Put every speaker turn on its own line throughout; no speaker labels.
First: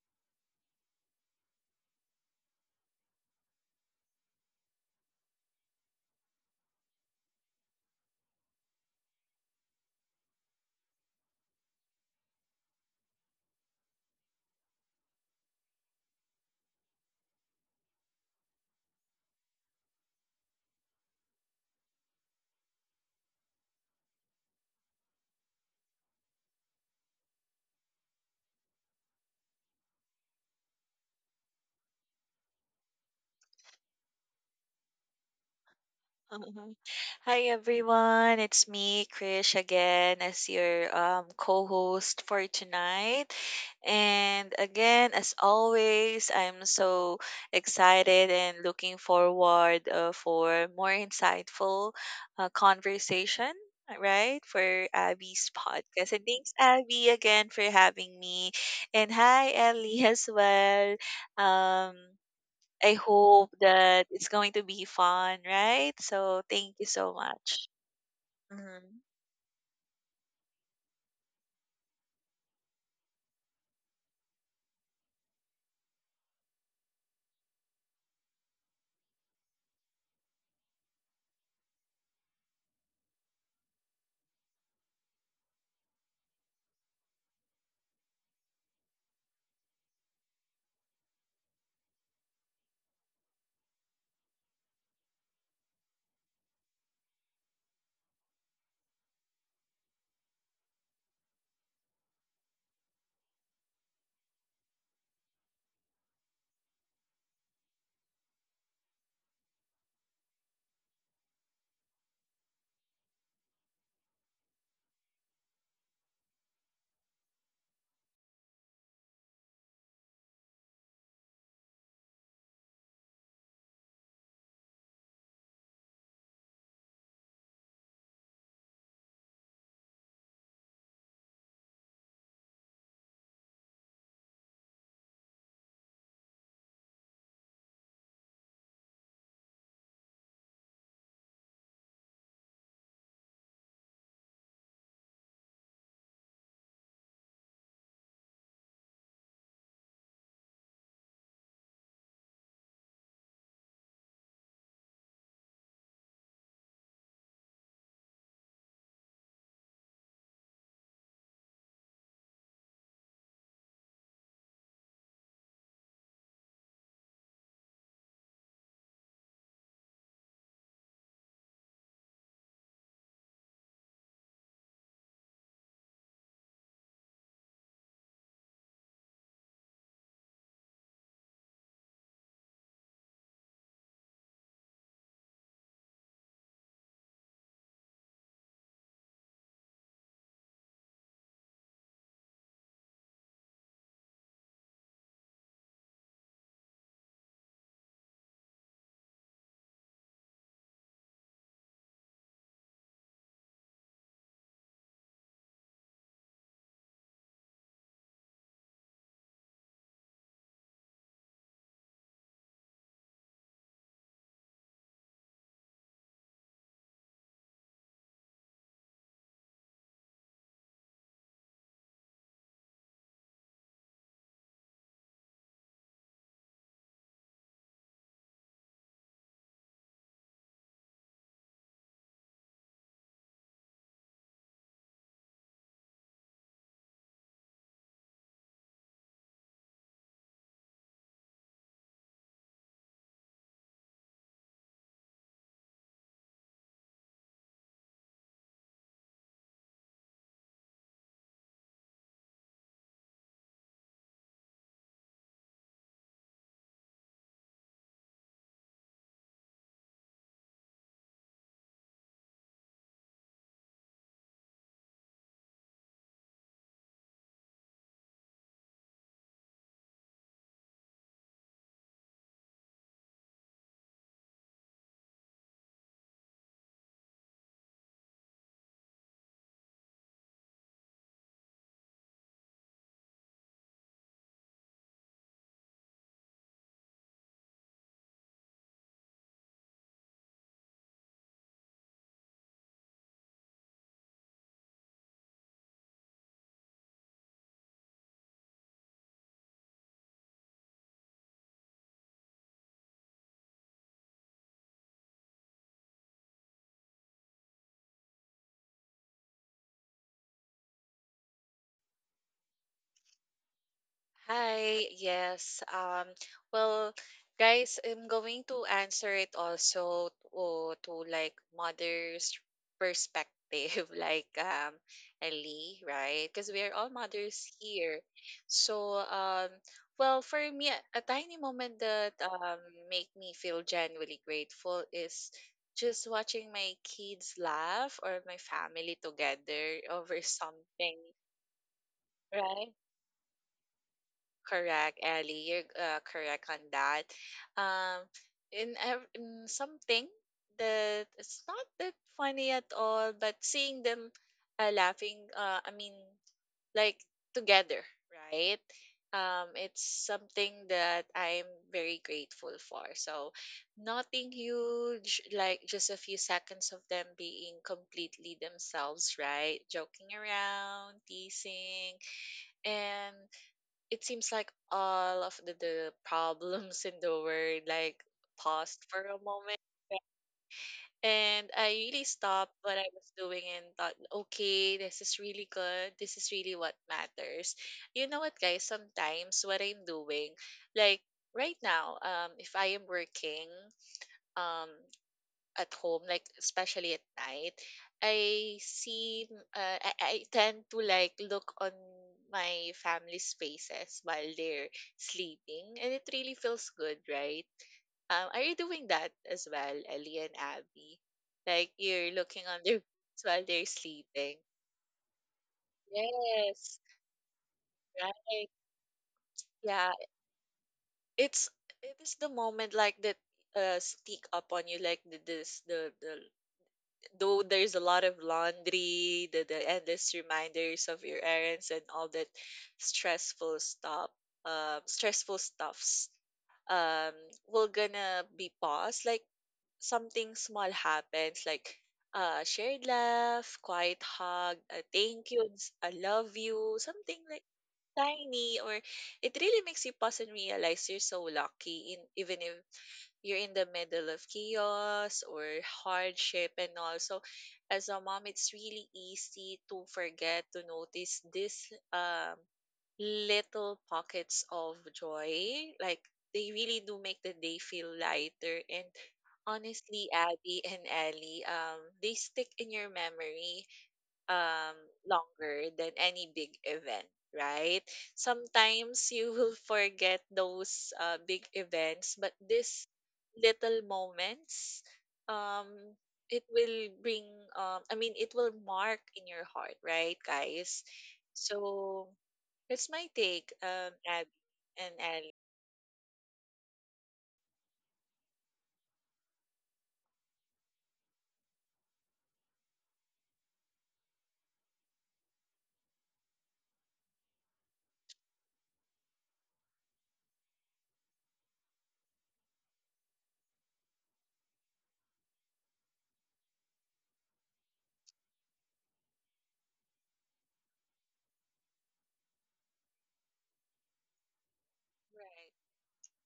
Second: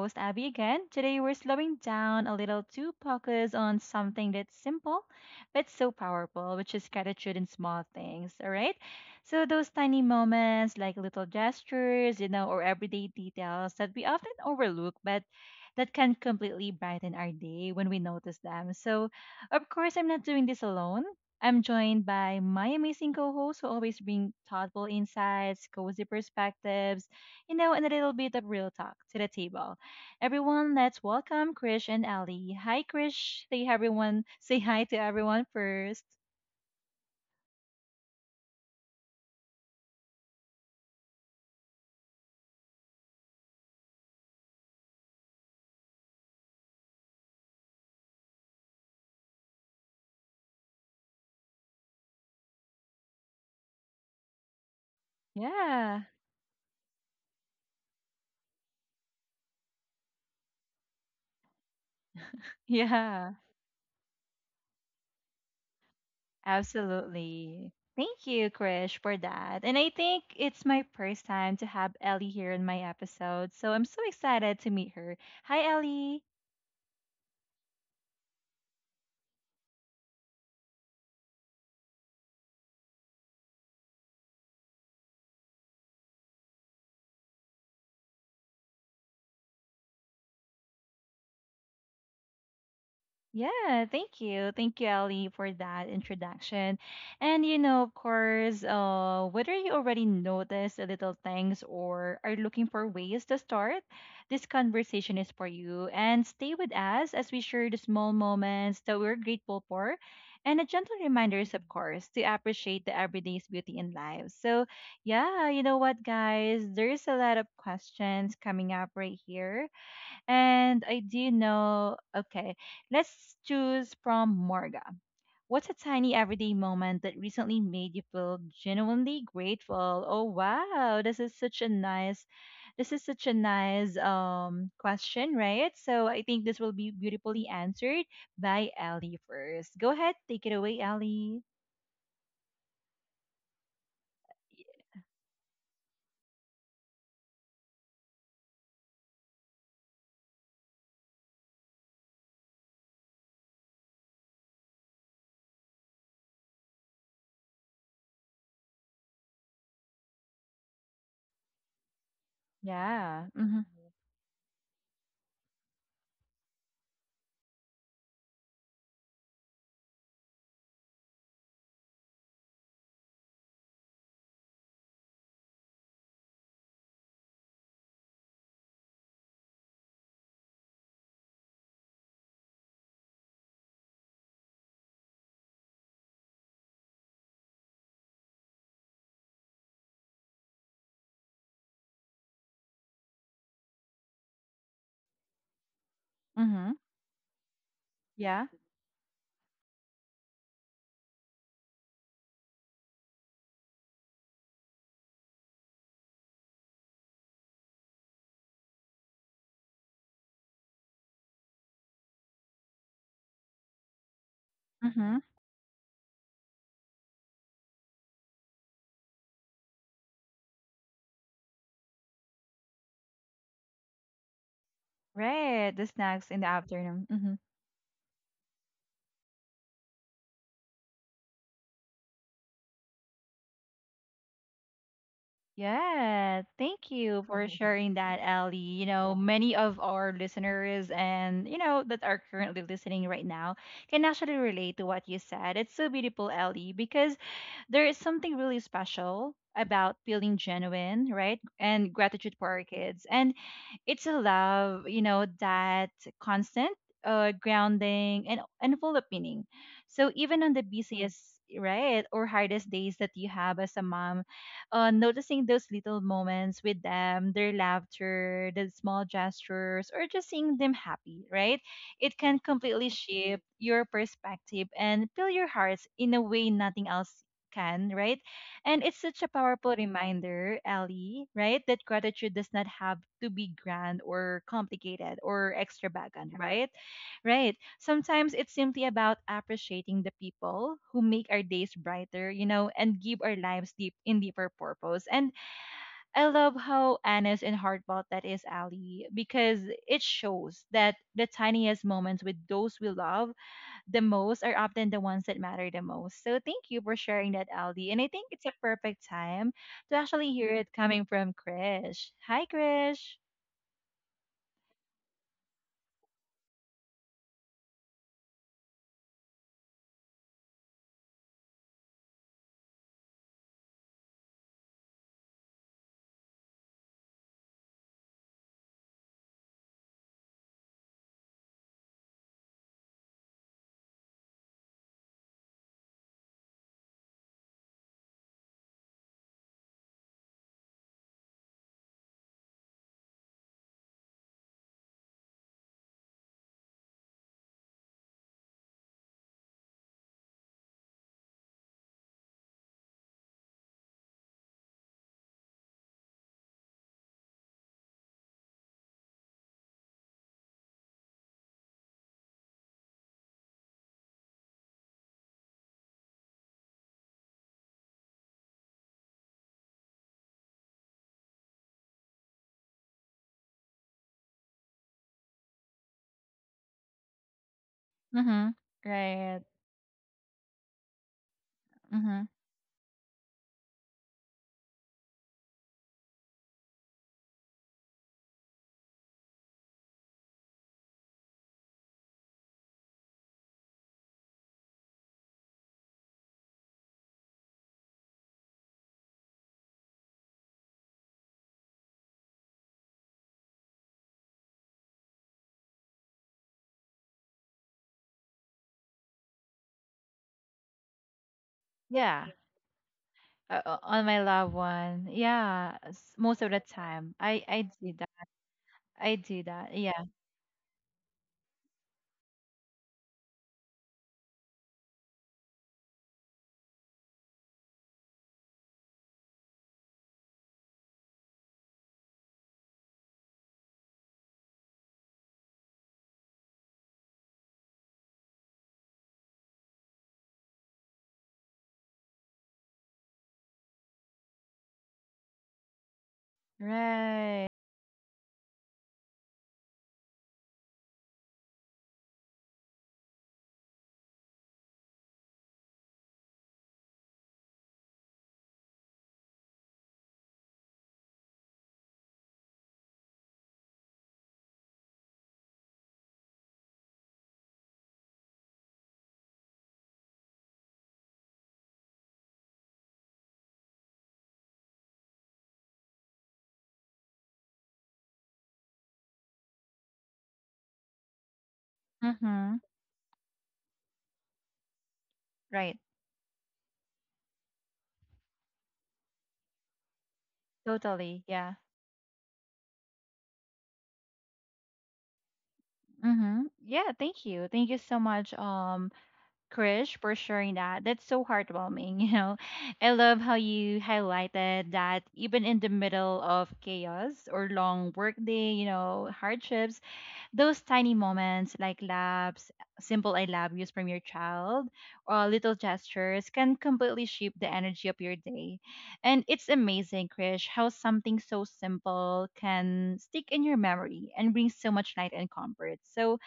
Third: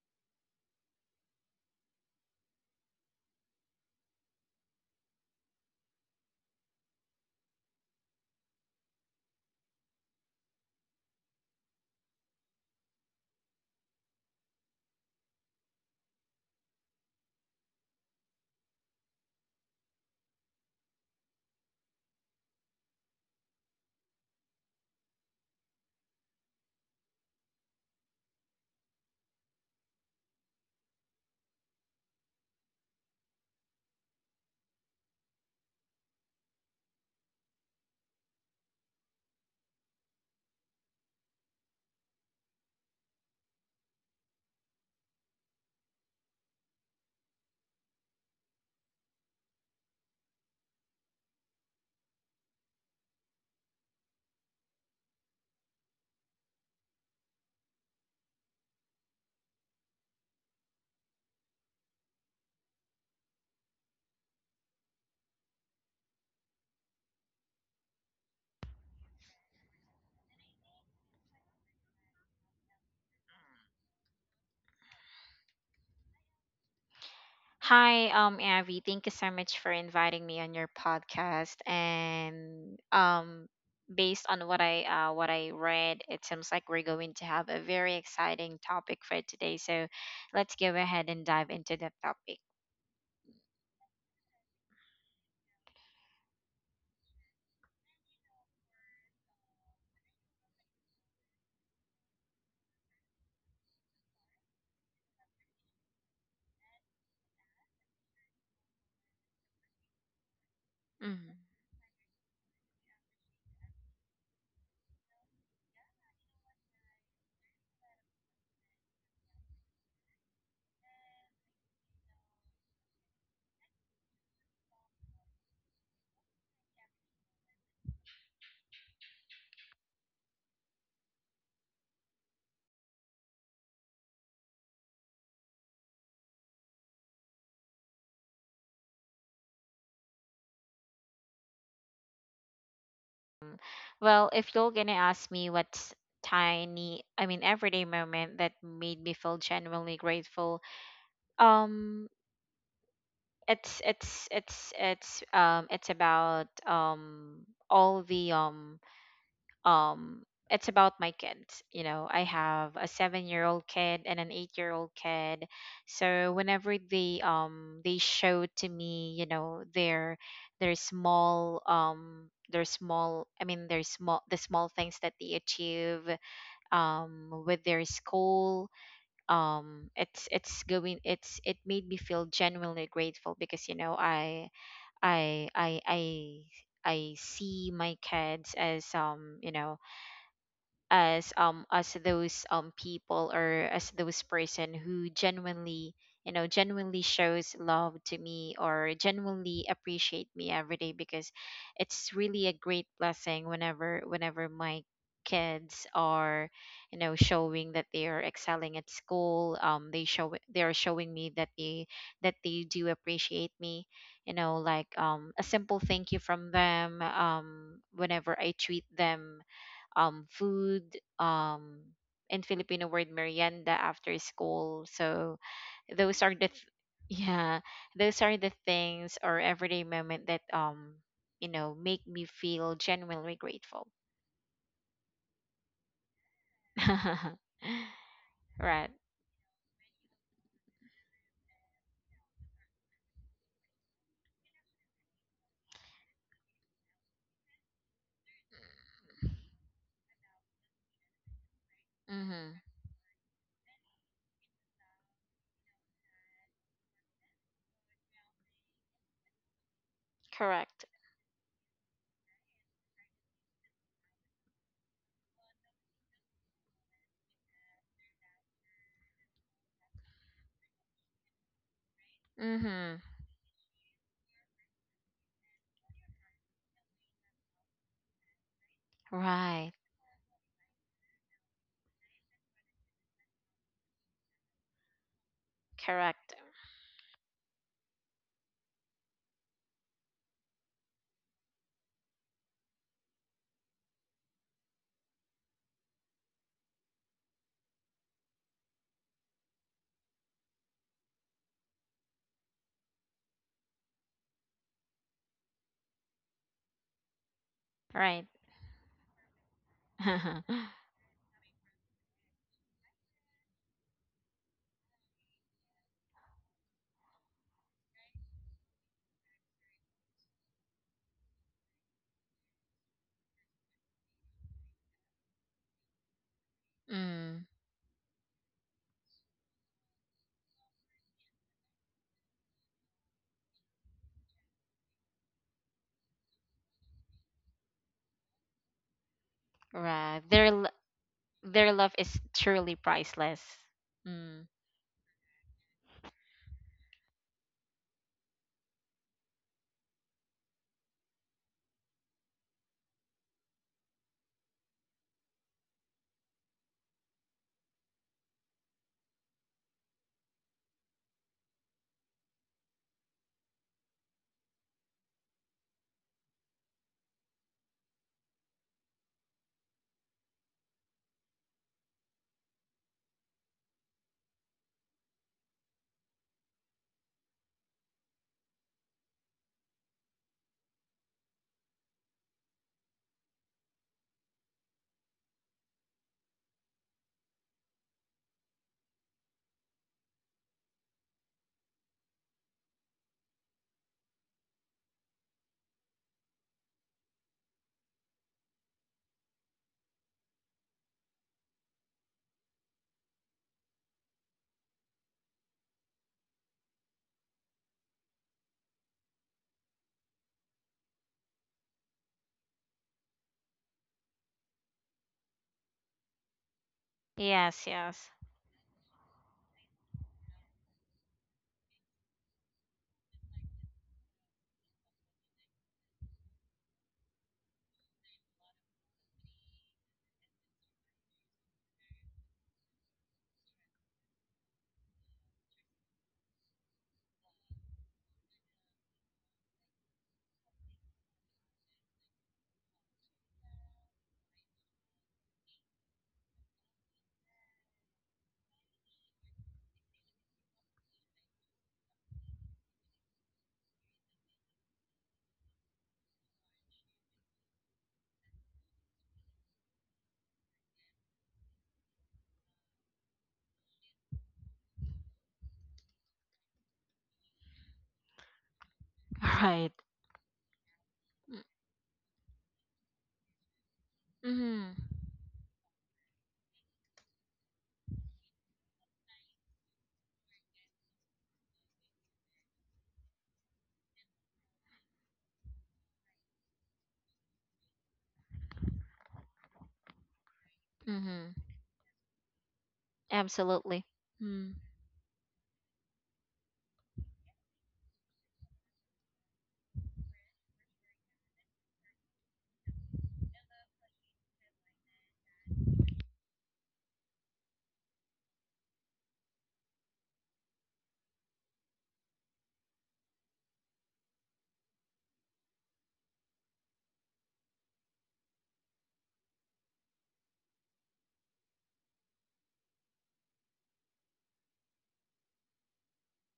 host Abby again. Today we're slowing down a little to focus on something that's simple but so powerful, which is gratitude in small things, all right? So those tiny moments like little gestures, or everyday details that we often overlook but that can completely brighten our day when we notice them. So, of course, I'm not doing this alone. I'm joined by my amazing co hosts who always bring thoughtful insights, cozy perspectives, and a little bit of real talk to the table. Everyone, let's welcome Krish and Ali. Hi, Krish. Say everyone. Say hi to everyone first.
Mhm. Hi everyone, it's me, Krish, again as your co-host for tonight. And again, as always, I'm so excited and looking forward for more insightful conversation, right, for Abby's
Yeah,
podcast. And thanks, Abby, again for having me. And hi, Ellie, as well. Um, I
yeah,
hope that it's going to be fun, right? So thank you so much.
absolutely. Thank you,
hmm
Krish, for that. And I think it's my first time to have Ellie here in my episode, so I'm so excited to meet her. Hi, Ellie.
Hi, Abby. Thank you so much for inviting me on your podcast. And based on what I read, it seems like we're going to have a very exciting topic for today. So let's go ahead and dive into the topic.
Yeah, thank you. Thank you, Ellie, for that introduction. And you know, of course, whether you already noticed the little things or are looking for ways to start, this conversation is for you. And stay with us as we share the small moments that we're grateful for and the gentle
Mhm.
reminders, of course, to appreciate the everyday's beauty in life. So, yeah, you know what, guys, there's a lot of questions coming up right here and I do know, okay, let's choose from Morga. What's a tiny everyday moment that recently made you feel genuinely grateful? Oh wow, this is such a nice question, right? So I think this will be beautifully answered by Ali first. Go ahead, take it away, Ali.
Well, if you're gonna ask me what's tiny, I mean everyday moment that made me feel genuinely grateful, um, it's about all the um it's about my kids. I have a seven
Yeah.
year old
Mhm.
kid and an 8-year old kid. So whenever they show to me, their small, their small, I mean, their small, the small things that they achieve with their school. Um it's going it's it made me feel genuinely grateful because, i i i I see my kids as, you know, as, as those, people, or as those person who genuinely, you know,
Mhm.
genuinely shows love to me
Yeah.
or genuinely appreciate me every day, because it's really a great blessing whenever my kids are, you know, showing that they are excelling at school. They show, they are showing me that they, that they do appreciate me, you know, like,
Mhm.
a simple thank you from them, whenever I treat them food, um, in Filipino word merienda after school. So
Right. The
those are
snacks
the
in the
th-
afternoon. Mhm.
yeah, those are the things or everyday moment that, you know, make me feel genuinely grateful.
Yeah. Thank you for sharing that, Ellie.
Right.
You know, many of our listeners and you know that are currently listening right now can actually relate to what you said. It's so beautiful, Ellie, because there is something really special about feeling genuine, right? And gratitude for
Mhm.
our kids. And it's a love, you know, that constant grounding and full of meaning. So even on the
Correct.
busiest, right, or hardest days that you have as a mom, noticing those little moments with them, their laughter, the small gestures, or just seeing them happy, right? It can
Mhm.
completely shape your perspective and fill your hearts in a way nothing else can, right? And it's such a
Right.
powerful reminder, Ellie, right? That gratitude does not have to be grand or complicated or
Correct.
extravagant, right? Right. Sometimes it's simply about appreciating the people who make our days brighter, and give our lives deep in deeper purpose. And I love how honest and heartfelt that is, Ali, because it shows that the tiniest moments with those we love the most are often the ones that matter the most. So thank you for sharing that, Aldi. And I
Right.
think it's a perfect time to actually hear it coming from Krish. Hi, Krish.
Hi, yes. Well, guys, I'm going to answer it also to like mother's perspective, like Ellie, right? Because we are all
Mm.
mothers here. So, well, for me, a tiny moment that make me feel genuinely grateful is just watching my kids laugh or my family together
Right.
over
Their
something,
their love is truly
right?
priceless. Mm.
Correct, Ellie. You're correct on that. Um, in something that it's not that funny at all, but seeing them laughing, I mean, like together, right? It's something that I'm very grateful for. So, nothing huge, like just a few seconds of them being completely themselves, right? Joking around, teasing, and it seems like all of the problems in the world like
Mm-hmm.
paused for a
Right.
moment, and I really
Mm-hmm.
stopped what I was doing and thought, okay, this is really good, this is really what matters. You know what, guys, sometimes what I'm doing, like right now, if I am working um at home, like especially at night, I see I tend to like look on my family's faces while they're sleeping, and it really feels good, right? Are you doing that as well, Ellie and Abby? Like you're
Yeah.
looking on their faces while they're
On my
sleeping.
loved one. Yeah. Most of the
Yes,
time. I,
Yes,
I do
yes.
that.
right.
I do that.
Yeah,
Yeah.
it's it is the moment like that sneak up on you, like the, this the though there's a lot of laundry, the endless reminders of your errands and all that stressful stressful stuffs, um, will gonna be paused. Like something small happens, like a shared laugh, quiet hug, a thank you, and I love you, something like
Right.
tiny, or it really makes you pause and realize you're so lucky in, even if you're in the middle of chaos or hardship and all. So as a mom, it's really easy to forget to notice this little pockets of joy. Like they really do make the day feel lighter, and
Right.
honestly, Abby and Ellie, they stick in your memory
Mhm.
um, longer than any big event, right? Sometimes you will forget those big events, but
Mm-hmm.
these little moments, um,
Right.
it will bring, I mean, it will mark in your heart, right, guys?
Totally.
Mhm.
Yeah.
So that's my take,
Absolutely.
Abby
Mm.
and Ali.
Mm-hmm. Yeah. Thank you. Thank you so much, Krish, for sharing that. That's so heartwarming. You know, I love how you highlighted that even in the middle of chaos or long work day, you know, hardships, those tiny moments like laughs, simple I love yous from your child, or little gestures can completely shape the energy of your day. And it's amazing, Krish, how something so simple can stick in your memory and bring so much light and
Right.
comfort. So,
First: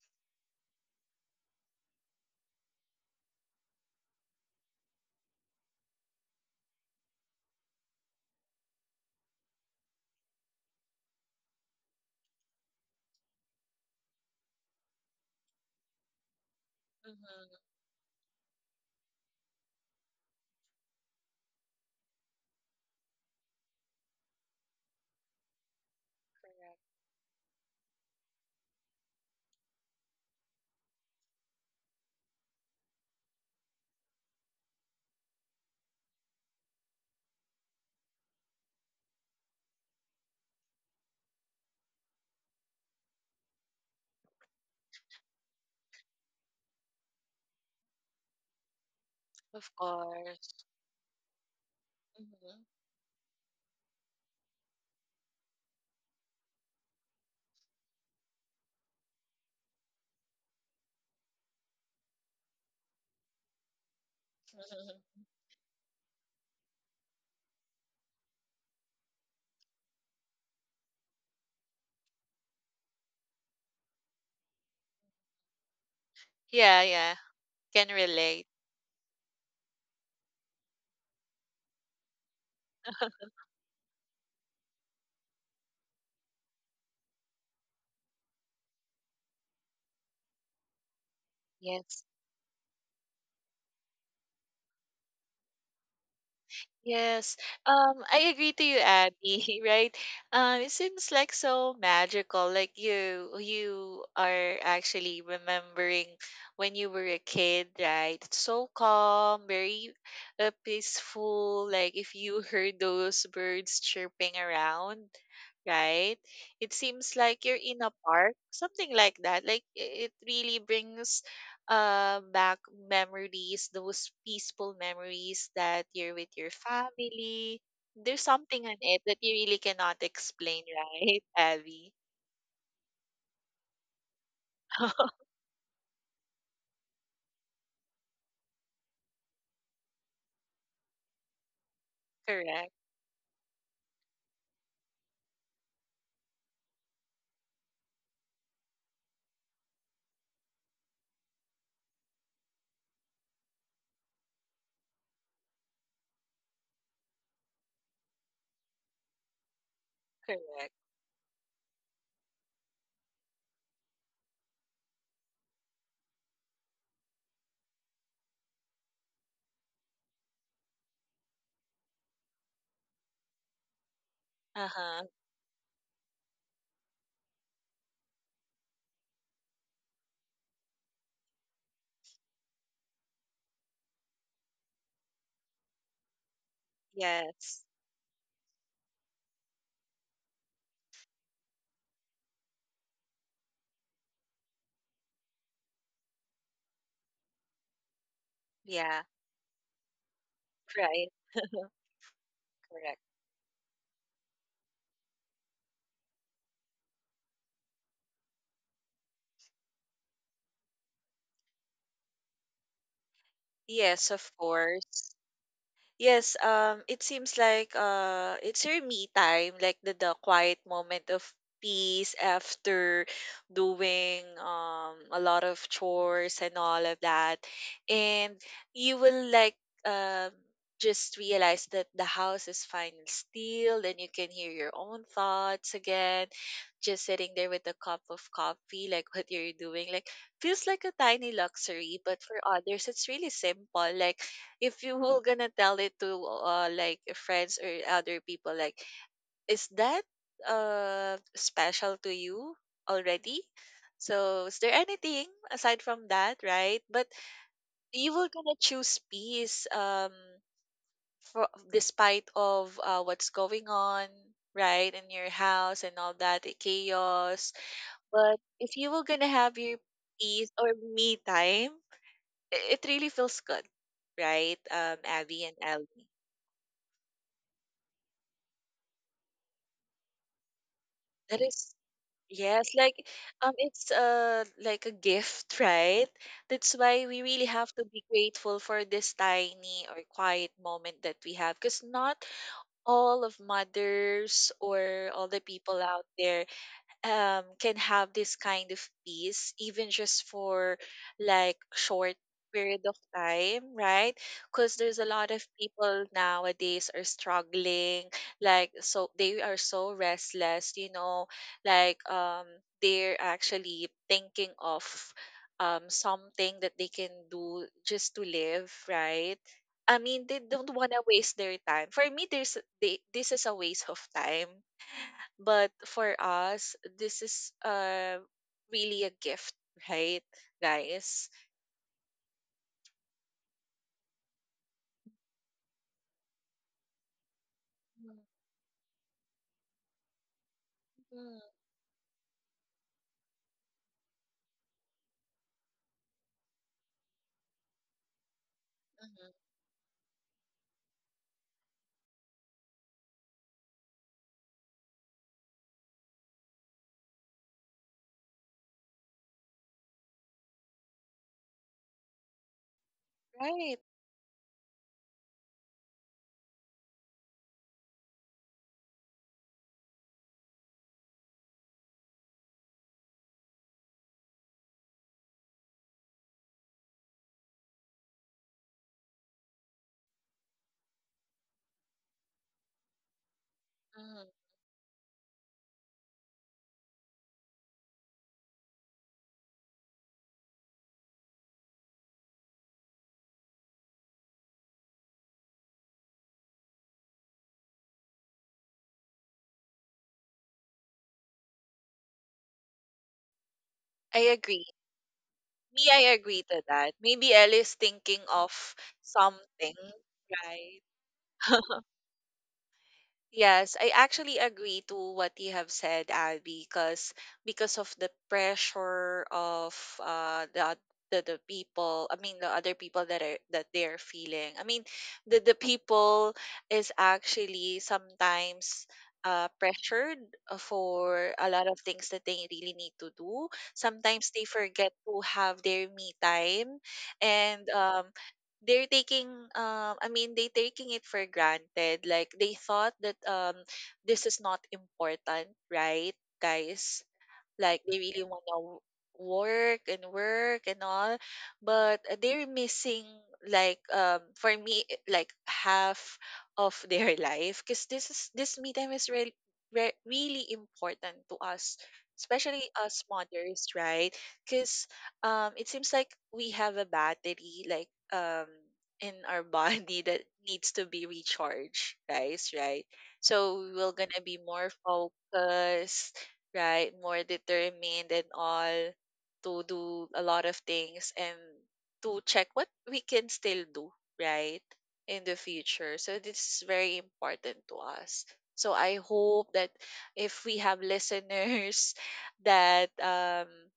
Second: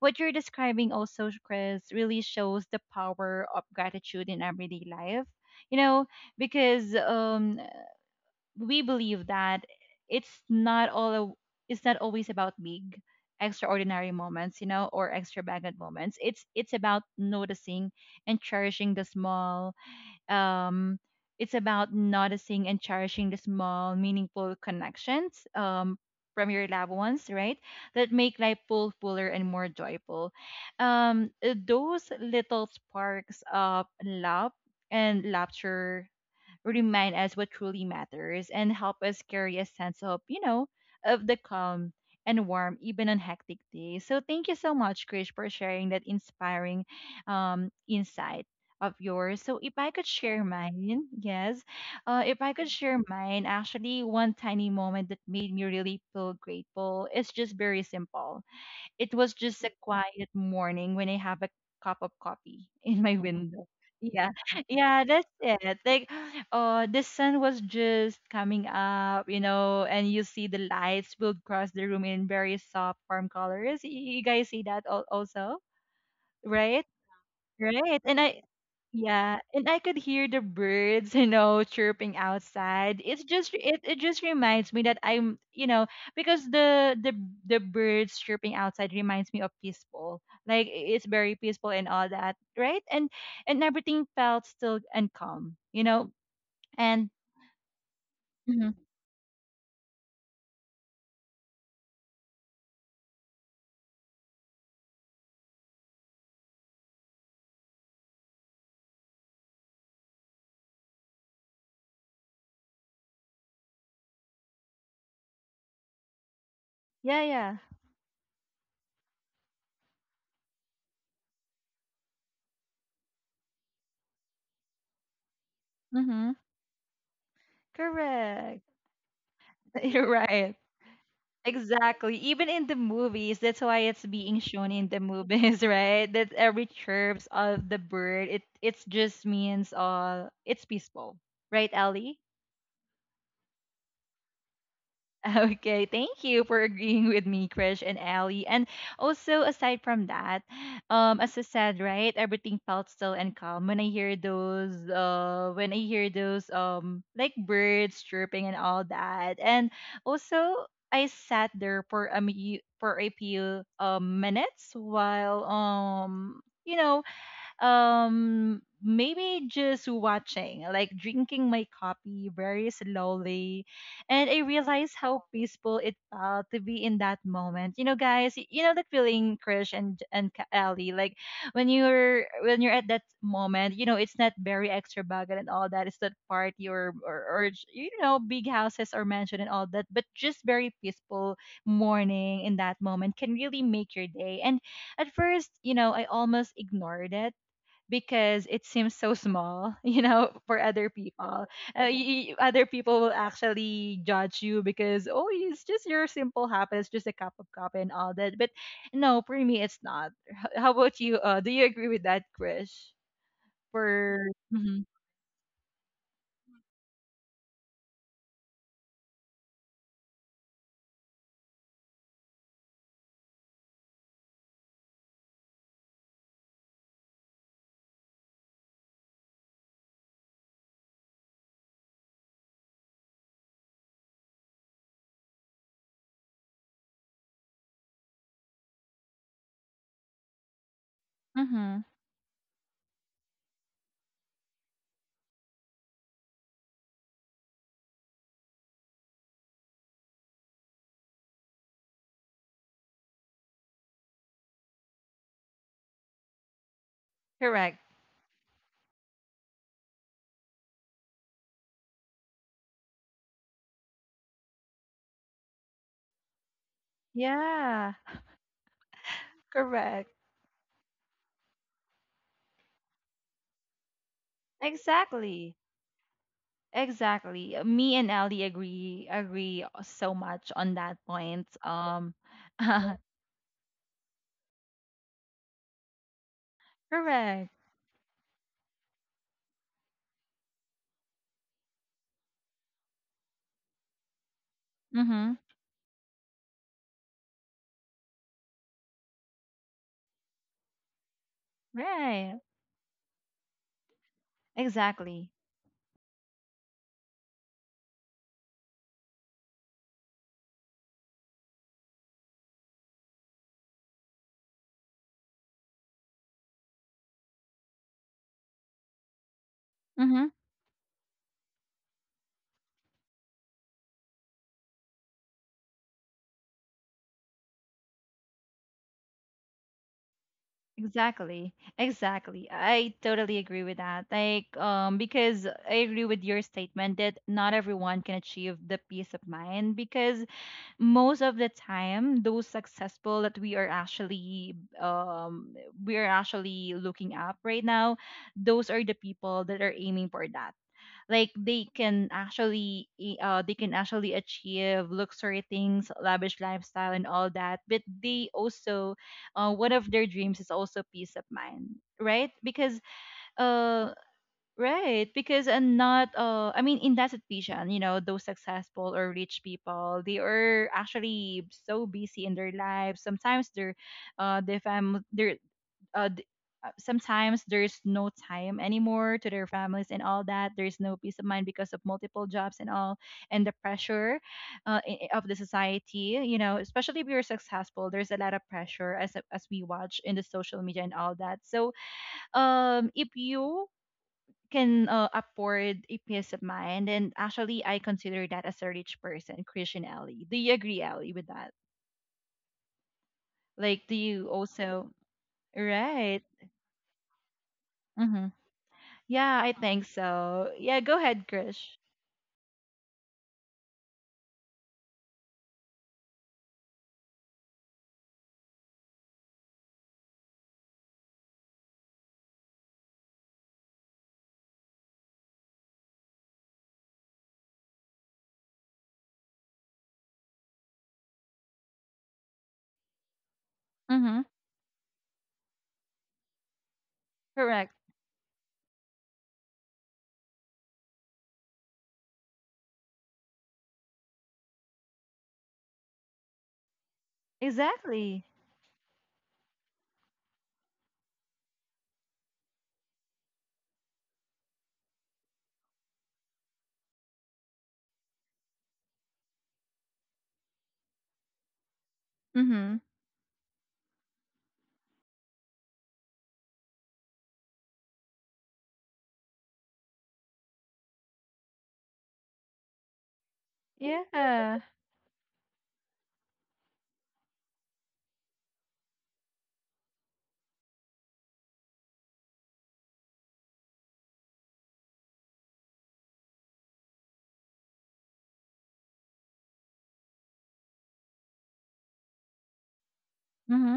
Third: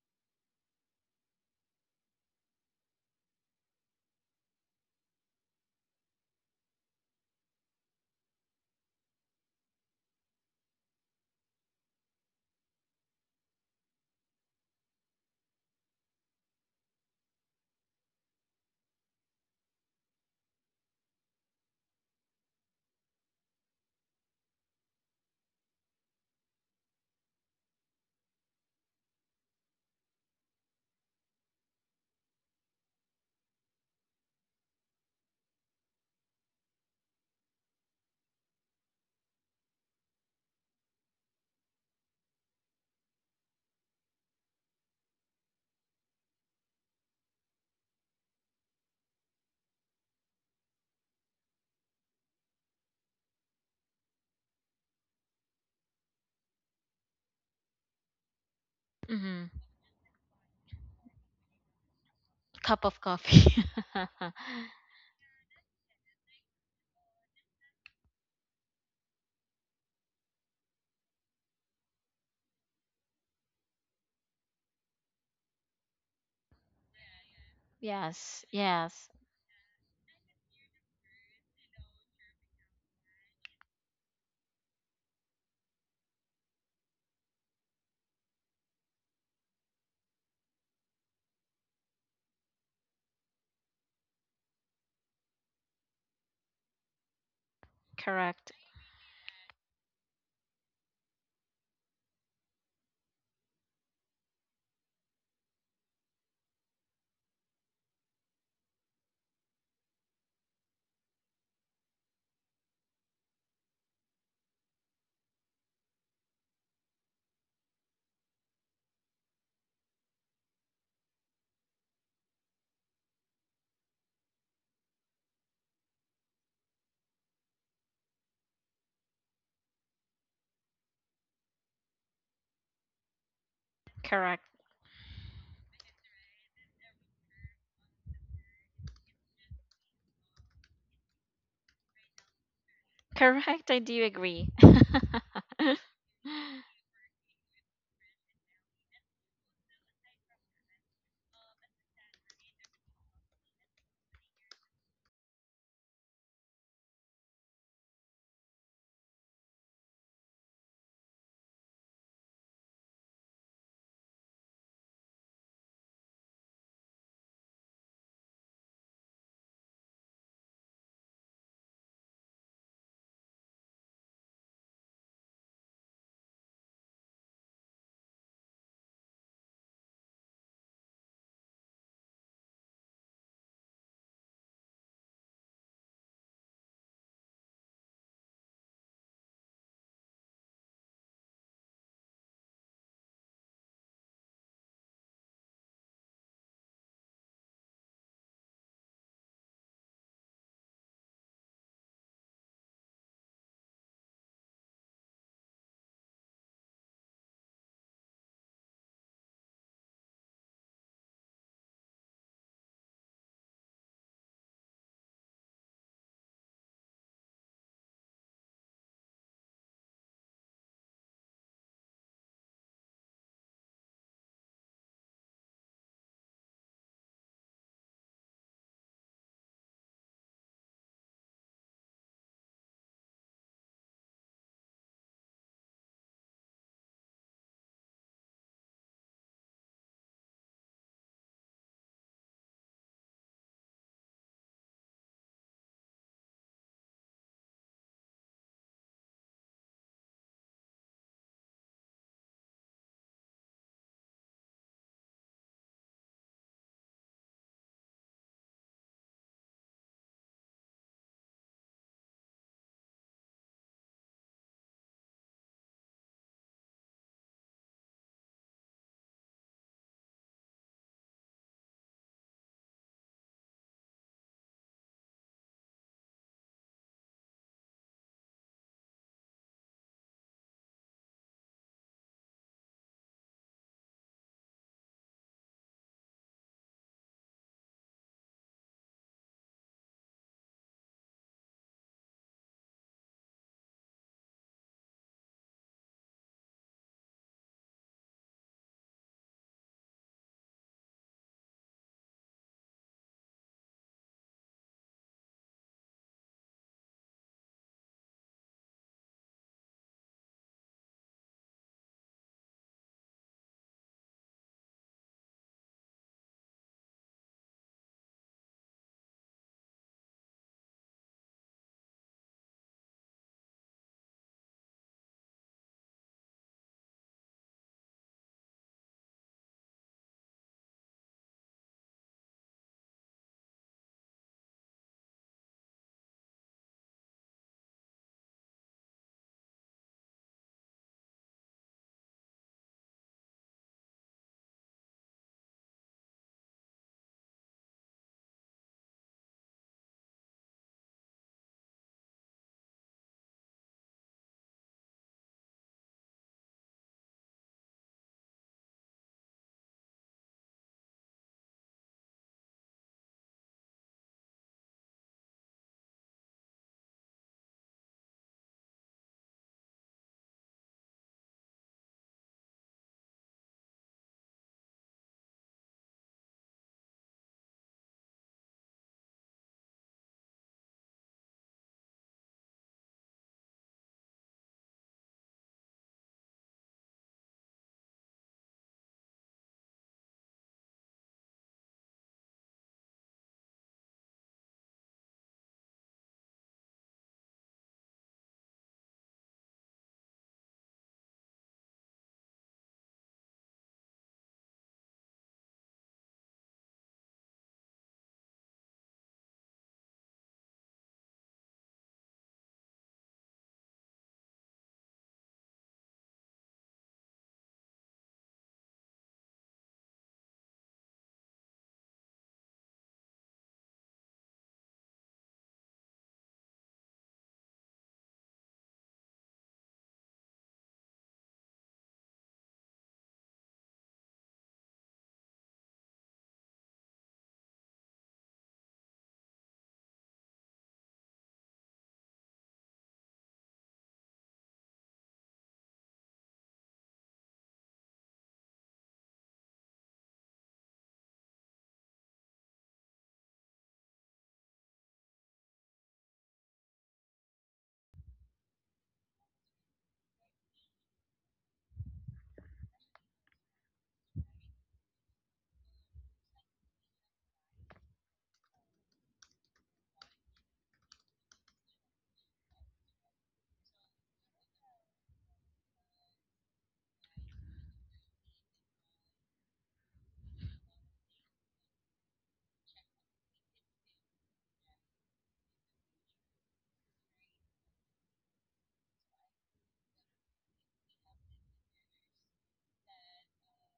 what you're describing also, Chris, really shows the power of gratitude in everyday life. You know, because we believe that it's not all a, it's not always about big, extraordinary moments, or extravagant moments. It's about
Mm-hmm.
noticing and cherishing the small, um, it's about noticing and cherishing the small, meaningful connections from your
Correct.
loved ones, right? That make life full, fuller, and more joyful. Those little sparks of love and laughter remind us what truly matters and help us carry a sense of, you know, of the calm and warm even on hectic days. So thank you so much, Krish, for sharing that inspiring insight of yours. So
Of
if I could share
course.
mine, yes, if I
Mm-hmm.
could share mine, actually, one tiny moment that made me really feel grateful. It's just very simple. It was
Mhm.
just a quiet morning when I have a cup of coffee
Cup of
in my
coffee.
window. Yeah, yeah, that's it. Like, oh, the sun was just coming up, you know, and you see the lights will cross the room in very soft warm colors. You guys see that also,
Yeah,
right?
yeah. Can
Right. And I
Yes.
relate.
Yes.
yeah, and I could hear the birds, you know, chirping outside. It's just it just reminds me that I'm, you know, because the birds chirping outside reminds me of peaceful. It's very peaceful and
Yes.
all that, right? And everything felt still and calm, you know. And
Yes. I
Correct.
agree to
Mhm.
you, Abby, right? It seems like so magical. Like you are actually remembering when you were a kid, right? It's so calm, very peaceful. Like if you heard those birds chirping around, right? It seems
yeah,
like
yeah.
you're in a park, something like that. It really brings back memories, those peaceful memories that you're with
Mhm.
your family. There's
Correct.
something in it that you really cannot
You're right.
explain, right, Abby?
Exactly. Even in the movies, that's why it's being
Correct.
shown in the movies, right? That every chirps of the bird, it's just means all it's peaceful, right, Ellie?
Correct,
Correct. I do agree.
Okay, thank you for agreeing with me, Krish and Ali. And also, aside from that, as I said, right, everything felt still and calm when I hear those, when I hear those, like birds chirping and all that. And also,
correct.
I sat there for a for a few minutes while. You know, maybe just watching like drinking my coffee very slowly and I
Uh
realized
huh.
how peaceful it felt to be in that moment, you know, guys, you know that feeling, Krish and and Ali, like when you're at that moment, you know, it's not very extravagant and all that, it's not party or
Yes.
you know, big houses or mansion and all that, but just very peaceful morning in that moment can really make your day. And at first, you know, I almost ignored it because it seems
Yeah.
so small, you know, for other
Right.
people. Other
Correct.
people will actually judge you because, oh, it's just your simple habit, it's just a cup of coffee and all that. But no, for me, it's not. How about you? Do you agree with that, Krish?
Yes, of
For hmm
course. Yes, it seems like it's your me time, like the quiet moment of peace after doing a lot of chores and all of that. And you will like um, just realize that the house is finally still. Then you can hear your own thoughts again. Just sitting there with a cup of coffee, like what you're doing, like feels like a tiny
hmm
luxury, but for others, it's really simple. Like if you were gonna tell it to like friends or other people, like is that special to you already? So is there anything aside from that, right? But
correct,
you were gonna choose peace, um, for, despite of what's going on right in your house and all that, chaos.
yeah,
But if you were gonna have your
correct,
peace or me time, it really feels good, right, um, Abby and
exactly.
Ellie?
Exactly. Me and Ali agree so much on that
That
point.
is yes, like it's like a gift, right? That's why we really
Correct.
have to be grateful for this tiny or quiet moment that we have, because not all of mothers or all
Mm-hmm.
the people out there can have this kind of peace, even just for like short
Right.
period of time, right? Because there's a lot
Exactly.
of people nowadays are struggling, like so they are so restless, you know, like they're actually thinking of something that they can do just to live, right? I
Mm-hmm.
mean, they don't want to waste their time. For me, there's they, this is a waste of time, but for us, this is really a gift, right, guys?
Exactly. Exactly. I totally agree with that. Like, because I agree with your statement that not everyone
Mm,
can achieve the peace of mind because most of
mm,
the time, those successful that um, we are actually looking up right now, those are the
mhm.
people that are aiming for that. Like they can actually they can actually achieve luxury things, lavish lifestyle and all that, but they also, one of their dreams is also peace of mind, right? Because
Right.
uh, right, because and not I mean, in that situation, you know, those successful or rich people, they are actually so busy in their lives, sometimes their uh their fam their uh, d- sometimes there's no time anymore to their families and all that, there's no peace of mind because of multiple jobs and all, and the pressure
Mhm.
of the society, you know, especially if you're successful, there's a lot of pressure as we watch in the social media and all that. So if you can afford a peace of mind, and actually I consider that as a rich person, Christian, Ali, do you agree, Ali, with that? Like, do
I
you
agree.
also
Me, I
right?
agree to that. Maybe Elle is thinking
Mm-hmm.
of
Yeah, I
something,
think so.
right?
Yeah, go ahead, Krish.
Yes, I actually agree to what you have said, Abby, because of the pressure of uh the oth- the people, I mean the other people that are that they're feeling. I mean the people is actually sometimes pressured for a lot of things that they really need to do.
Mm-hmm.
Sometimes they forget to have their me time, and
Correct.
um, they're taking um, I mean, they taking it for granted, like they thought that um, this is not important, right, guys? Like they really
Exactly.
want to work and work and all, but they're missing, like um, for me like half of their life, because this is this me time is really really important to us, especially
Mm-hmm.
us mothers, right? Because um, it seems like we have a battery, like um, in our body that needs to be recharged, guys, right? So we're gonna be
Yeah.
more focused, right? More determined and all, to do a lot of things, and to check what we can still do, right? In the future. So this is very important to us. So I hope that if we have listeners that
Mm-hmm.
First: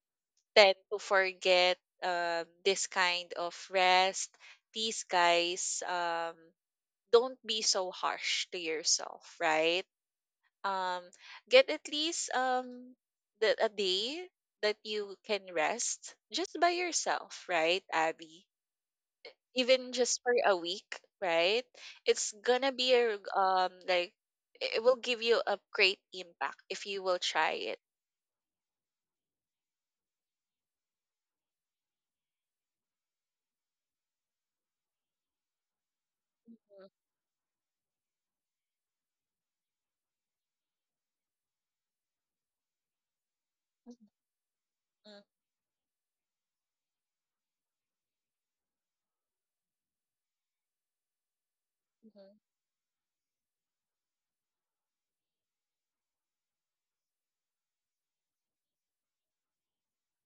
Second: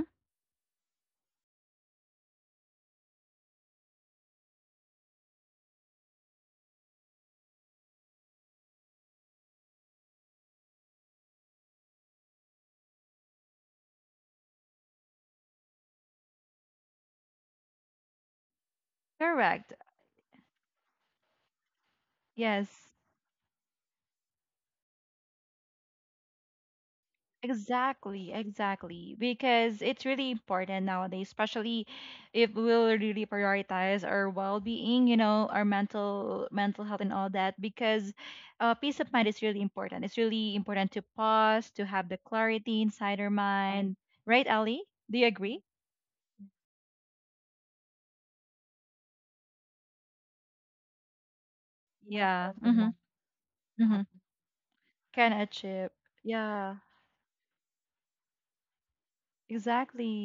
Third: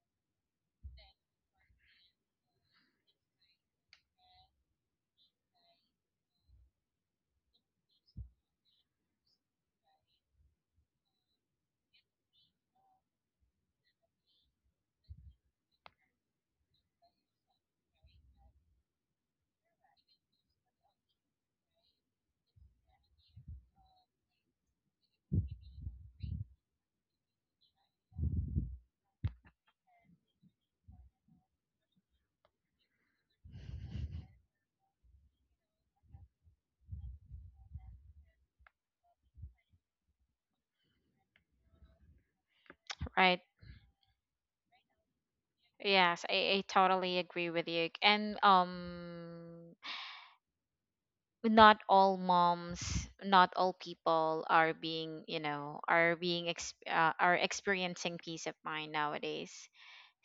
tend to forget this kind of rest, these guys, don't be so harsh to yourself, right? Um, get at least um, a day that you can rest just by yourself, right, Abby?
Correct.
Even just for a week, right? It's gonna
Yes.
be a um, like it will give you a great impact if you will try it.
Exactly. Exactly. Because it's really important nowadays, especially if we'll really prioritize our well-being, you know, our mental
Mhm,
health and all that. Because peace of mind is really important. It's really important to pause, to have the clarity inside our Right.
Right.
mhm,
mind. Right, Ali? Do
mhm,
you agree?
Yes, I totally agree with you. And not
Yes,
all
mhm.
Yeah. I Mm-hmm.
moms, not all
agree. Mm-hmm.
people are being,
Can
you know,
achieve,
are being
Yeah,
are experiencing peace of mind nowadays.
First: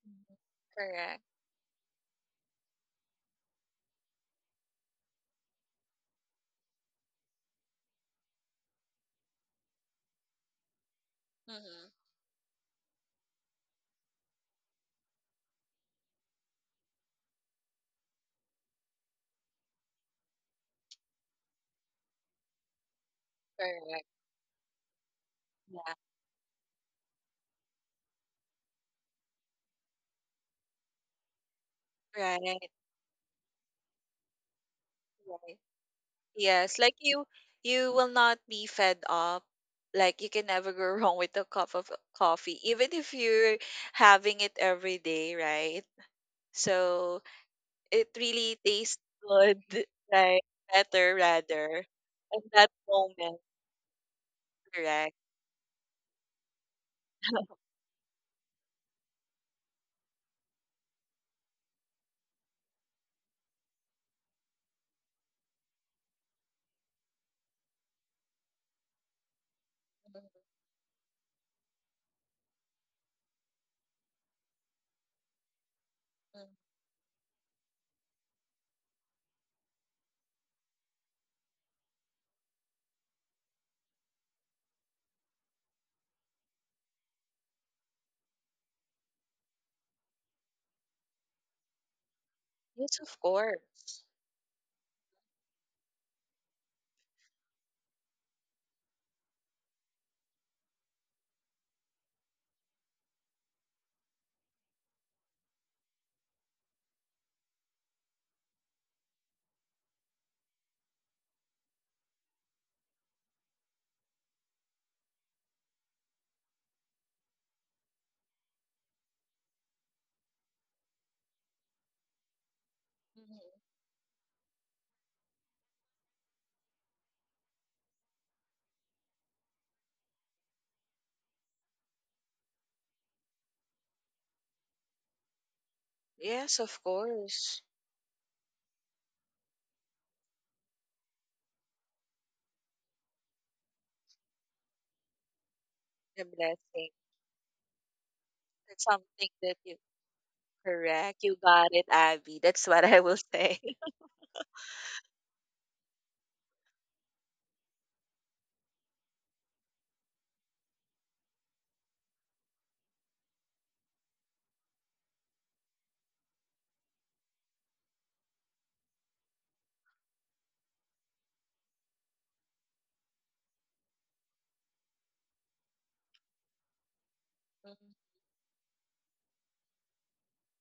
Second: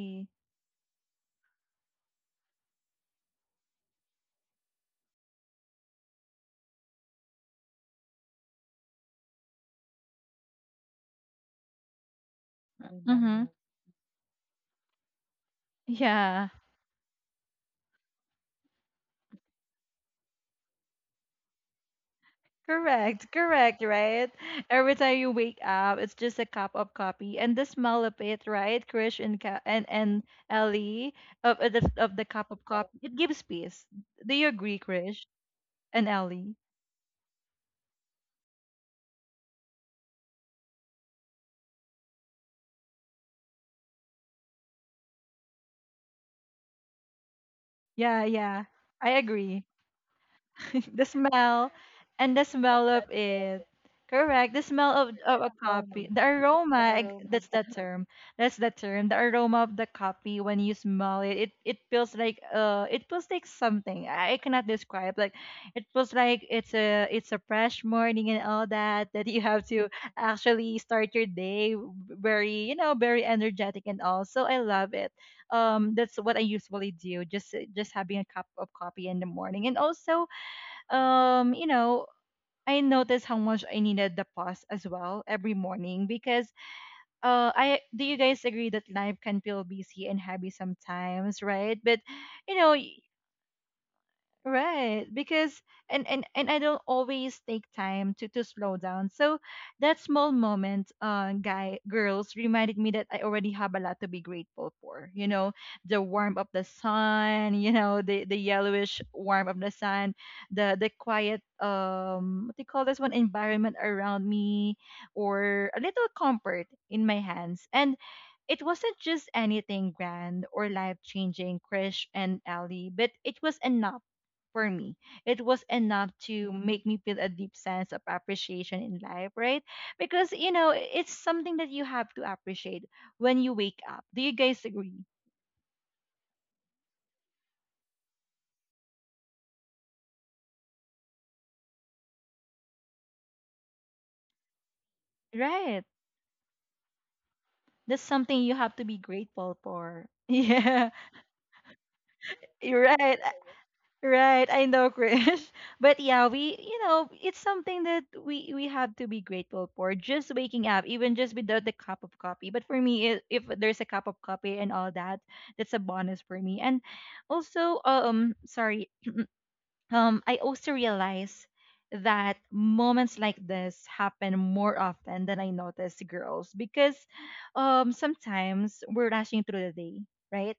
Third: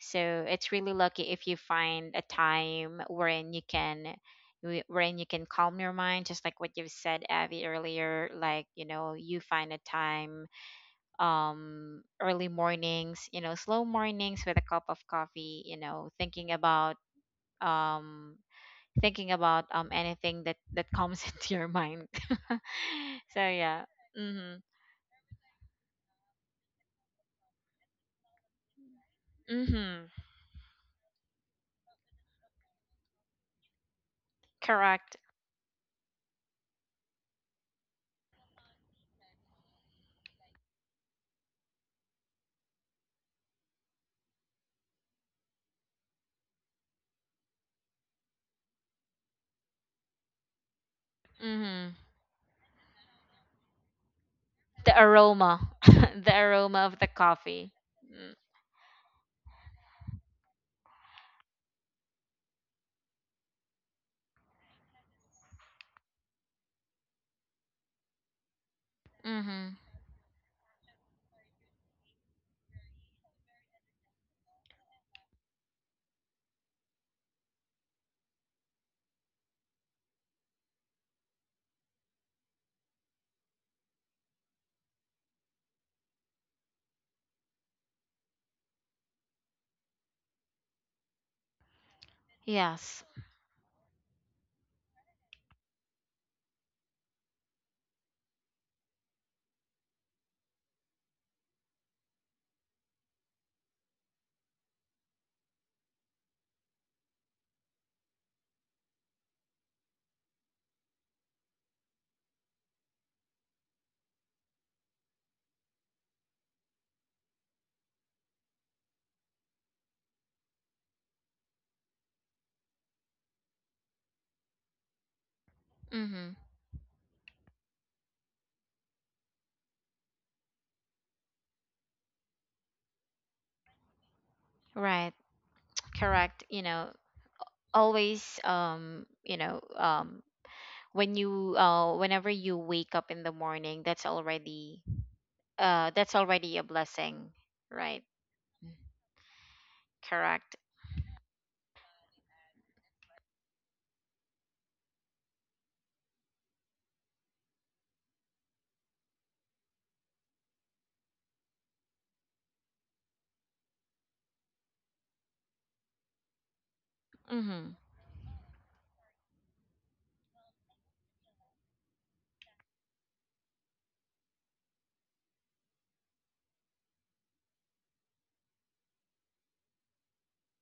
So
Mhm.
it's really
Correct.
lucky if you find a time wherein you can, wherein you can calm your mind, just like what you've said, Abby, earlier, like, you know, you find a time,
Mm-hmm.
early mornings, you
Mm-hmm.
know, slow mornings with a cup of coffee, you know,
Yeah.
thinking about, um thinking about, anything that comes into your mind.
Correct,
So
correct,
yeah.
Correct.
right?
Mhm.
Every time you wake
Yeah.
up, it's just a cup of coffee and the smell of it, right? Krish and
Mhm.
and Ellie, of the cup of Yes.
Right.
coffee, it gives peace. Do you agree,
Correct.
Krish
Right.
and Ellie?
Yes, like you will not be fed up. Like you can never go wrong with a cup of coffee, even if you're having it every day, right? So it
Yeah,
really
yeah,
tastes
I
good,
agree.
right?
the
Better,
smell
rather,
Mhm.
and
at
the
that
smell of
moment,
it. Correct. The smell
The
correct?
of a Aroma.
aroma,
Copy. The
the aroma
aroma,
of the
that's the
coffee.
term.
Mm.
That's the term. The aroma of the copy when you smell it, it, it feels like something. I cannot describe. It feels like it's a fresh morning and all that you have
Mm-hmm.
to
Mhm,
actually start your day very, very energetic and all. So I love it. That's what I
mhm.
usually do, just having a cup of coffee in the morning. And also um, you know, I noticed how much I needed the pause as well every morning because I do. You guys agree that life can feel busy and heavy sometimes, right? But you know,
Yes,
Yes.
of course.
right, because and I don't always take time to slow down. So that small moment, guy girls reminded me that I already have a lot to be grateful for. You know, the warmth of the sun. You know, the yellowish warmth of the sun, the quiet, what do you call this one environment around me, or a little comfort in my hands and. It wasn't just anything grand or life changing, Krish and Ali, but it was
Mhm.
enough for me. It was enough
Mm-hmm.
to make me feel a deep sense of appreciation in life, right? Because, you know, it's something that you have to appreciate when you wake up. Do you guys agree?
Right. Correct.
Yes,
You
of
know,
course.
always, you know, when you, whenever you wake up in the morning, that's already,
Right.
that's
The
already a
blessing.
blessing, right?
That's something you have
That's
to be
something that
grateful
you
for.
Correct.
Yeah,
correct. You got it, Abby. That's what
you're
I will
right.
say.
Right, I know, Chris. But yeah, we, it's something that we have to be grateful for. Just waking up, even just without the cup of coffee. But for me, if there's a cup of coffee and all that, that's a bonus for me. And
Mm-hmm.
also, sorry. I also realize that moments like this happen more often than I notice, girls, because sometimes we're rushing through the day, right?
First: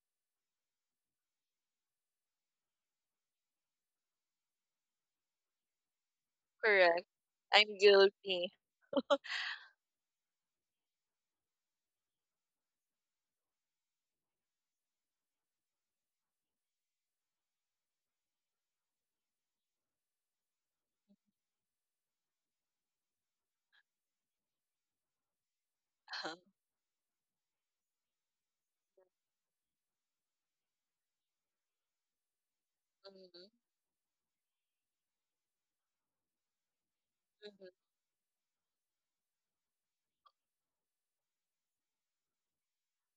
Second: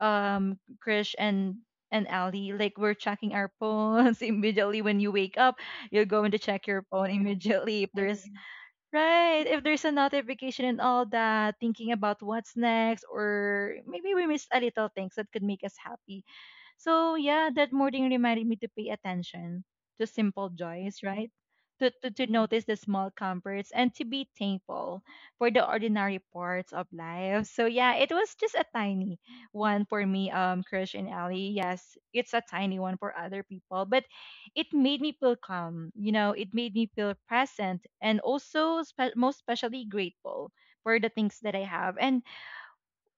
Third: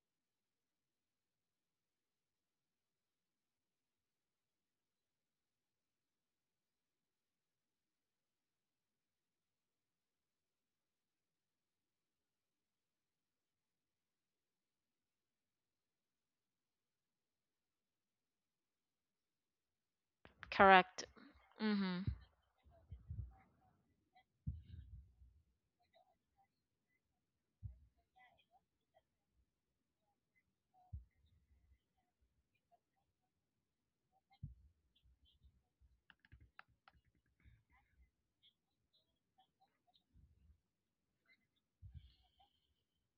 Um, Krish and Ali, like we're checking our phones immediately. When you wake up, you're going to check your
Correct.
phone
I'm
immediately if there's,
guilty.
right, if there's a notification and all that, thinking about what's next, or maybe we missed a little things that could make us happy. So yeah, that morning reminded me to pay attention to simple joys,
Correct.
right? To,
Mm-hmm.
to notice the small comforts and to be thankful for the ordinary parts of life. So yeah, it was just a tiny one for me, Krish and Ali. Yes, it's a tiny one for other
Mhm,
people, but it made me feel calm. You know, it made me feel
mhm.
present and also most especially grateful for the things that I have. And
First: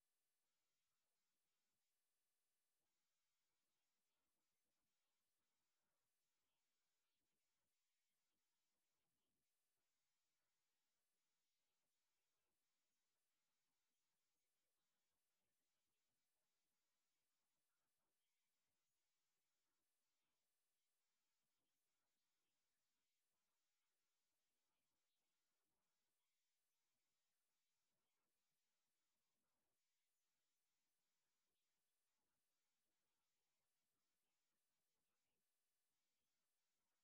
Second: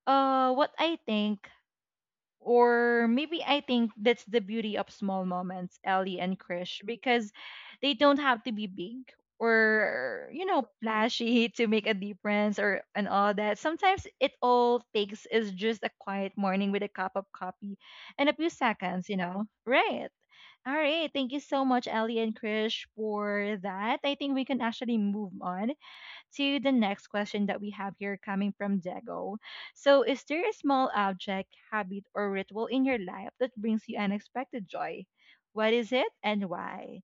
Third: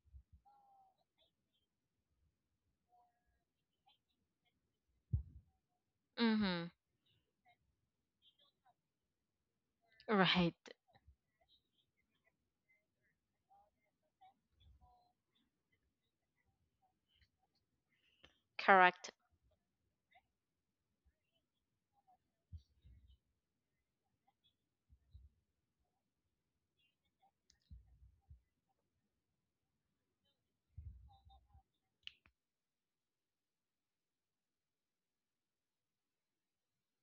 what I think, or maybe I think that's the beauty of small moments, Ellie and
Mm-hmm.
Krish, because they don't have to be big or, you
Right.
know, flashy to make a difference or and all that. Sometimes it all takes is just a quiet morning with a cup of coffee and a few seconds,
Correct.
you know. Right. All right. Thank you so much, Ellie and Krish, for that. I think we can actually move on to the next question that we have here coming from Diego. So, is there a small object, habit, or ritual in your life that brings you unexpected joy? What is it and why?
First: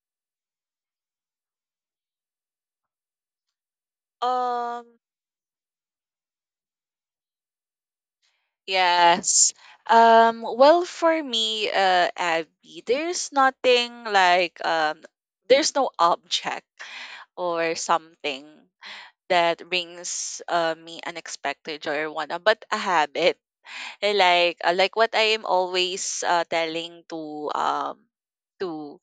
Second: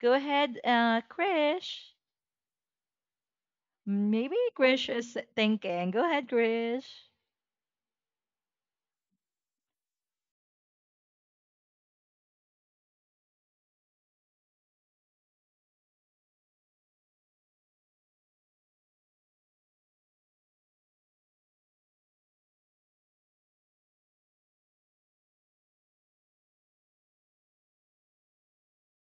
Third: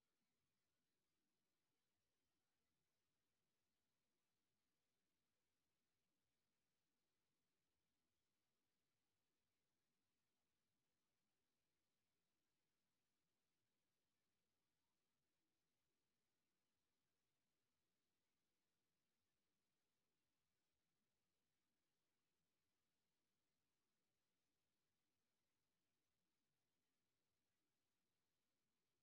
Go ahead, Krish. Maybe Krish
Um,
is thinking. Go ahead, Krish.
yes. Well, for me, Abby, there's nothing like there's no object or something that brings me unexpected joy or whatnot, but a habit. Eh, like like what I am always telling to um, to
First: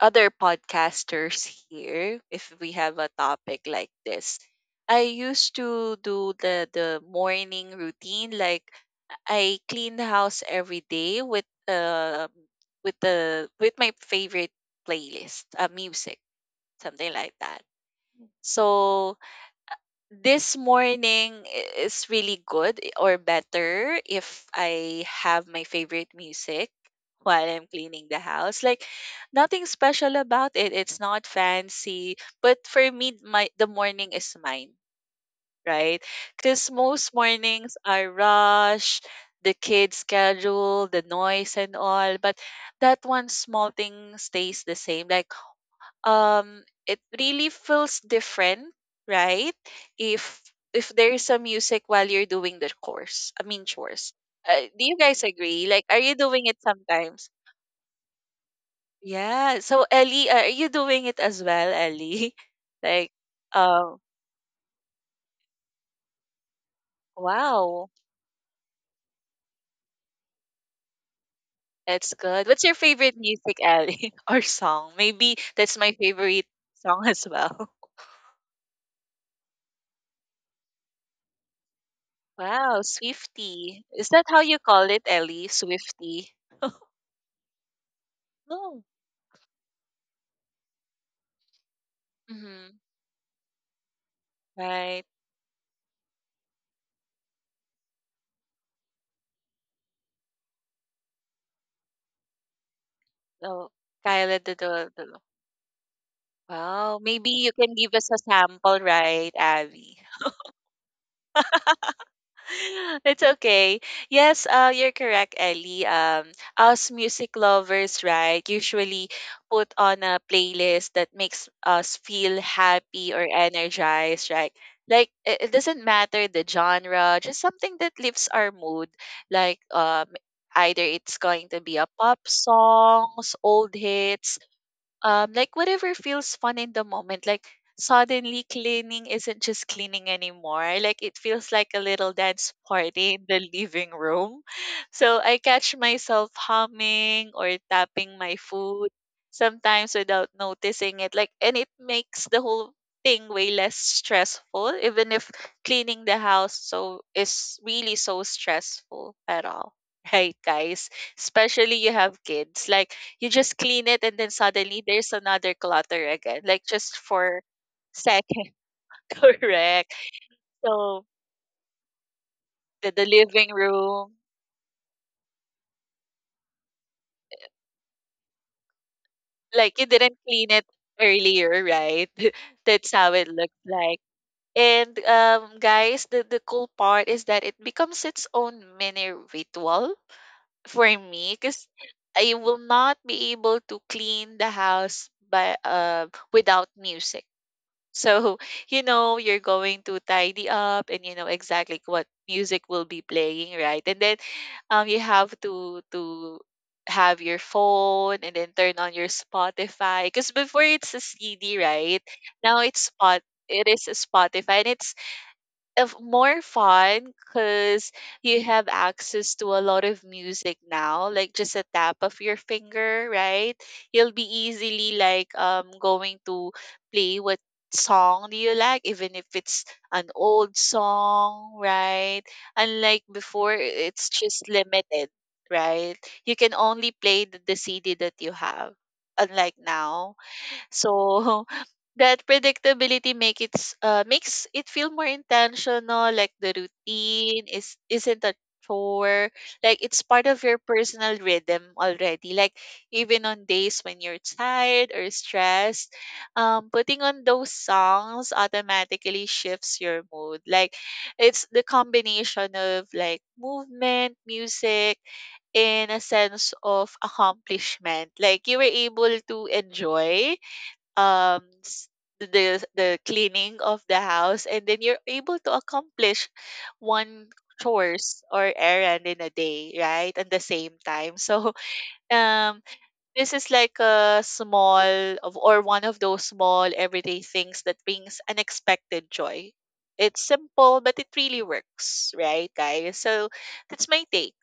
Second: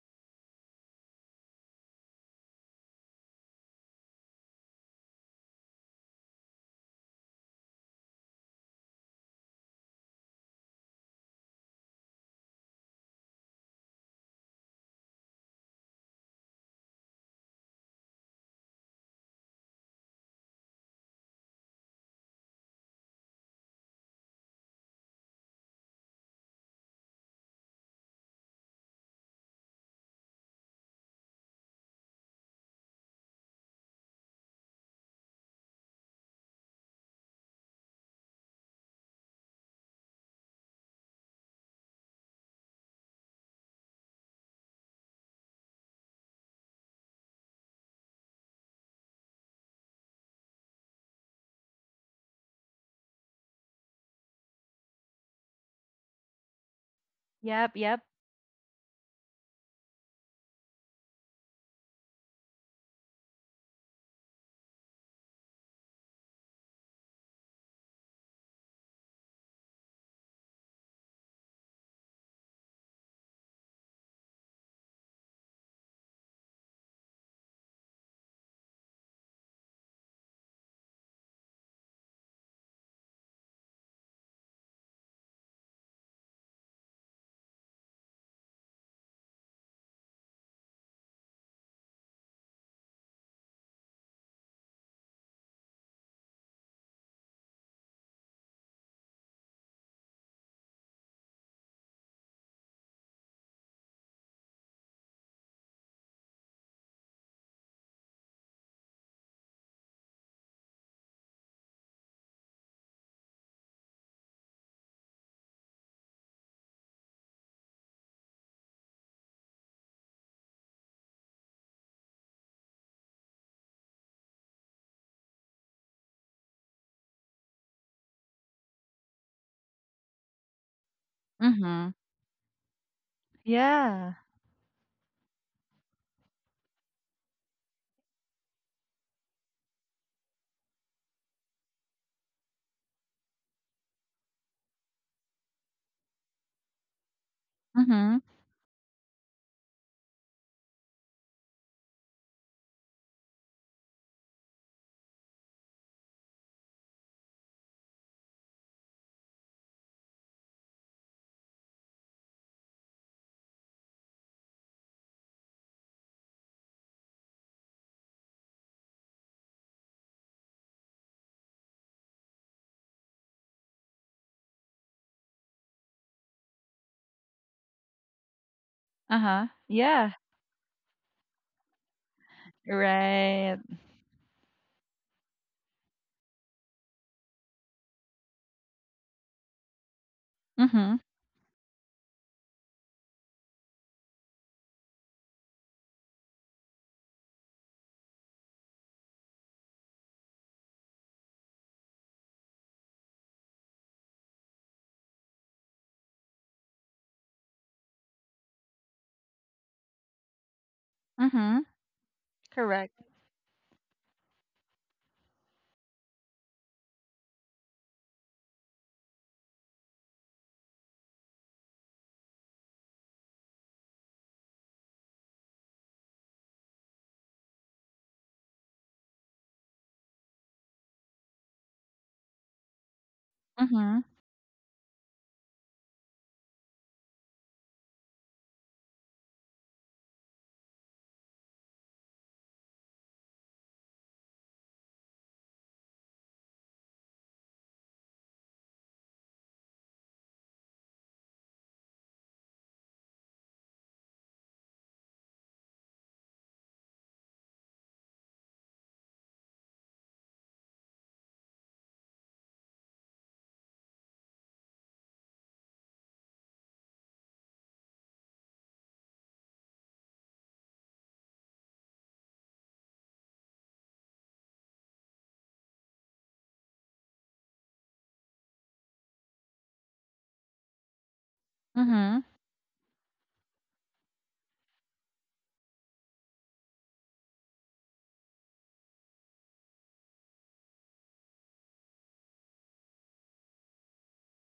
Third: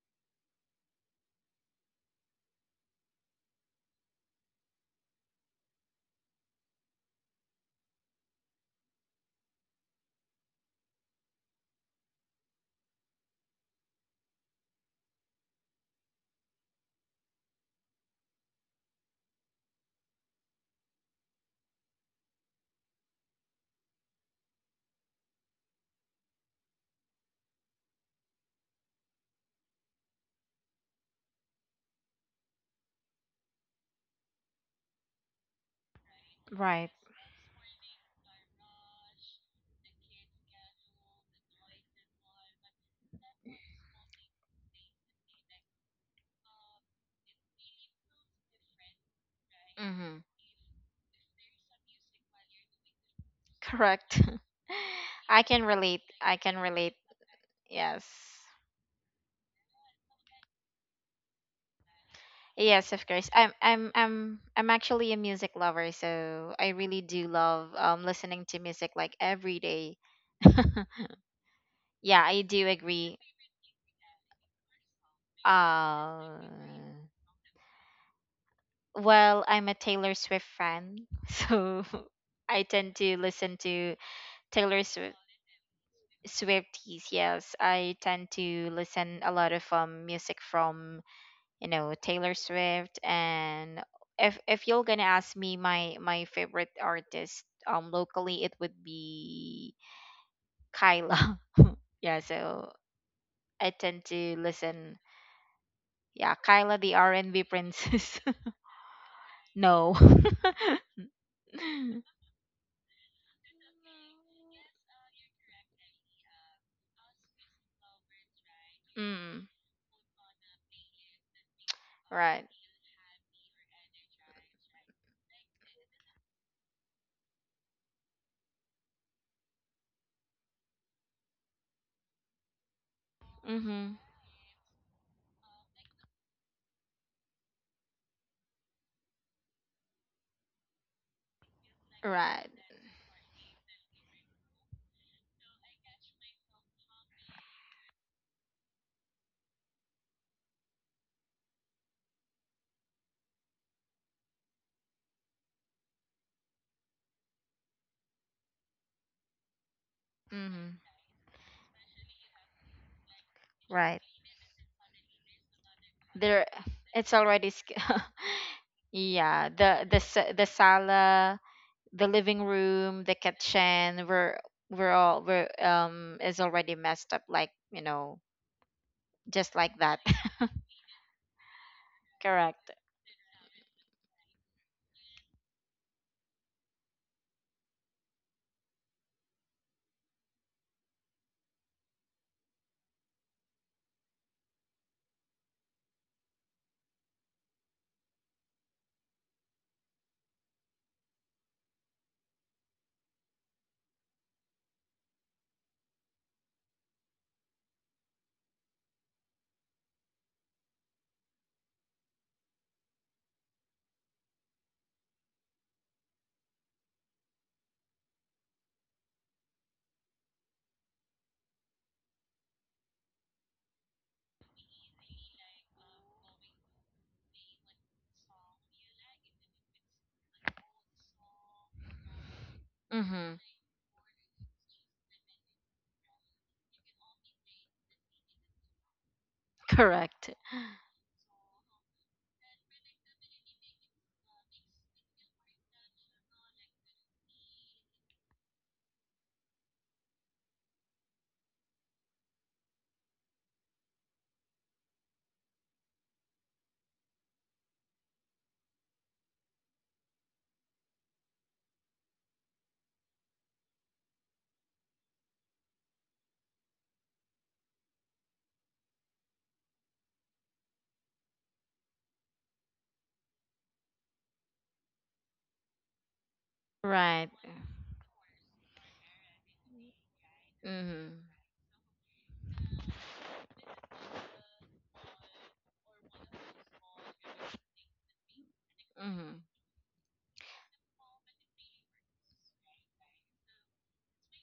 other podcasters here if we have a topic like this. I used to do the morning routine, like I clean the house every day with the with my favorite playlist, music, something like that. So this morning is really good, or better if I have my favorite music while I'm cleaning the house. Like nothing special about it. It's not fancy, but for me, my the morning is mine, right? Because
Right.
most mornings are rush, the kids' schedule, the noise and all. But that one small thing stays the same. Like um, it really feels different, right?
Mm-hmm.
if if there is some music while you're doing the course I mean chores,
Correct.
do you guys
I can
agree? Like are
relate.
you
I
doing
can
it
relate.
sometimes?
Yep, yep.
Yes.
Yeah, so Ellie, are you doing it as well, Ellie,
Yes, of
like
course. I'm I'm
um,
I'm I'm actually a music lover, so I really do love,
wow,
listening to music like every day.
that's
Yeah, I
good. What's
do
your favorite
agree.
music, Ellie, or song? Maybe that's my
Uh,
favorite song as well.
well, I'm a Taylor Swift fan, so I
Wow,
tend to listen
Swifty,
to
is that how you
Taylor
call it,
Swift.
Ellie? Swifty?
Swifties. Yes, I tend to
No.
listen a lot of, music from, you know, Taylor
Mm-hmm.
Swift. And if you're gonna
Right.
ask me my favorite artist, locally, it would be Kyla. Yeah, so I
Oh,
tend
Kaya
to
the Del,
listen. Yeah, Kyla the
wow, maybe
R&B
you can give us a
princess.
sample, right,
No.
Abby? It's okay. Yes, you're correct, Ellie. Us music lovers, right, usually
Mm.
put on a playlist that makes us feel
Right.
happy or energized, right? Like it doesn't matter the genre, just something that lifts our mood. Like um, either it's going to be a
Mm-hmm.
pop songs, old
Mhm.
Yeah.
hits, like whatever feels fun in the moment, like suddenly cleaning isn't just cleaning anymore, like it feels like a little
Right.
dance party in the living room. So I catch myself humming or tapping
Mm-hmm.
my food sometimes without noticing it, like, and it makes the whole thing way less stressful, even if cleaning the house so is really so stressful at all. Right,
Mhm.
guys? Especially you have kids, like you just clean
Right.
it and then suddenly there's another clutter again,
There.
like just
It's
for
already,
second.
yeah, the
Correct.
the sa- the
So
Sala, the living
the,
room,
the
the
living
kitchen,
room,
we're is already messed up, like, you know,
Uh-huh.
just like
like you
that.
Yeah.
didn't clean it earlier, right?
Correct.
That's how it
Right.
looked like. And guys, the cool part is that it becomes its own mini ritual for
Mm-hmm.
me because I will not be able to clean the house by without music. So, you know, you're going to tidy up and you know exactly what music will be playing, right? And then you have to have your phone and then turn on your Spotify, because before it's a CD,
Mm-hmm.
right? Now it's
Correct.
spot it is a Spotify, and it's of more fun because you have access to a lot of music now, like just a tap of your finger, right? You'll be easily like going to play what song do you like, even if it's an old song, right? Unlike
Mhm.
before,
Mm-hmm.
it's just limited, right? You can only play the CD that you have. Unlike now,
Correct.
so that predictability make makes it feel more intentional. Like the routine is isn't a chore. Like it's part of your personal rhythm already. Like even on days when you're tired or stressed, putting on those songs automatically shifts your mood. Like it's the combination of like movement, music, in a sense of accomplishment. Like you were able to enjoy um s- the cleaning of the house, and then you're able to accomplish one
Right.
chores or errand in a day, right, at the same time.
Mhm.
So
Mm-hmm.
um this is like a small of, or one of those small everyday things that brings unexpected
Mhm.
joy. It's simple but it really works, right, guys? So that's my take,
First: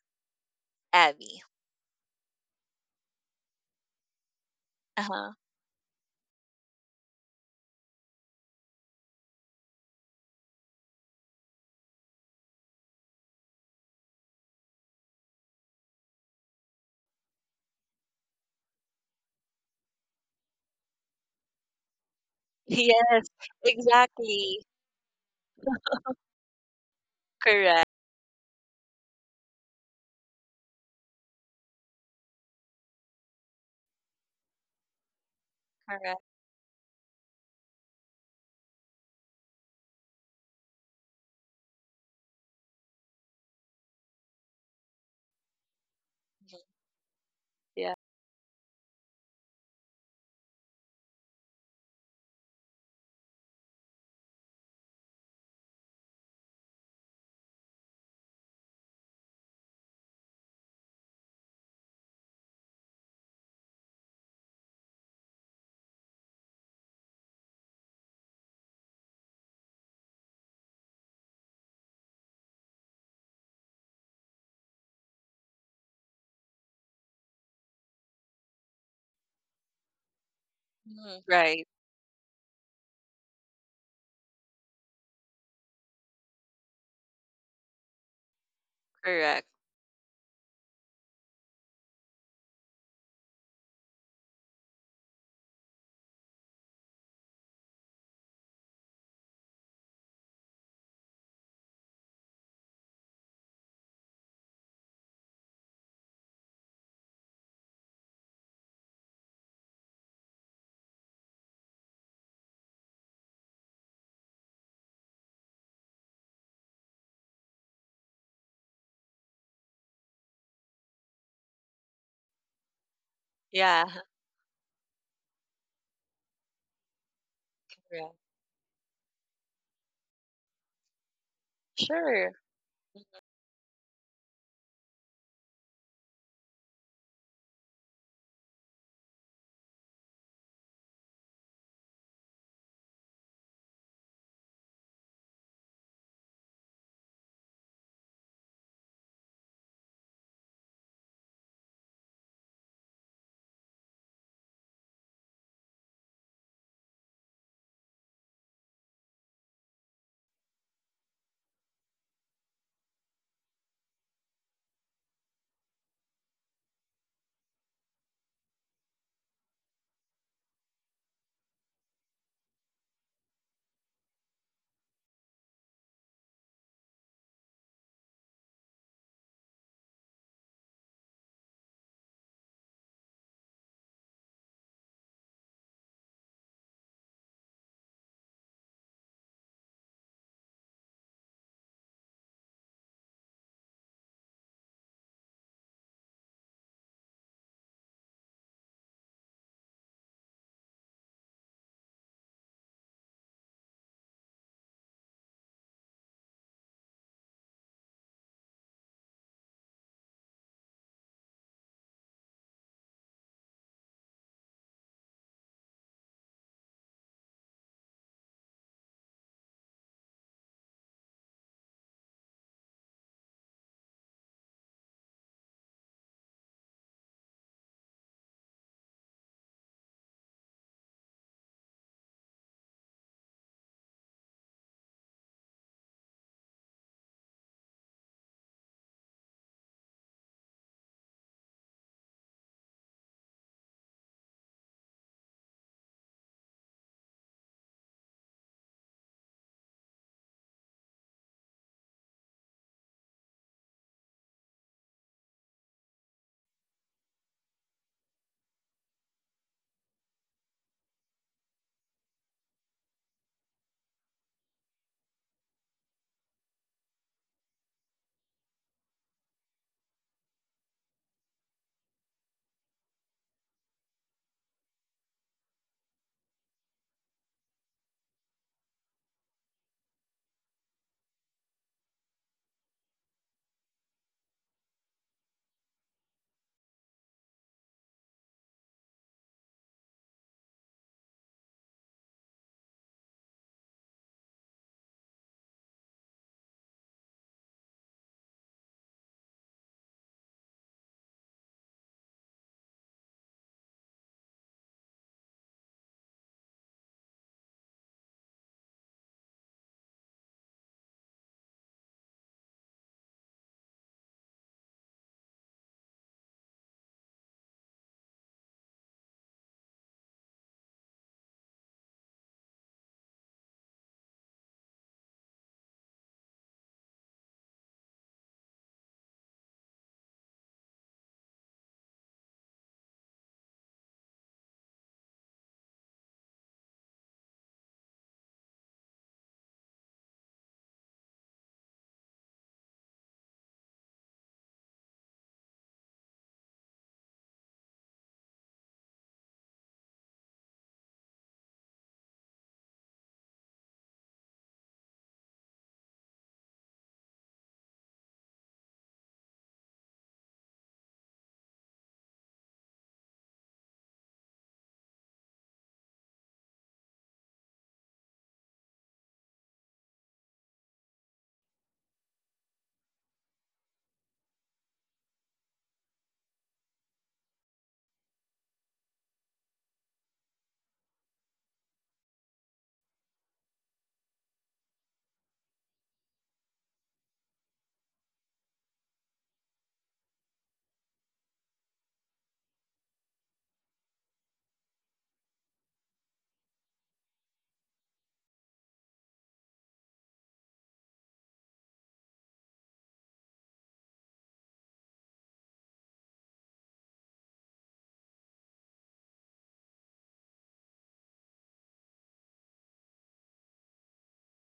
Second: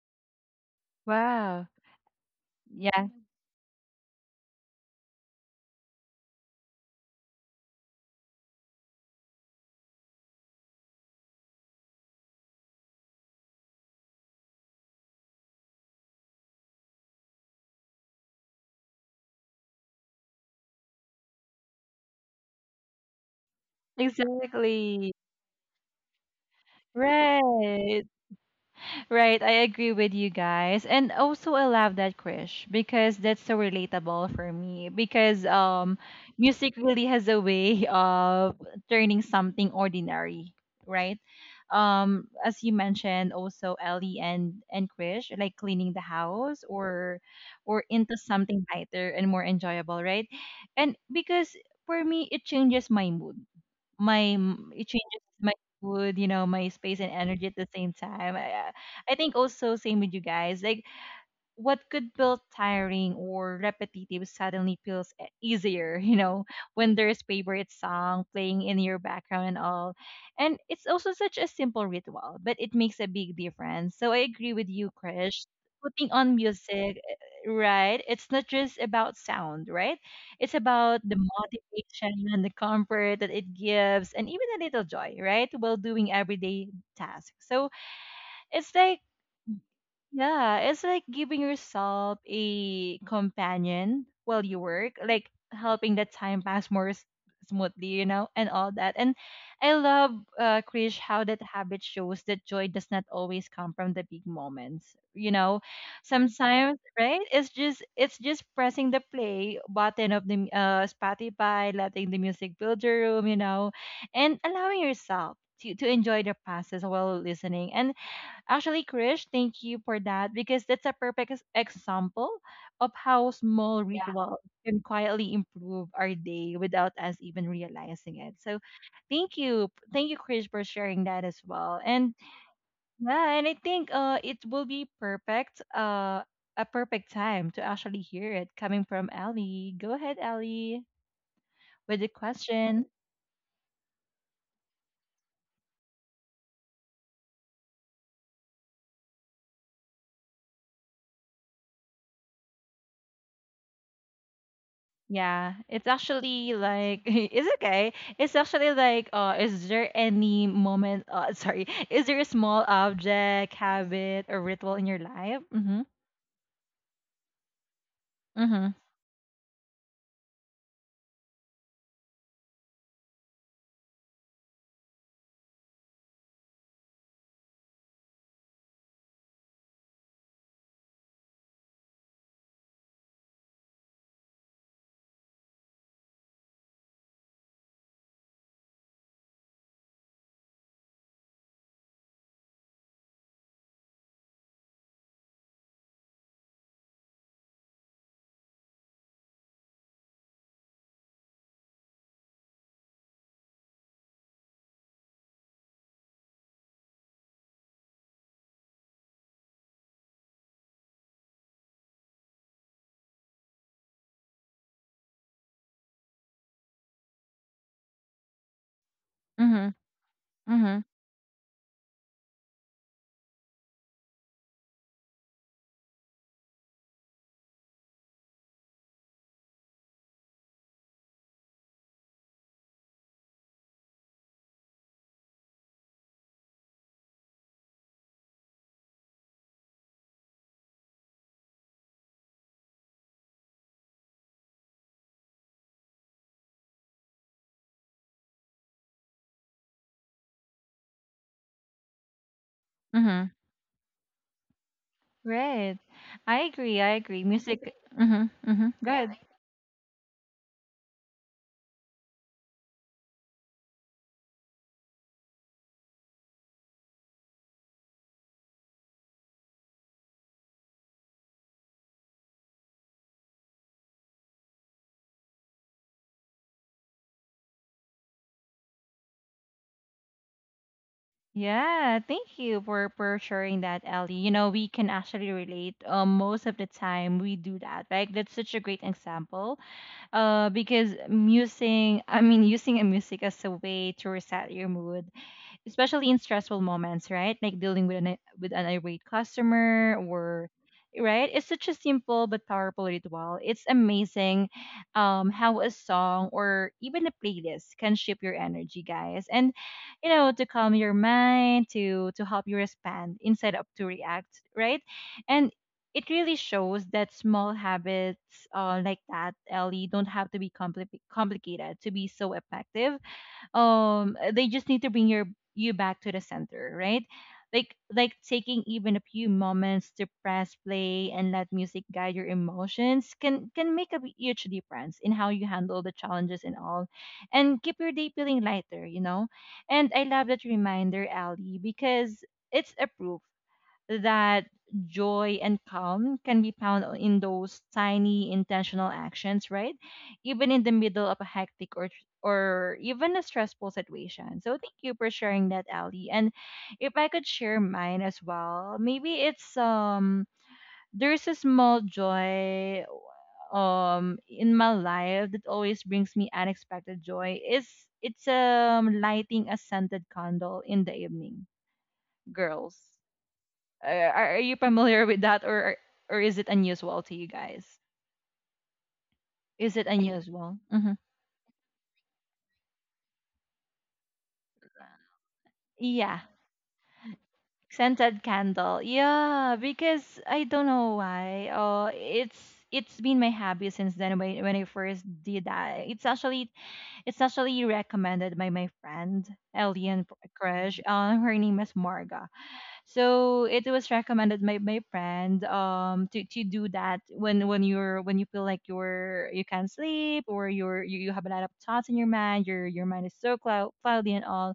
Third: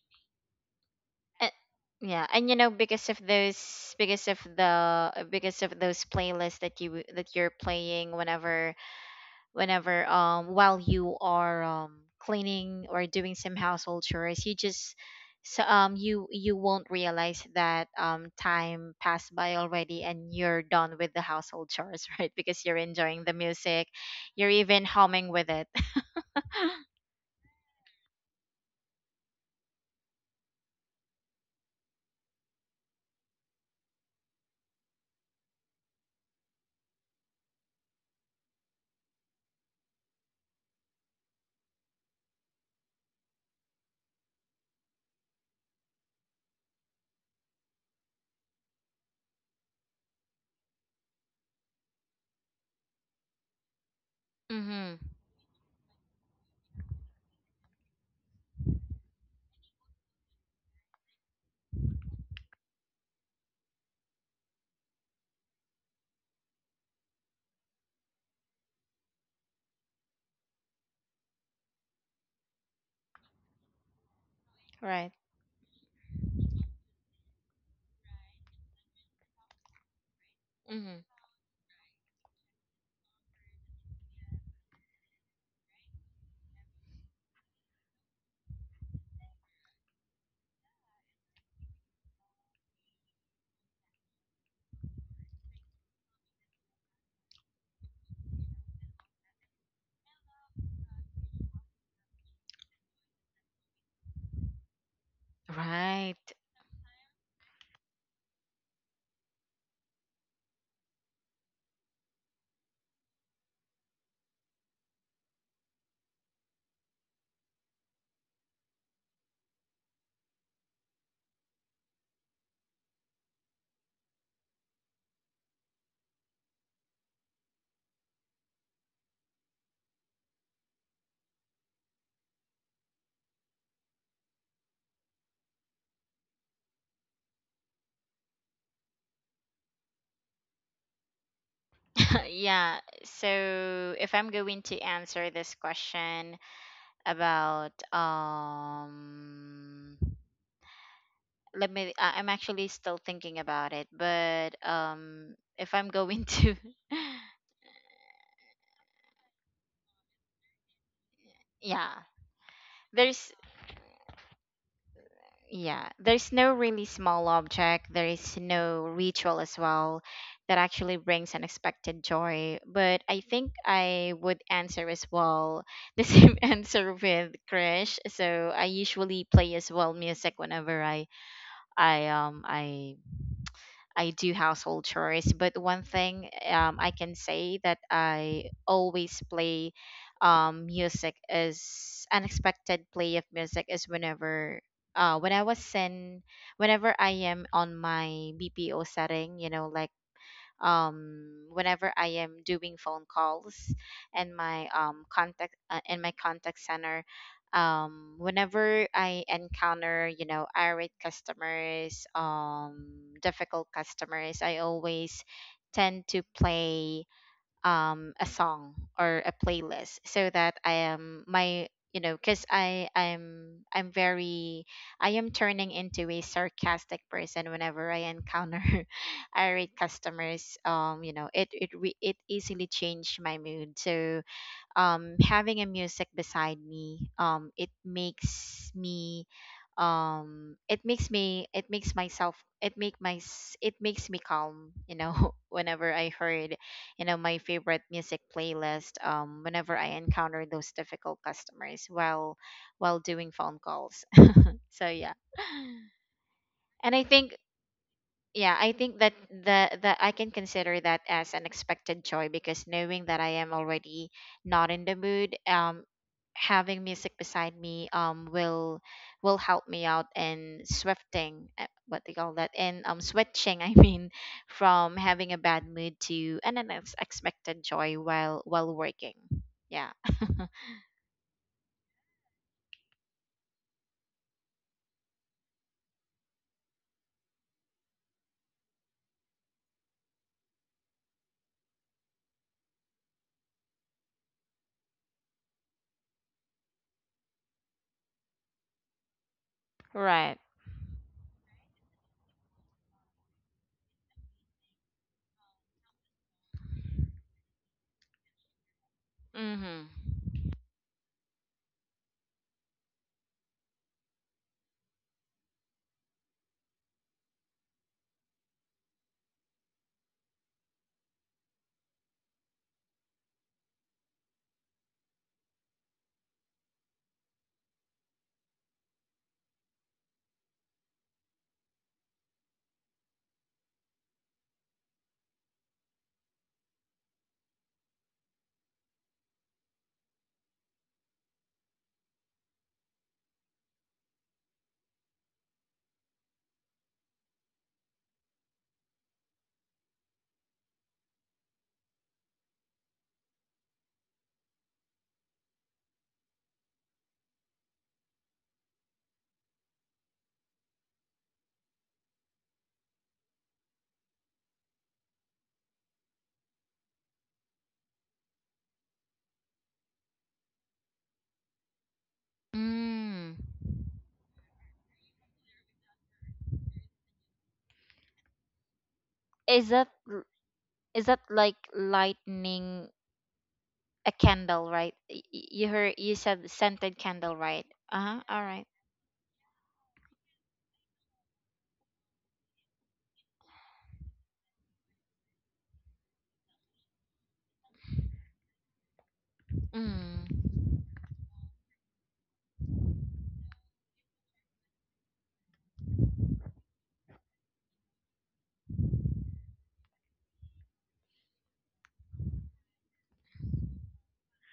abby.
And
Wow.
yeah, and, you know,
Yeah.
because of those, because of the,
Uh-huh.
because of those playlists that you, that you're playing whenever, while you are, cleaning or doing some household chores, you just. So, you won't realize that, time passed by already and you're done with the household chores right, because you're enjoying
Yes,
the music. You're
exactly.
even
Exactly.
humming with it.
Correct.
Right. Right. I agree with you guys. And also I love that, Krish, because that's so relatable for me because
Correct.
music really has a way of turning something ordinary, right? As you mentioned also, Ellie and Krish, like cleaning the
Mhm.
house or
Yeah.
into something lighter and more enjoyable, right? And because for me, it changes my mood, it
Mhm.
changes my mood, you know, my space and energy at the same time. I think also same with you guys. Like what could feel tiring or repetitive suddenly feels easier, you know, when there's favorite song playing in your background and all. And it's also such a simple ritual, but it makes a big difference. So I agree with you,
Right.
Krish. Putting on music, right? It's not just about sound, right? It's
Mhm.
about the
Mhm. Right.
motivation and the comfort that it gives, and even a little joy, right? While doing everyday tasks. So it's like,
Correct.
yeah, it's like giving yourself a companion while you work, like helping the time pass more smoothly, you know, and all that. And I love, Krish, how that habit shows that joy does not always come from the big moments. You know,
Right.
sometimes, right? It's just pressing the play button of the Spotify, letting the music build your room, you know, and allowing yourself to enjoy the process while listening. And actually, Krish, thank you for that, because that's a perfect example of how small,
Yeah,
yeah, rituals can quietly improve our day without us even
correct.
realizing it. So, thank you, Krish, for sharing that as well. And
Sure. Mm.
yeah, and I think it will be perfect, a perfect time to actually hear it coming from Ali. Go ahead, Ali, with the
Yeah.
question.
So if I'm going to answer this question about, let me. I'm actually still thinking about it, but,
Yeah,
if
it's
I'm going
actually
to,
like it's okay. It's actually like, is there any moment, sorry,
yeah,
is there a small
there's.
object, habit or ritual in your life? Mhm.
Yeah, there's no really small object, there is
Mhm.
no ritual as well, that actually brings unexpected joy. But I think I would answer as well the same answer with Crash. So I usually play as well music whenever I i do household chores. But one thing, I can say that I always play, music is unexpected play of music is whenever, uh, when I was in whenever I am on my BPO setting, you know, like, whenever I am doing phone calls and, my contact, in my contact center. Whenever I encounter, you know, irate customers, difficult customers, I always tend to play, a song or a
Mhm.
playlist so that
Mhm.
I am my, you know, because I'm very. I am turning into a sarcastic person whenever I encounter irate customers. You know it it easily changed my mood. So, having a music beside me, it makes me, it makes me it makes myself it make my s- it makes me calm, you know. Whenever I heard, you know, my favorite music playlist, whenever I encounter those difficult customers while
Mhm.
doing phone calls. So yeah.
Right. I agree. I
And I
agree.
think,
Music. Mhm.
yeah, I
Mhm.
think that
Good.
the that I can consider that as an expected joy because, knowing that I am already not in the mood, having music beside me, will help me out in swifting, what they call that, and, switching, I mean, from having a bad mood to an unexpected joy while working. Yeah.
Yeah, thank you for sharing that, Ellie. You know, we can actually relate. Most of the time we do that, right? That's such a great example, because musing, I mean, using a music as a way to reset your mood, especially in stressful moments, right? Like dealing with an, irate customer
Right.
or right? It's such a simple but powerful ritual. It's amazing how a song or even a playlist can shape your energy, guys. And
Mm-hmm.
you know, to calm your mind, to help you respond instead of to react, right? And it really shows that small habits, like that, Ellie, don't have to be complicated to be so effective, they just need to bring you back to the center, right? Like, taking even a few moments to press play and let music guide your emotions can make a huge difference in how you handle the challenges and all, and keep your day feeling lighter, you know. And I love that reminder, Ali, because it's a proof that joy and calm can be found in those tiny intentional actions, right? Even in the middle of a hectic or even a stressful situation. So thank you for sharing that, Ali. And if I could share mine as well, maybe it's there's a small joy in my life that always brings me unexpected joy is it's lighting a scented candle in the evening, girls.
Mm.
Are you familiar with that, or is it unusual to you guys?
Is
Is it
that,
unusual? Hmm.
is that like lightning a candle, right? You heard, you
Yeah,
said scented candle, right? Uh
scented
huh. All right.
candle. Yeah, because I don't know why. Oh, it's been my hobby since then. When I first did that, it's actually recommended by my friend Elian
Mm.
Crush. Her name is Marga. So it was recommended by my friend to, do that when you're when you feel like you're you can't sleep or you're you have a lot of thoughts in your mind, your mind is so cloudy and all.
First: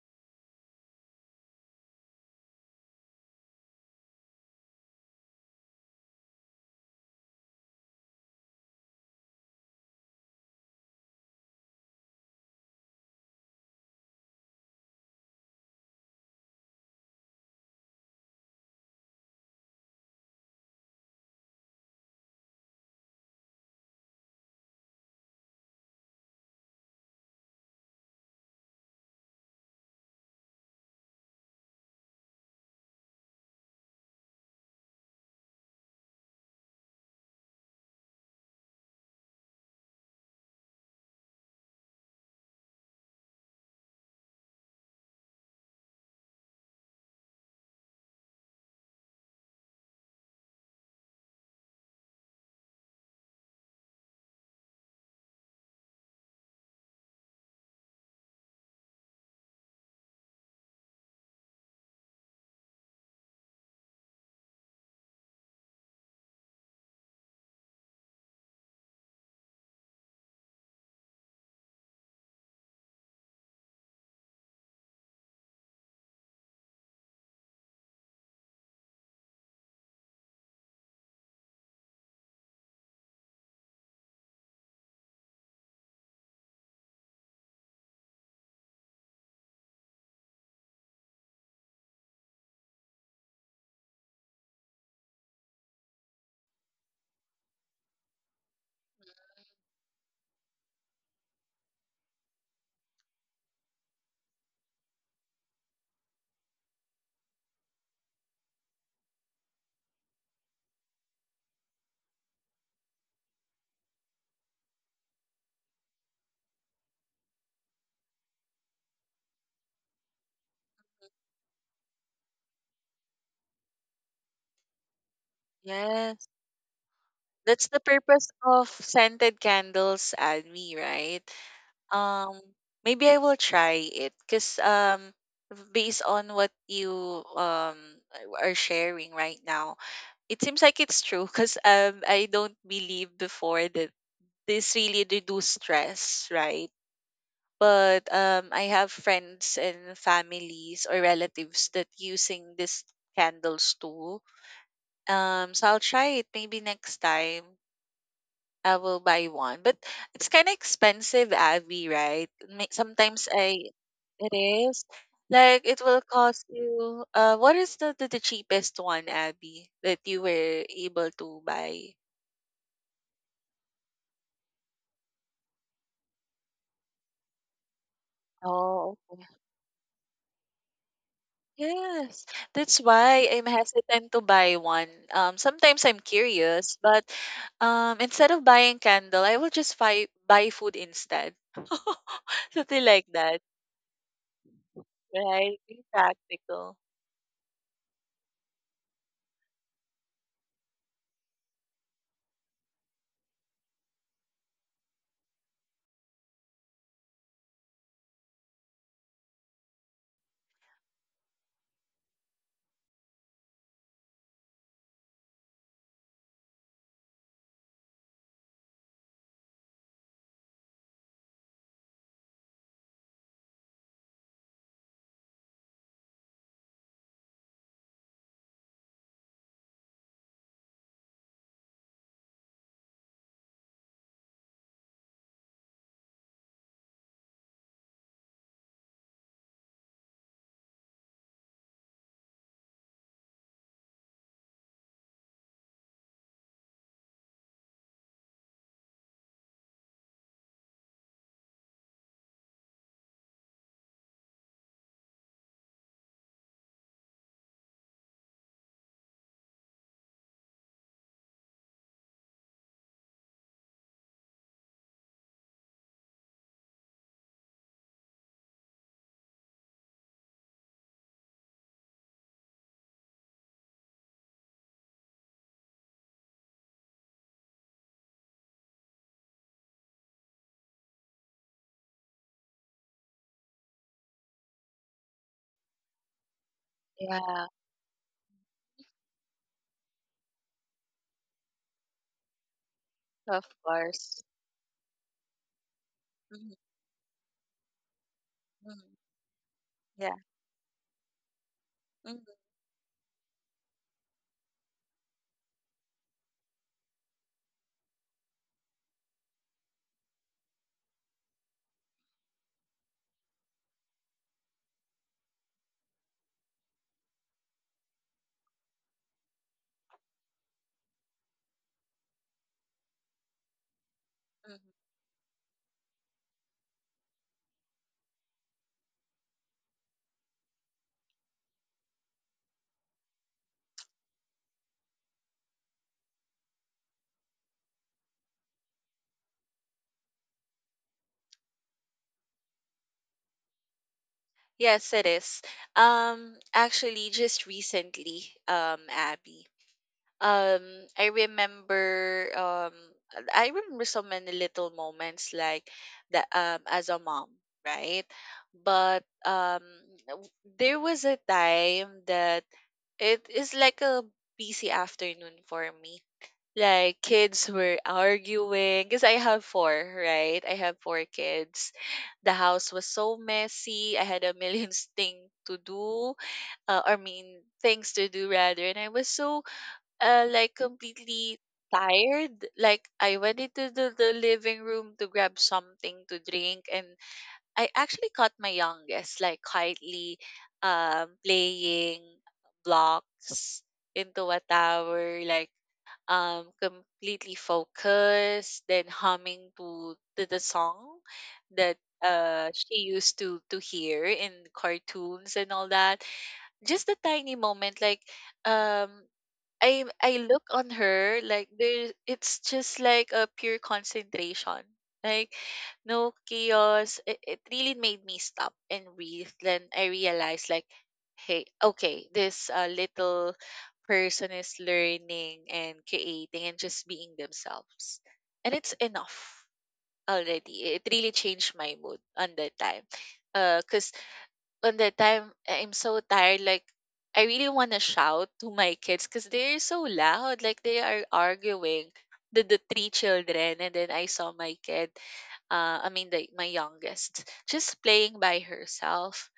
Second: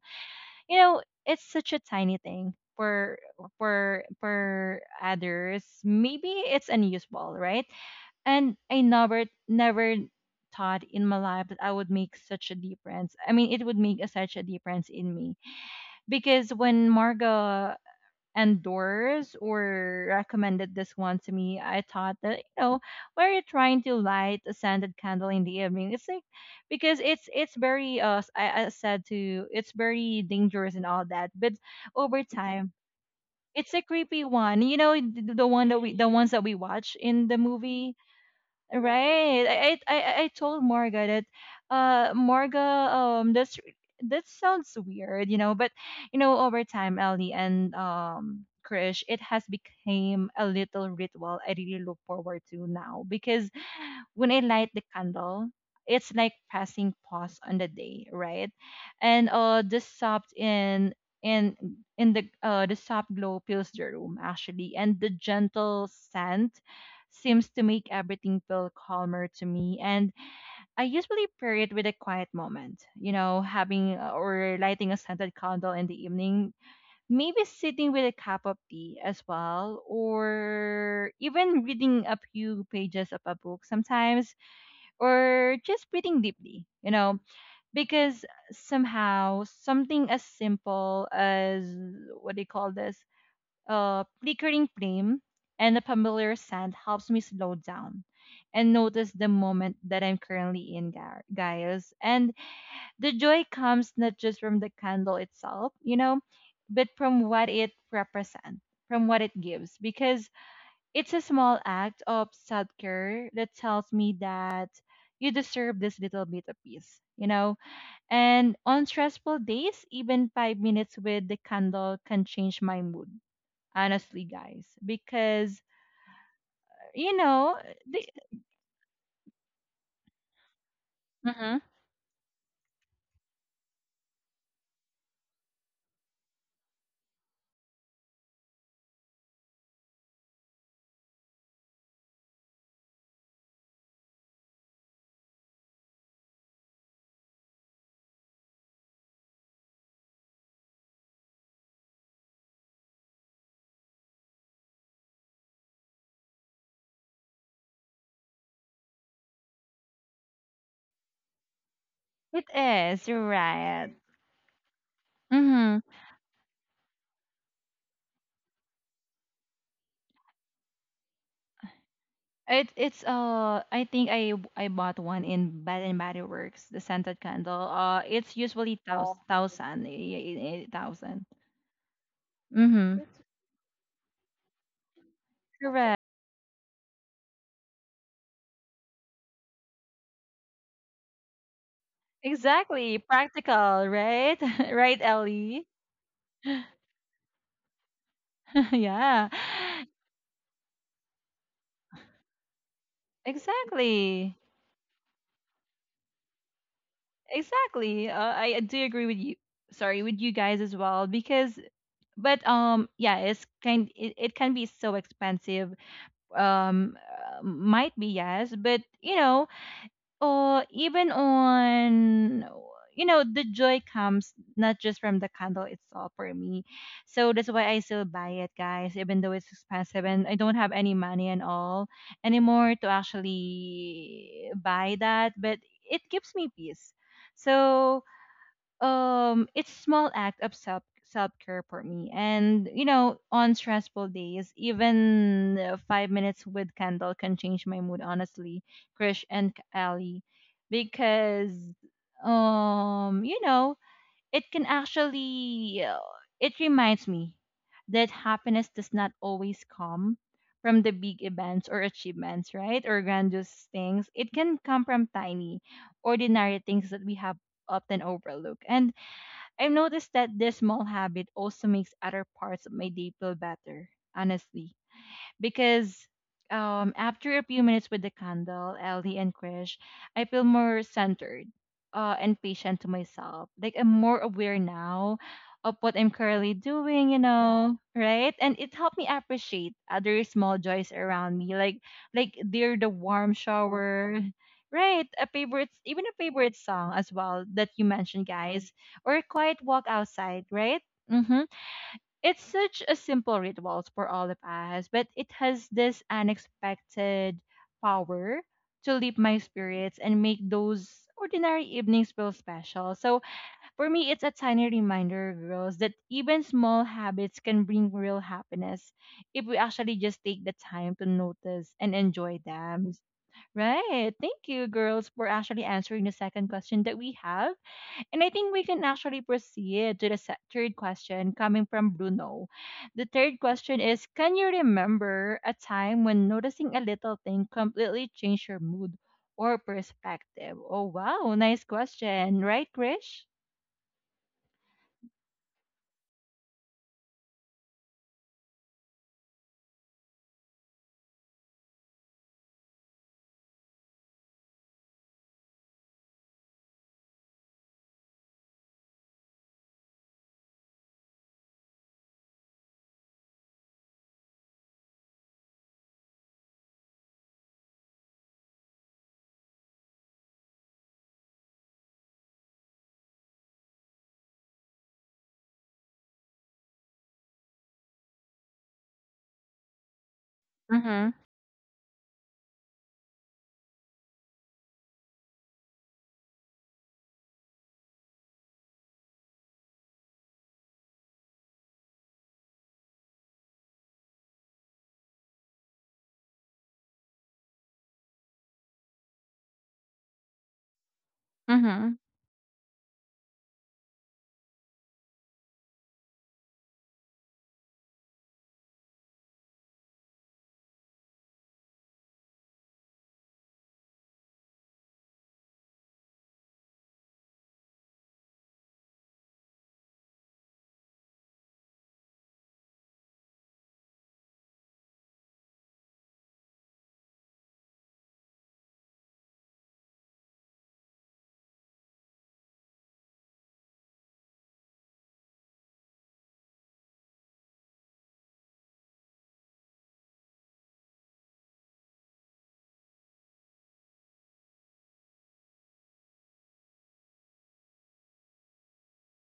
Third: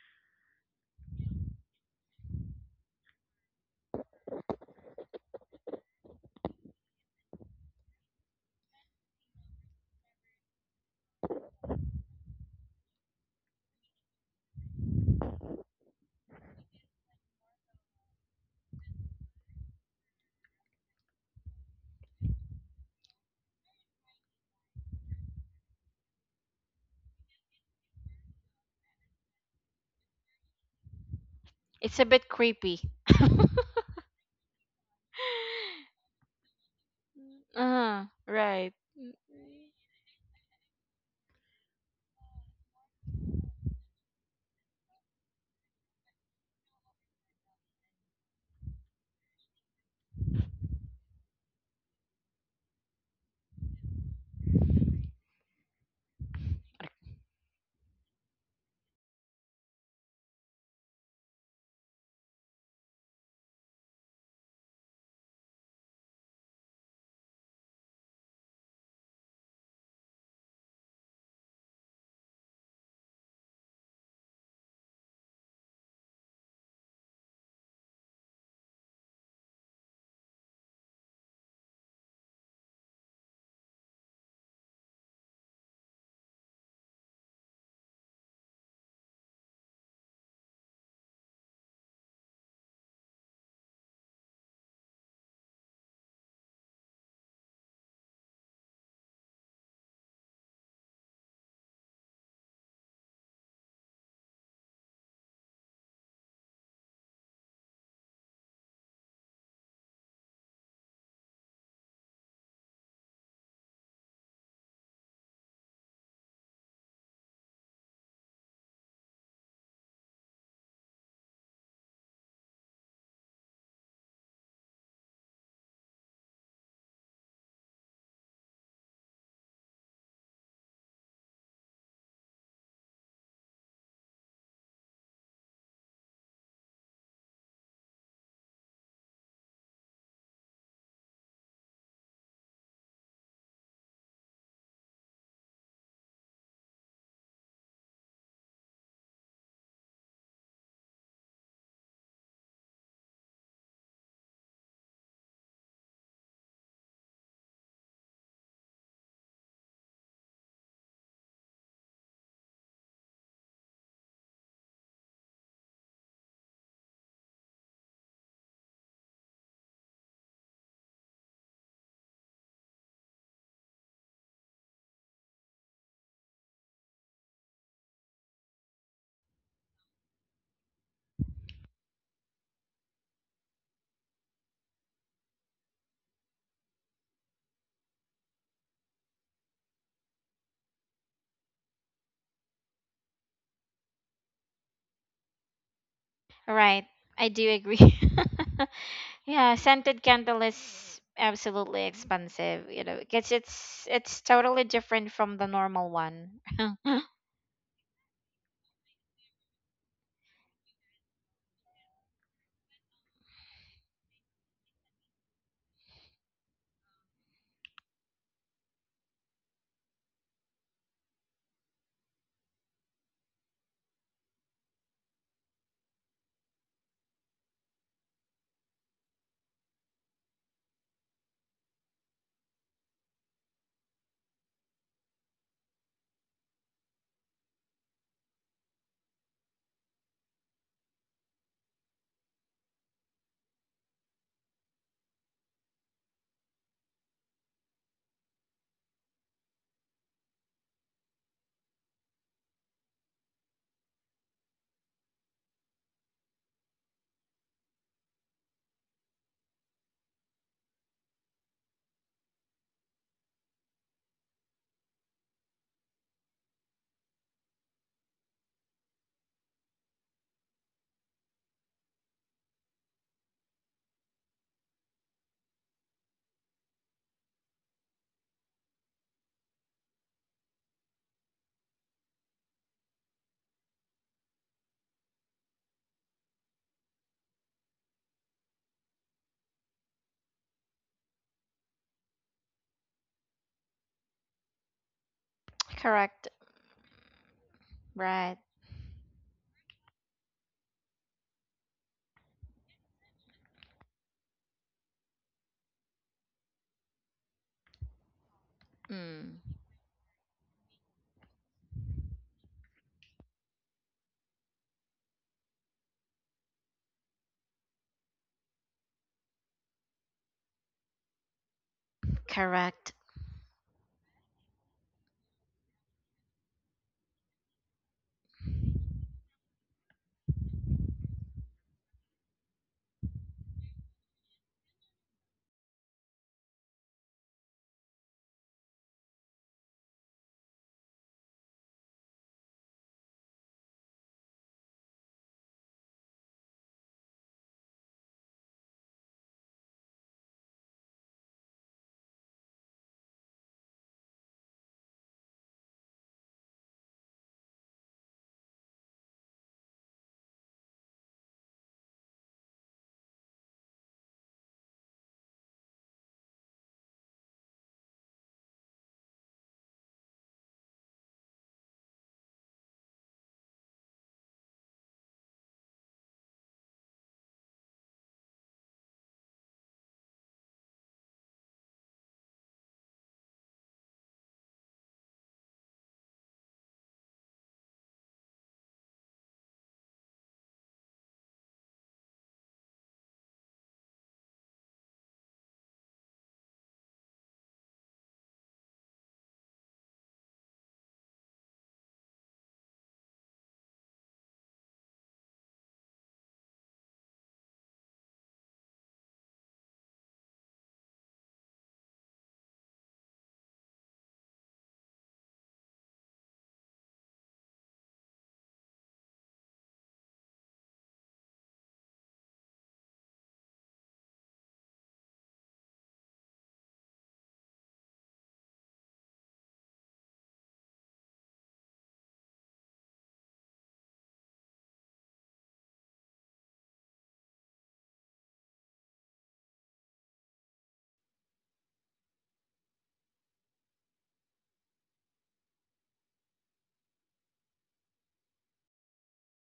You know, it's such a tiny thing for others, maybe it's unusable, right? And I never thought in my life that I would make such a difference, I mean it would make a, such a difference in me, because when Margo endorsed or recommended this one to me, I thought that, you know, why are you trying to light a scented candle in the evening? It's like because it's very I said to it's very dangerous and all that. But
It's a
over
bit
time,
creepy.
it's a creepy one. You know, the one that we the ones that we watch in the
Uh
movie.
huh. Right.
Right. I told Morga that Morga that's that sounds weird, you know, but you know, over time, Ellie and Krish, it has become a little ritual I really look forward to now because when I light the candle, it's like passing pause on the day, right? And the soft in in the soft glow fills the room actually, and the gentle scent seems to make everything feel calmer to me. And I usually pair it with a quiet moment, you know, having or lighting a scented candle in the evening, maybe sitting with a cup of tea as well, or even reading a few pages of a book sometimes or just breathing deeply, because somehow something as simple as what do you call this? Flickering flame and a familiar scent helps me slow down and notice the moment that I'm currently in, guys. And the joy comes not just from the candle itself, but from what it represents, from what it gives, because it's a small act of self care that tells me that you deserve this little bit of peace, you know? And on stressful days, even 5 minutes with the candle can change my mood, honestly, guys. Because,
Yes.
you know,
That's the
the,
purpose of scented candles, Admi, right?
mhm,
Um, Maybe I will try it because, based on what you um are sharing right now, it seems like it's true, because I don't believe before that this really reduce stress, right? But I have friends and families or relatives that using these candles too. So I'll try it maybe next time. I will buy one. But it's kind of expensive, Abby, right?
it
May-
is, you're
Sometimes I,
right.
it is. Like
Mm-hmm.
it will cost you what is the cheapest one, Abby, that you were able to buy?
It's I think I bought one in Bath and Body Works, the scented candle. It's usually
Oh,
thous- Oh, thousand thousand eh, eh, eh, thousand
yes. That's
Mm-hmm.
why I'm hesitant to buy one. Sometimes
Correct.
I'm curious, but instead of buying candle, I will just buy food instead. Something
Exactly.
like that.
Practical, right? Right,
Right,
Ellie?
be practical.
Right. I do agree.
Yeah.
Yeah, scented candle is absolutely expensive. You know, because it's
Exactly.
totally different from the normal one.
Exactly. I do agree with you. Sorry, with you guys as well, because but yeah, it can be so expensive. Um might be yes, but or even on the joy comes not just from the candle itself for me, so that's why I still buy it, guys, even though it's expensive and I don't have any money and all anymore to actually buy that. But it gives me peace. So it's a small act of self care for me. And on stressful days, even 5 minutes with candle can change my mood, honestly, Krish and Ali, because um you know it can actually, it reminds me that happiness does not always come from the big events or achievements, right, or grandiose things. It can come from tiny ordinary things that we have often overlook. And I've noticed that this small habit also makes other parts of my day feel better, honestly, because after a few minutes with the candle, Ellie and Krish, I feel more centered and patient to myself. Like I'm more aware now of what I'm currently doing, you
Yeah,
know, right? And it helped me appreciate other small joys around me, like they're the warm
of
shower.
course.
Right, a favorite, even a
Correct.
favorite
Mhm,
song as well that you mentioned,
Right.
guys,
mhm.
or a quiet walk
Yeah.
outside, right? Mm-hmm.
Mhm,
It's such a simple ritual for all of us, but it has this unexpected power to lift
Mm.
my spirits and make those ordinary evenings feel special. So for me, it's a tiny reminder, girls, that even small habits can bring real happiness if we actually just take the time to notice and enjoy
Correct.
them. Right. Thank
mhm.
you, girls, for actually answering the second question that we have. And I think we can actually proceed to the third question coming from Bruno. The third question is, can you remember a time when noticing a little thing completely changed your mood or perspective? Oh, wow. Nice question. Right, Krish?
Yes, it is. Actually, just recently, Abby, um, I remember, um, I remember so many little moments like that, as a mom, right? But w- there was a time that it is like a busy afternoon for me, like kids were arguing because I have four, right? I have four kids. The house was so messy. I had a million thing to do, I mean things to do rather, and I was so like
Mm-hmm.
completely tired. Like I went into the living room to grab something to drink, and I actually caught my youngest like quietly playing blocks into a tower, like completely focused, then humming to the song that
Mm-hmm.
she used to hear in cartoons and all that. Just a tiny moment, like um I look on her, like there it's just like a pure concentration. Like no chaos. It really made me stop and breathe. Then I realized like, hey, okay, this little person is learning and creating and just being themselves. And it's enough already. It really changed my mood on that time. Because on that time I'm so tired. Like I really want to shout to my kids because they're so loud. Like they are arguing the three children, and then I saw my kid. I mean the my youngest just playing by herself.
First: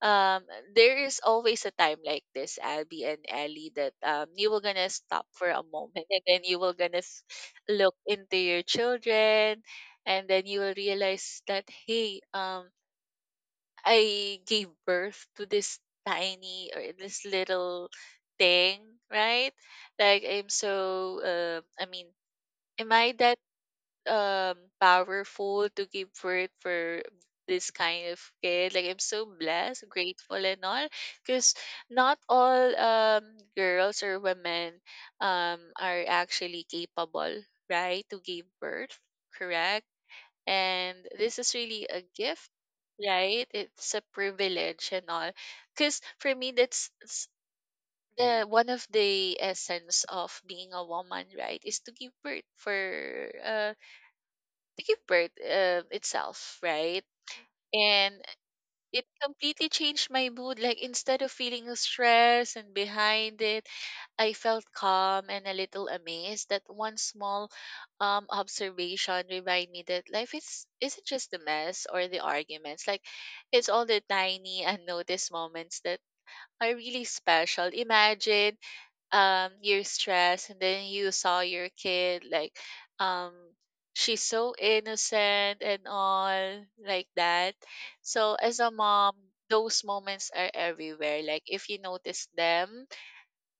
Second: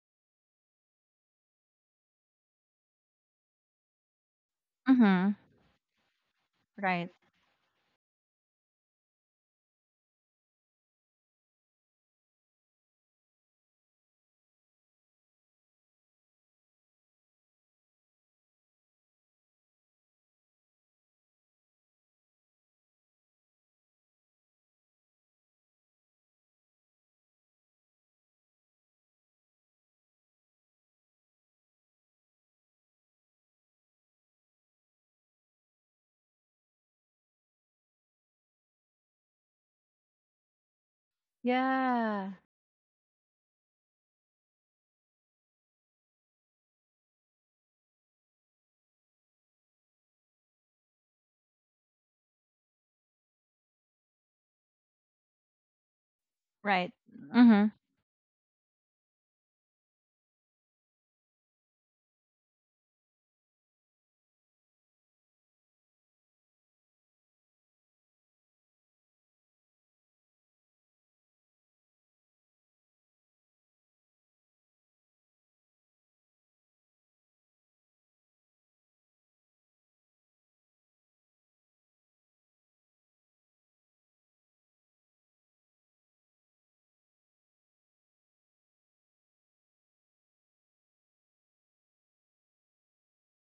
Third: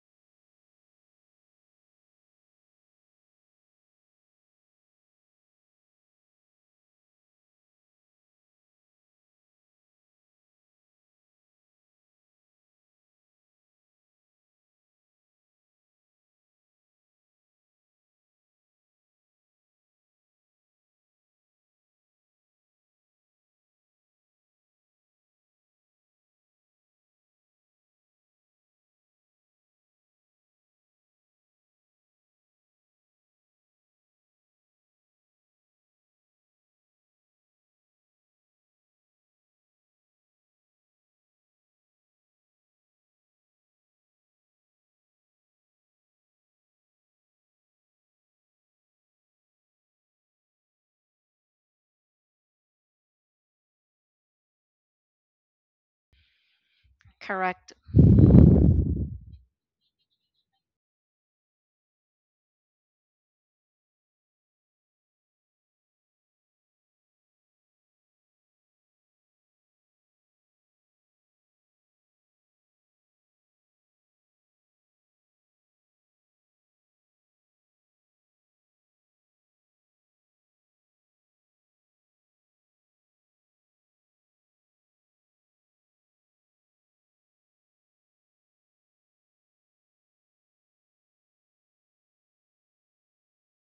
Um, there is always a time like this, Abby and Ellie, that you will gonna stop
Mm-hmm.
for a moment, and then you will
Right.
look into your children, and then you will realize that hey, I gave birth to this tiny or this little thing, right? Like I'm so I mean, am I that powerful to give birth for this kind of kid? Like I'm so blessed, grateful and all, because not all girls or women are actually capable, right, to give birth, correct? And this is really a
Yeah.
gift, right, it's a privilege and all, because for me the one of the essence of being a woman, right, is to give birth for uh to give birth itself,
Right.
right.
Mm-hmm.
Correct.
And it completely changed my mood. Like instead of feeling stressed and behind it, I felt calm and a little amazed that one small observation reminded me that life is isn't just the mess or the arguments. Like it's all the tiny unnoticed moments that are really special. Imagine you're stressed and then you saw your kid like um she's so innocent and all like that. So as a mom, those moments are everywhere. Like if you notice them,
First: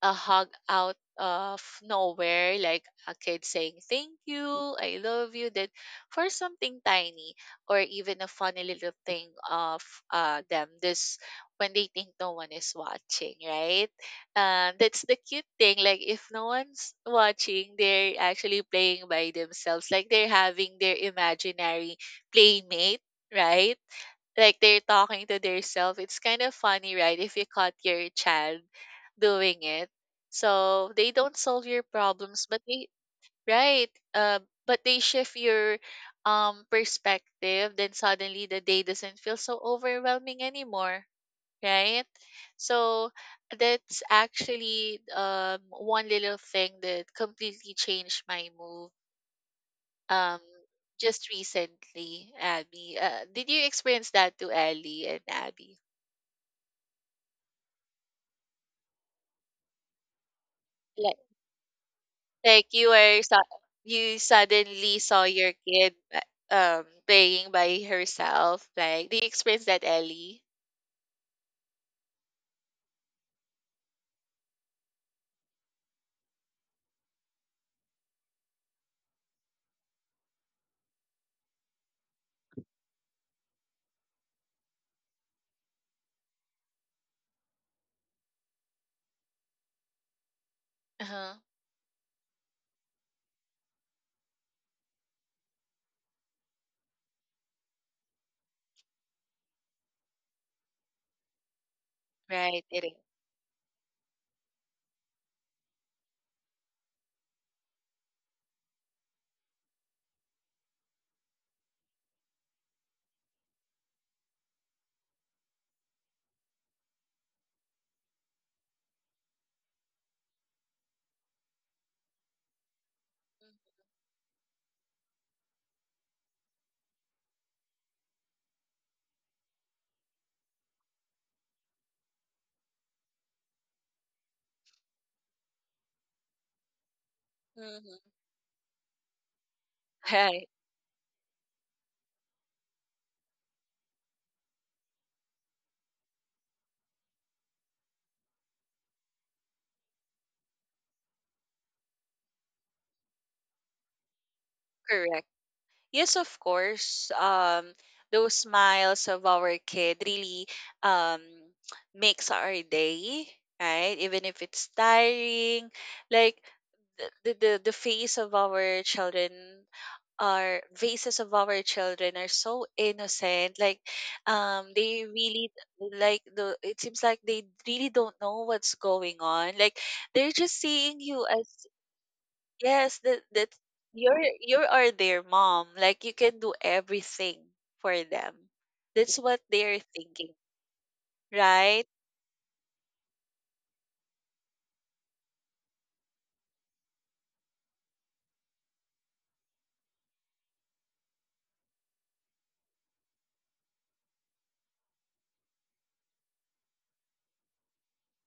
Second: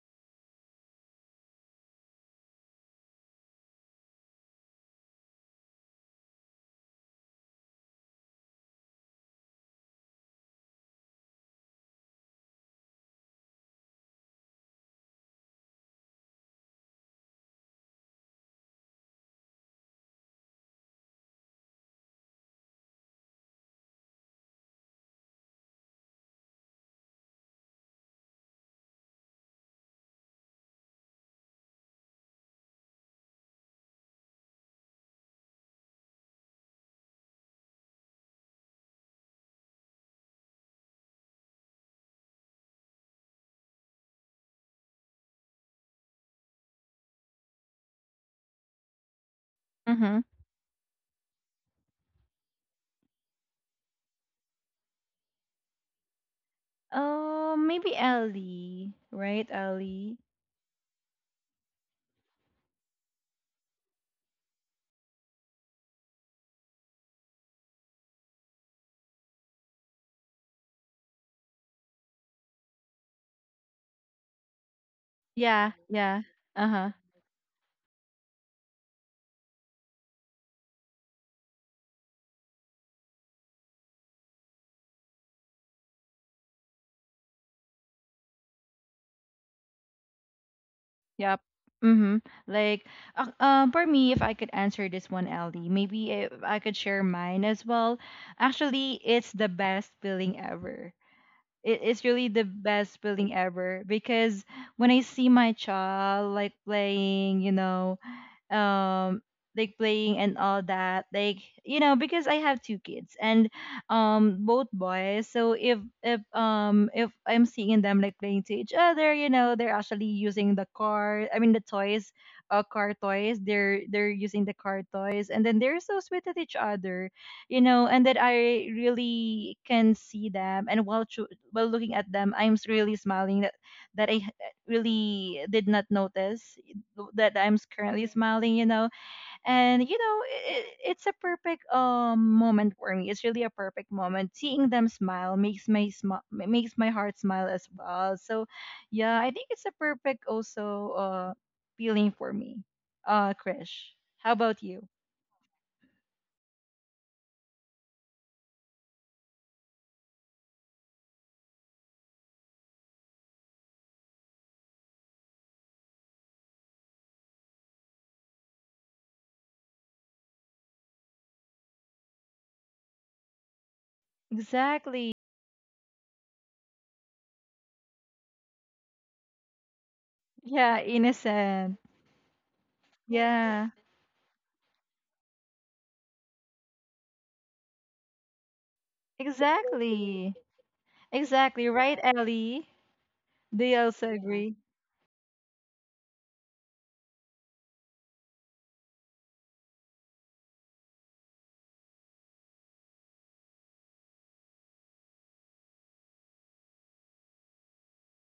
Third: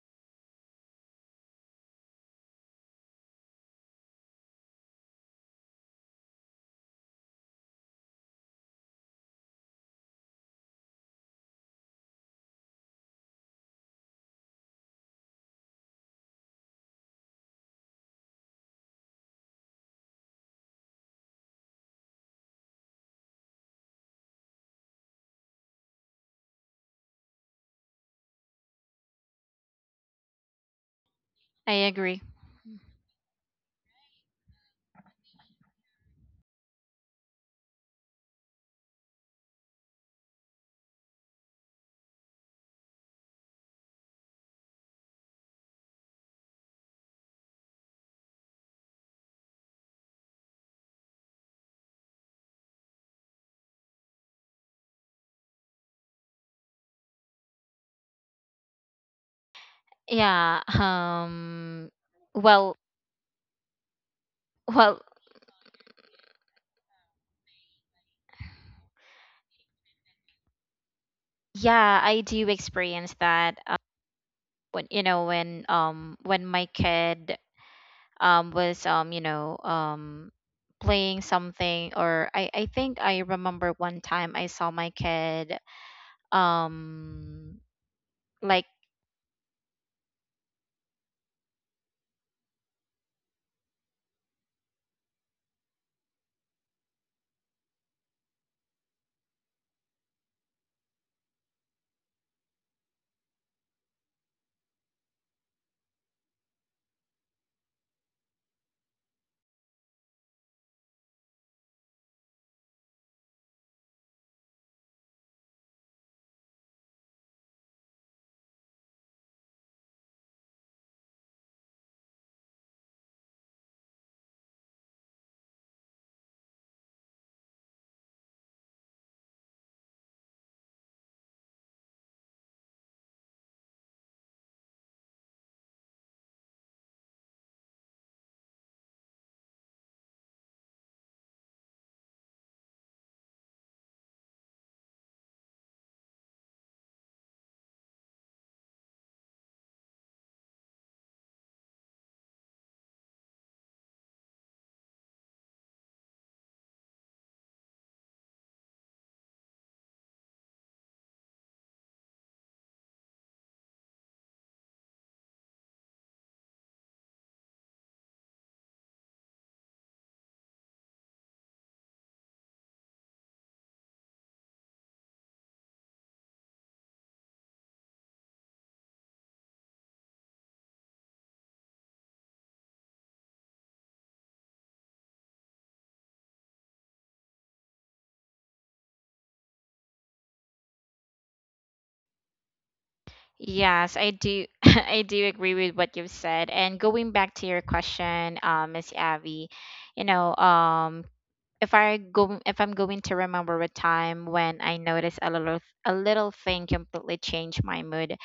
a hug out of nowhere, like a kid saying thank you, I love you, that for something tiny, or even a funny little thing of them this when they think no one is watching, right? That's the cute thing. Like if no one's watching, they're actually playing by themselves. Like they're having their imaginary playmate, right? Like they're talking to themselves. It's kind of funny, right? If you caught your child doing it, so they don't solve
I
your
agree.
problems, but they, right, but they shift your perspective. Then suddenly the day doesn't feel so overwhelming anymore, right? So that's actually one little thing that completely changed my move
Mm-hmm.
um just recently, Abby. Did you experience that too, Ellie and Abby?
Oh, maybe Ellie. Right, Ellie?
Yeah.
Like
Well.
you you suddenly
Well.
saw your kid playing by herself. Like do you experience that, Ellie?
Yeah, I do experience that. When you know when,
Yeah. Yeah.
when my
Uh-huh.
kid, was, you know, playing something. Or I think I remember one time I saw my kid, um like.
Uh-huh.
Yep. Mm-hmm. Like, for me, if I could answer this one, Ellie, maybe if I could share mine as well. Actually, it's the best feeling ever. It's really the
Right, it is.
best feeling ever, because when I see my child like playing, um like playing and all that, like because I have two kids, and both boys. So if I'm seeing them like playing to each other, they're actually using the car, I mean the toys, car toys, they're using the car toys. And then they're so sweet at each other, and that I really can see them. And while looking at them, I'm really smiling, that I really did not notice that I'm currently
Mm-hmm.
smiling. And
Right.
it, it's a perfect moment for me. It's really a perfect moment. Seeing them smile makes my heart smile as well. So, yeah, I think it's a perfect also feeling for me. Krish, how about you?
Correct. Yes, of course. Those smiles of our kid really um, makes our day, right? Even if it's tiring, like the face of our children, our faces of our children are so innocent, like they
Exactly.
really like the it seems like they really don't know what's going on, like they're just
Yeah,
seeing you as,
innocent.
yes, that that
Yeah,
you're, you are their mom. Like you can do everything for them. That's what they're
exactly.
thinking,
Exactly.
right?
Right, Ellie? Do you
Yes,
also
I do.
agree?
I do agree with what you've said. And going back to your question, Miss Abby, you know, if I'm going to remember a time when I noticed a little, thing completely changed my mood,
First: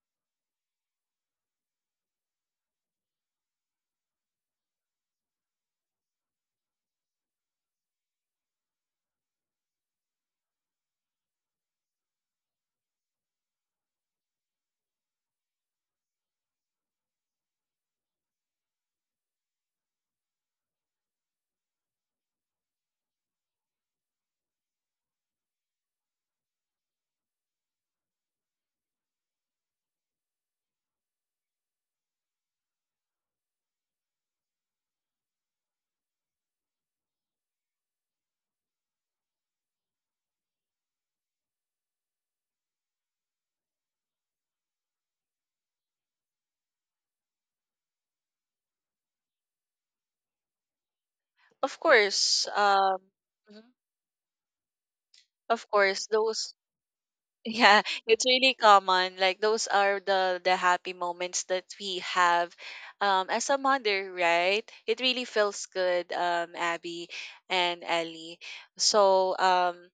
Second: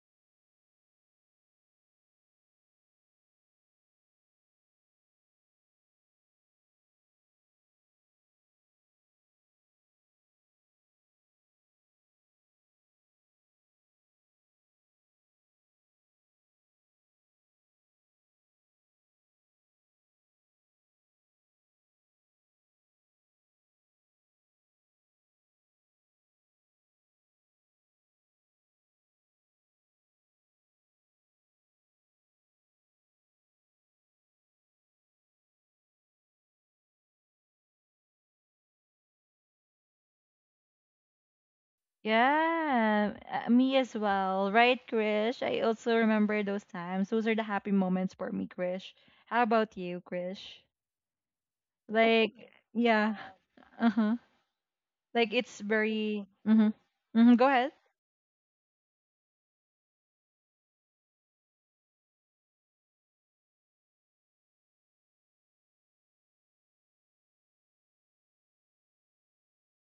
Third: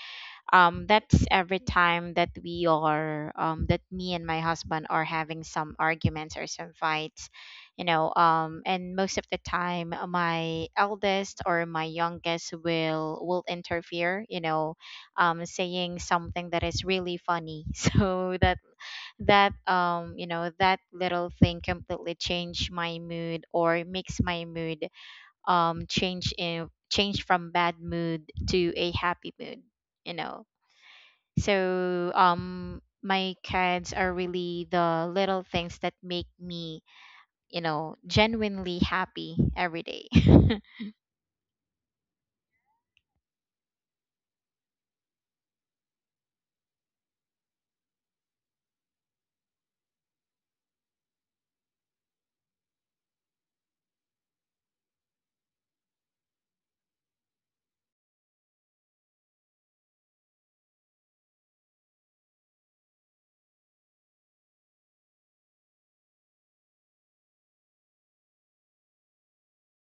that's every time that we are, that me and my husband are having some arguments or some fights, you know, and most of the time, my eldest or my youngest will interfere, you know, saying something that is really funny. So that, you know, that little thing completely changed my mood or makes my mood, change in change from bad mood to a happy mood, you know. So, my kids are really the little things that make me, you know, genuinely happy every day.
Yeah, me as well. Right, Krish? I also remember those times. Those are the happy moments for me, Krish. How about you, Krish?
Of
Like,
course,
yeah.
mhm,
Uh-huh. Like it's
of course,
very
those
mm-hmm. Mm-hmm. Go ahead.
yeah, it's really common. Like those are the happy moments that we have, as a mother, right? It really feels good, Abby and Ellie. So.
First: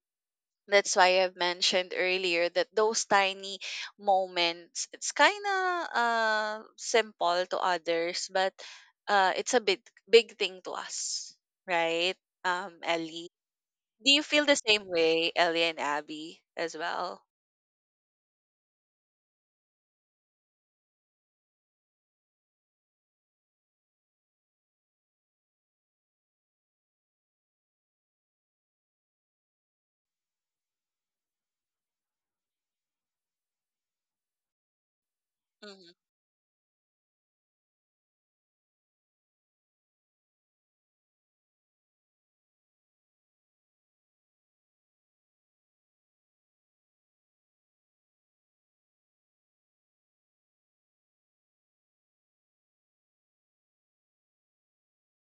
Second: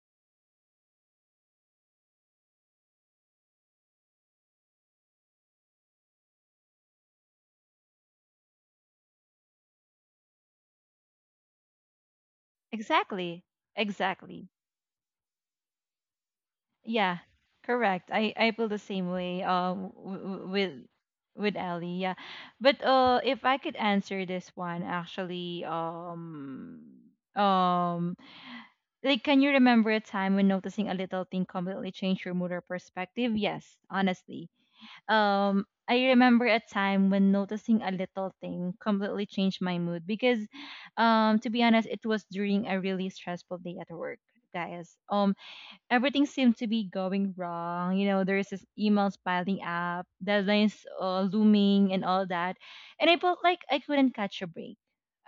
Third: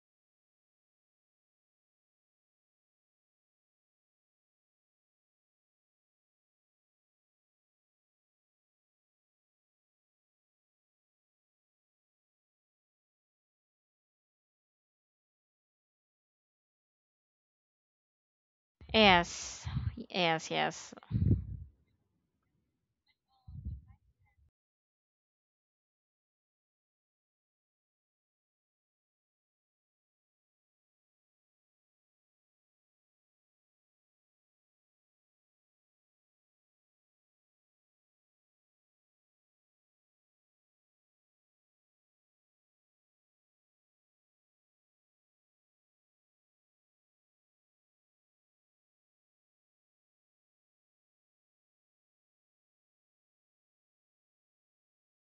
That's why I've mentioned earlier that those tiny moments, it's kind of simple to others, but it's a big, big thing to us, right? Ellie,
Exactly.
do you feel
Exactly.
the same way, Ellie and Abby, as
Yeah.
well?
Correct. I feel the same way
Yes.
w-
Yes,
with
yes.
with Ellie. Yeah. But if I could answer this one actually, um like, can you remember a time when noticing a little thing completely changed your mood or perspective? Yes, honestly.
Hmm.
I remember a time when noticing a little thing completely changed my mood, because, to be honest, it was during a really stressful day at work, guys. Oh, everything seemed to be going wrong. There's this emails piling up, deadlines looming, and all that. And I felt like I couldn't catch a break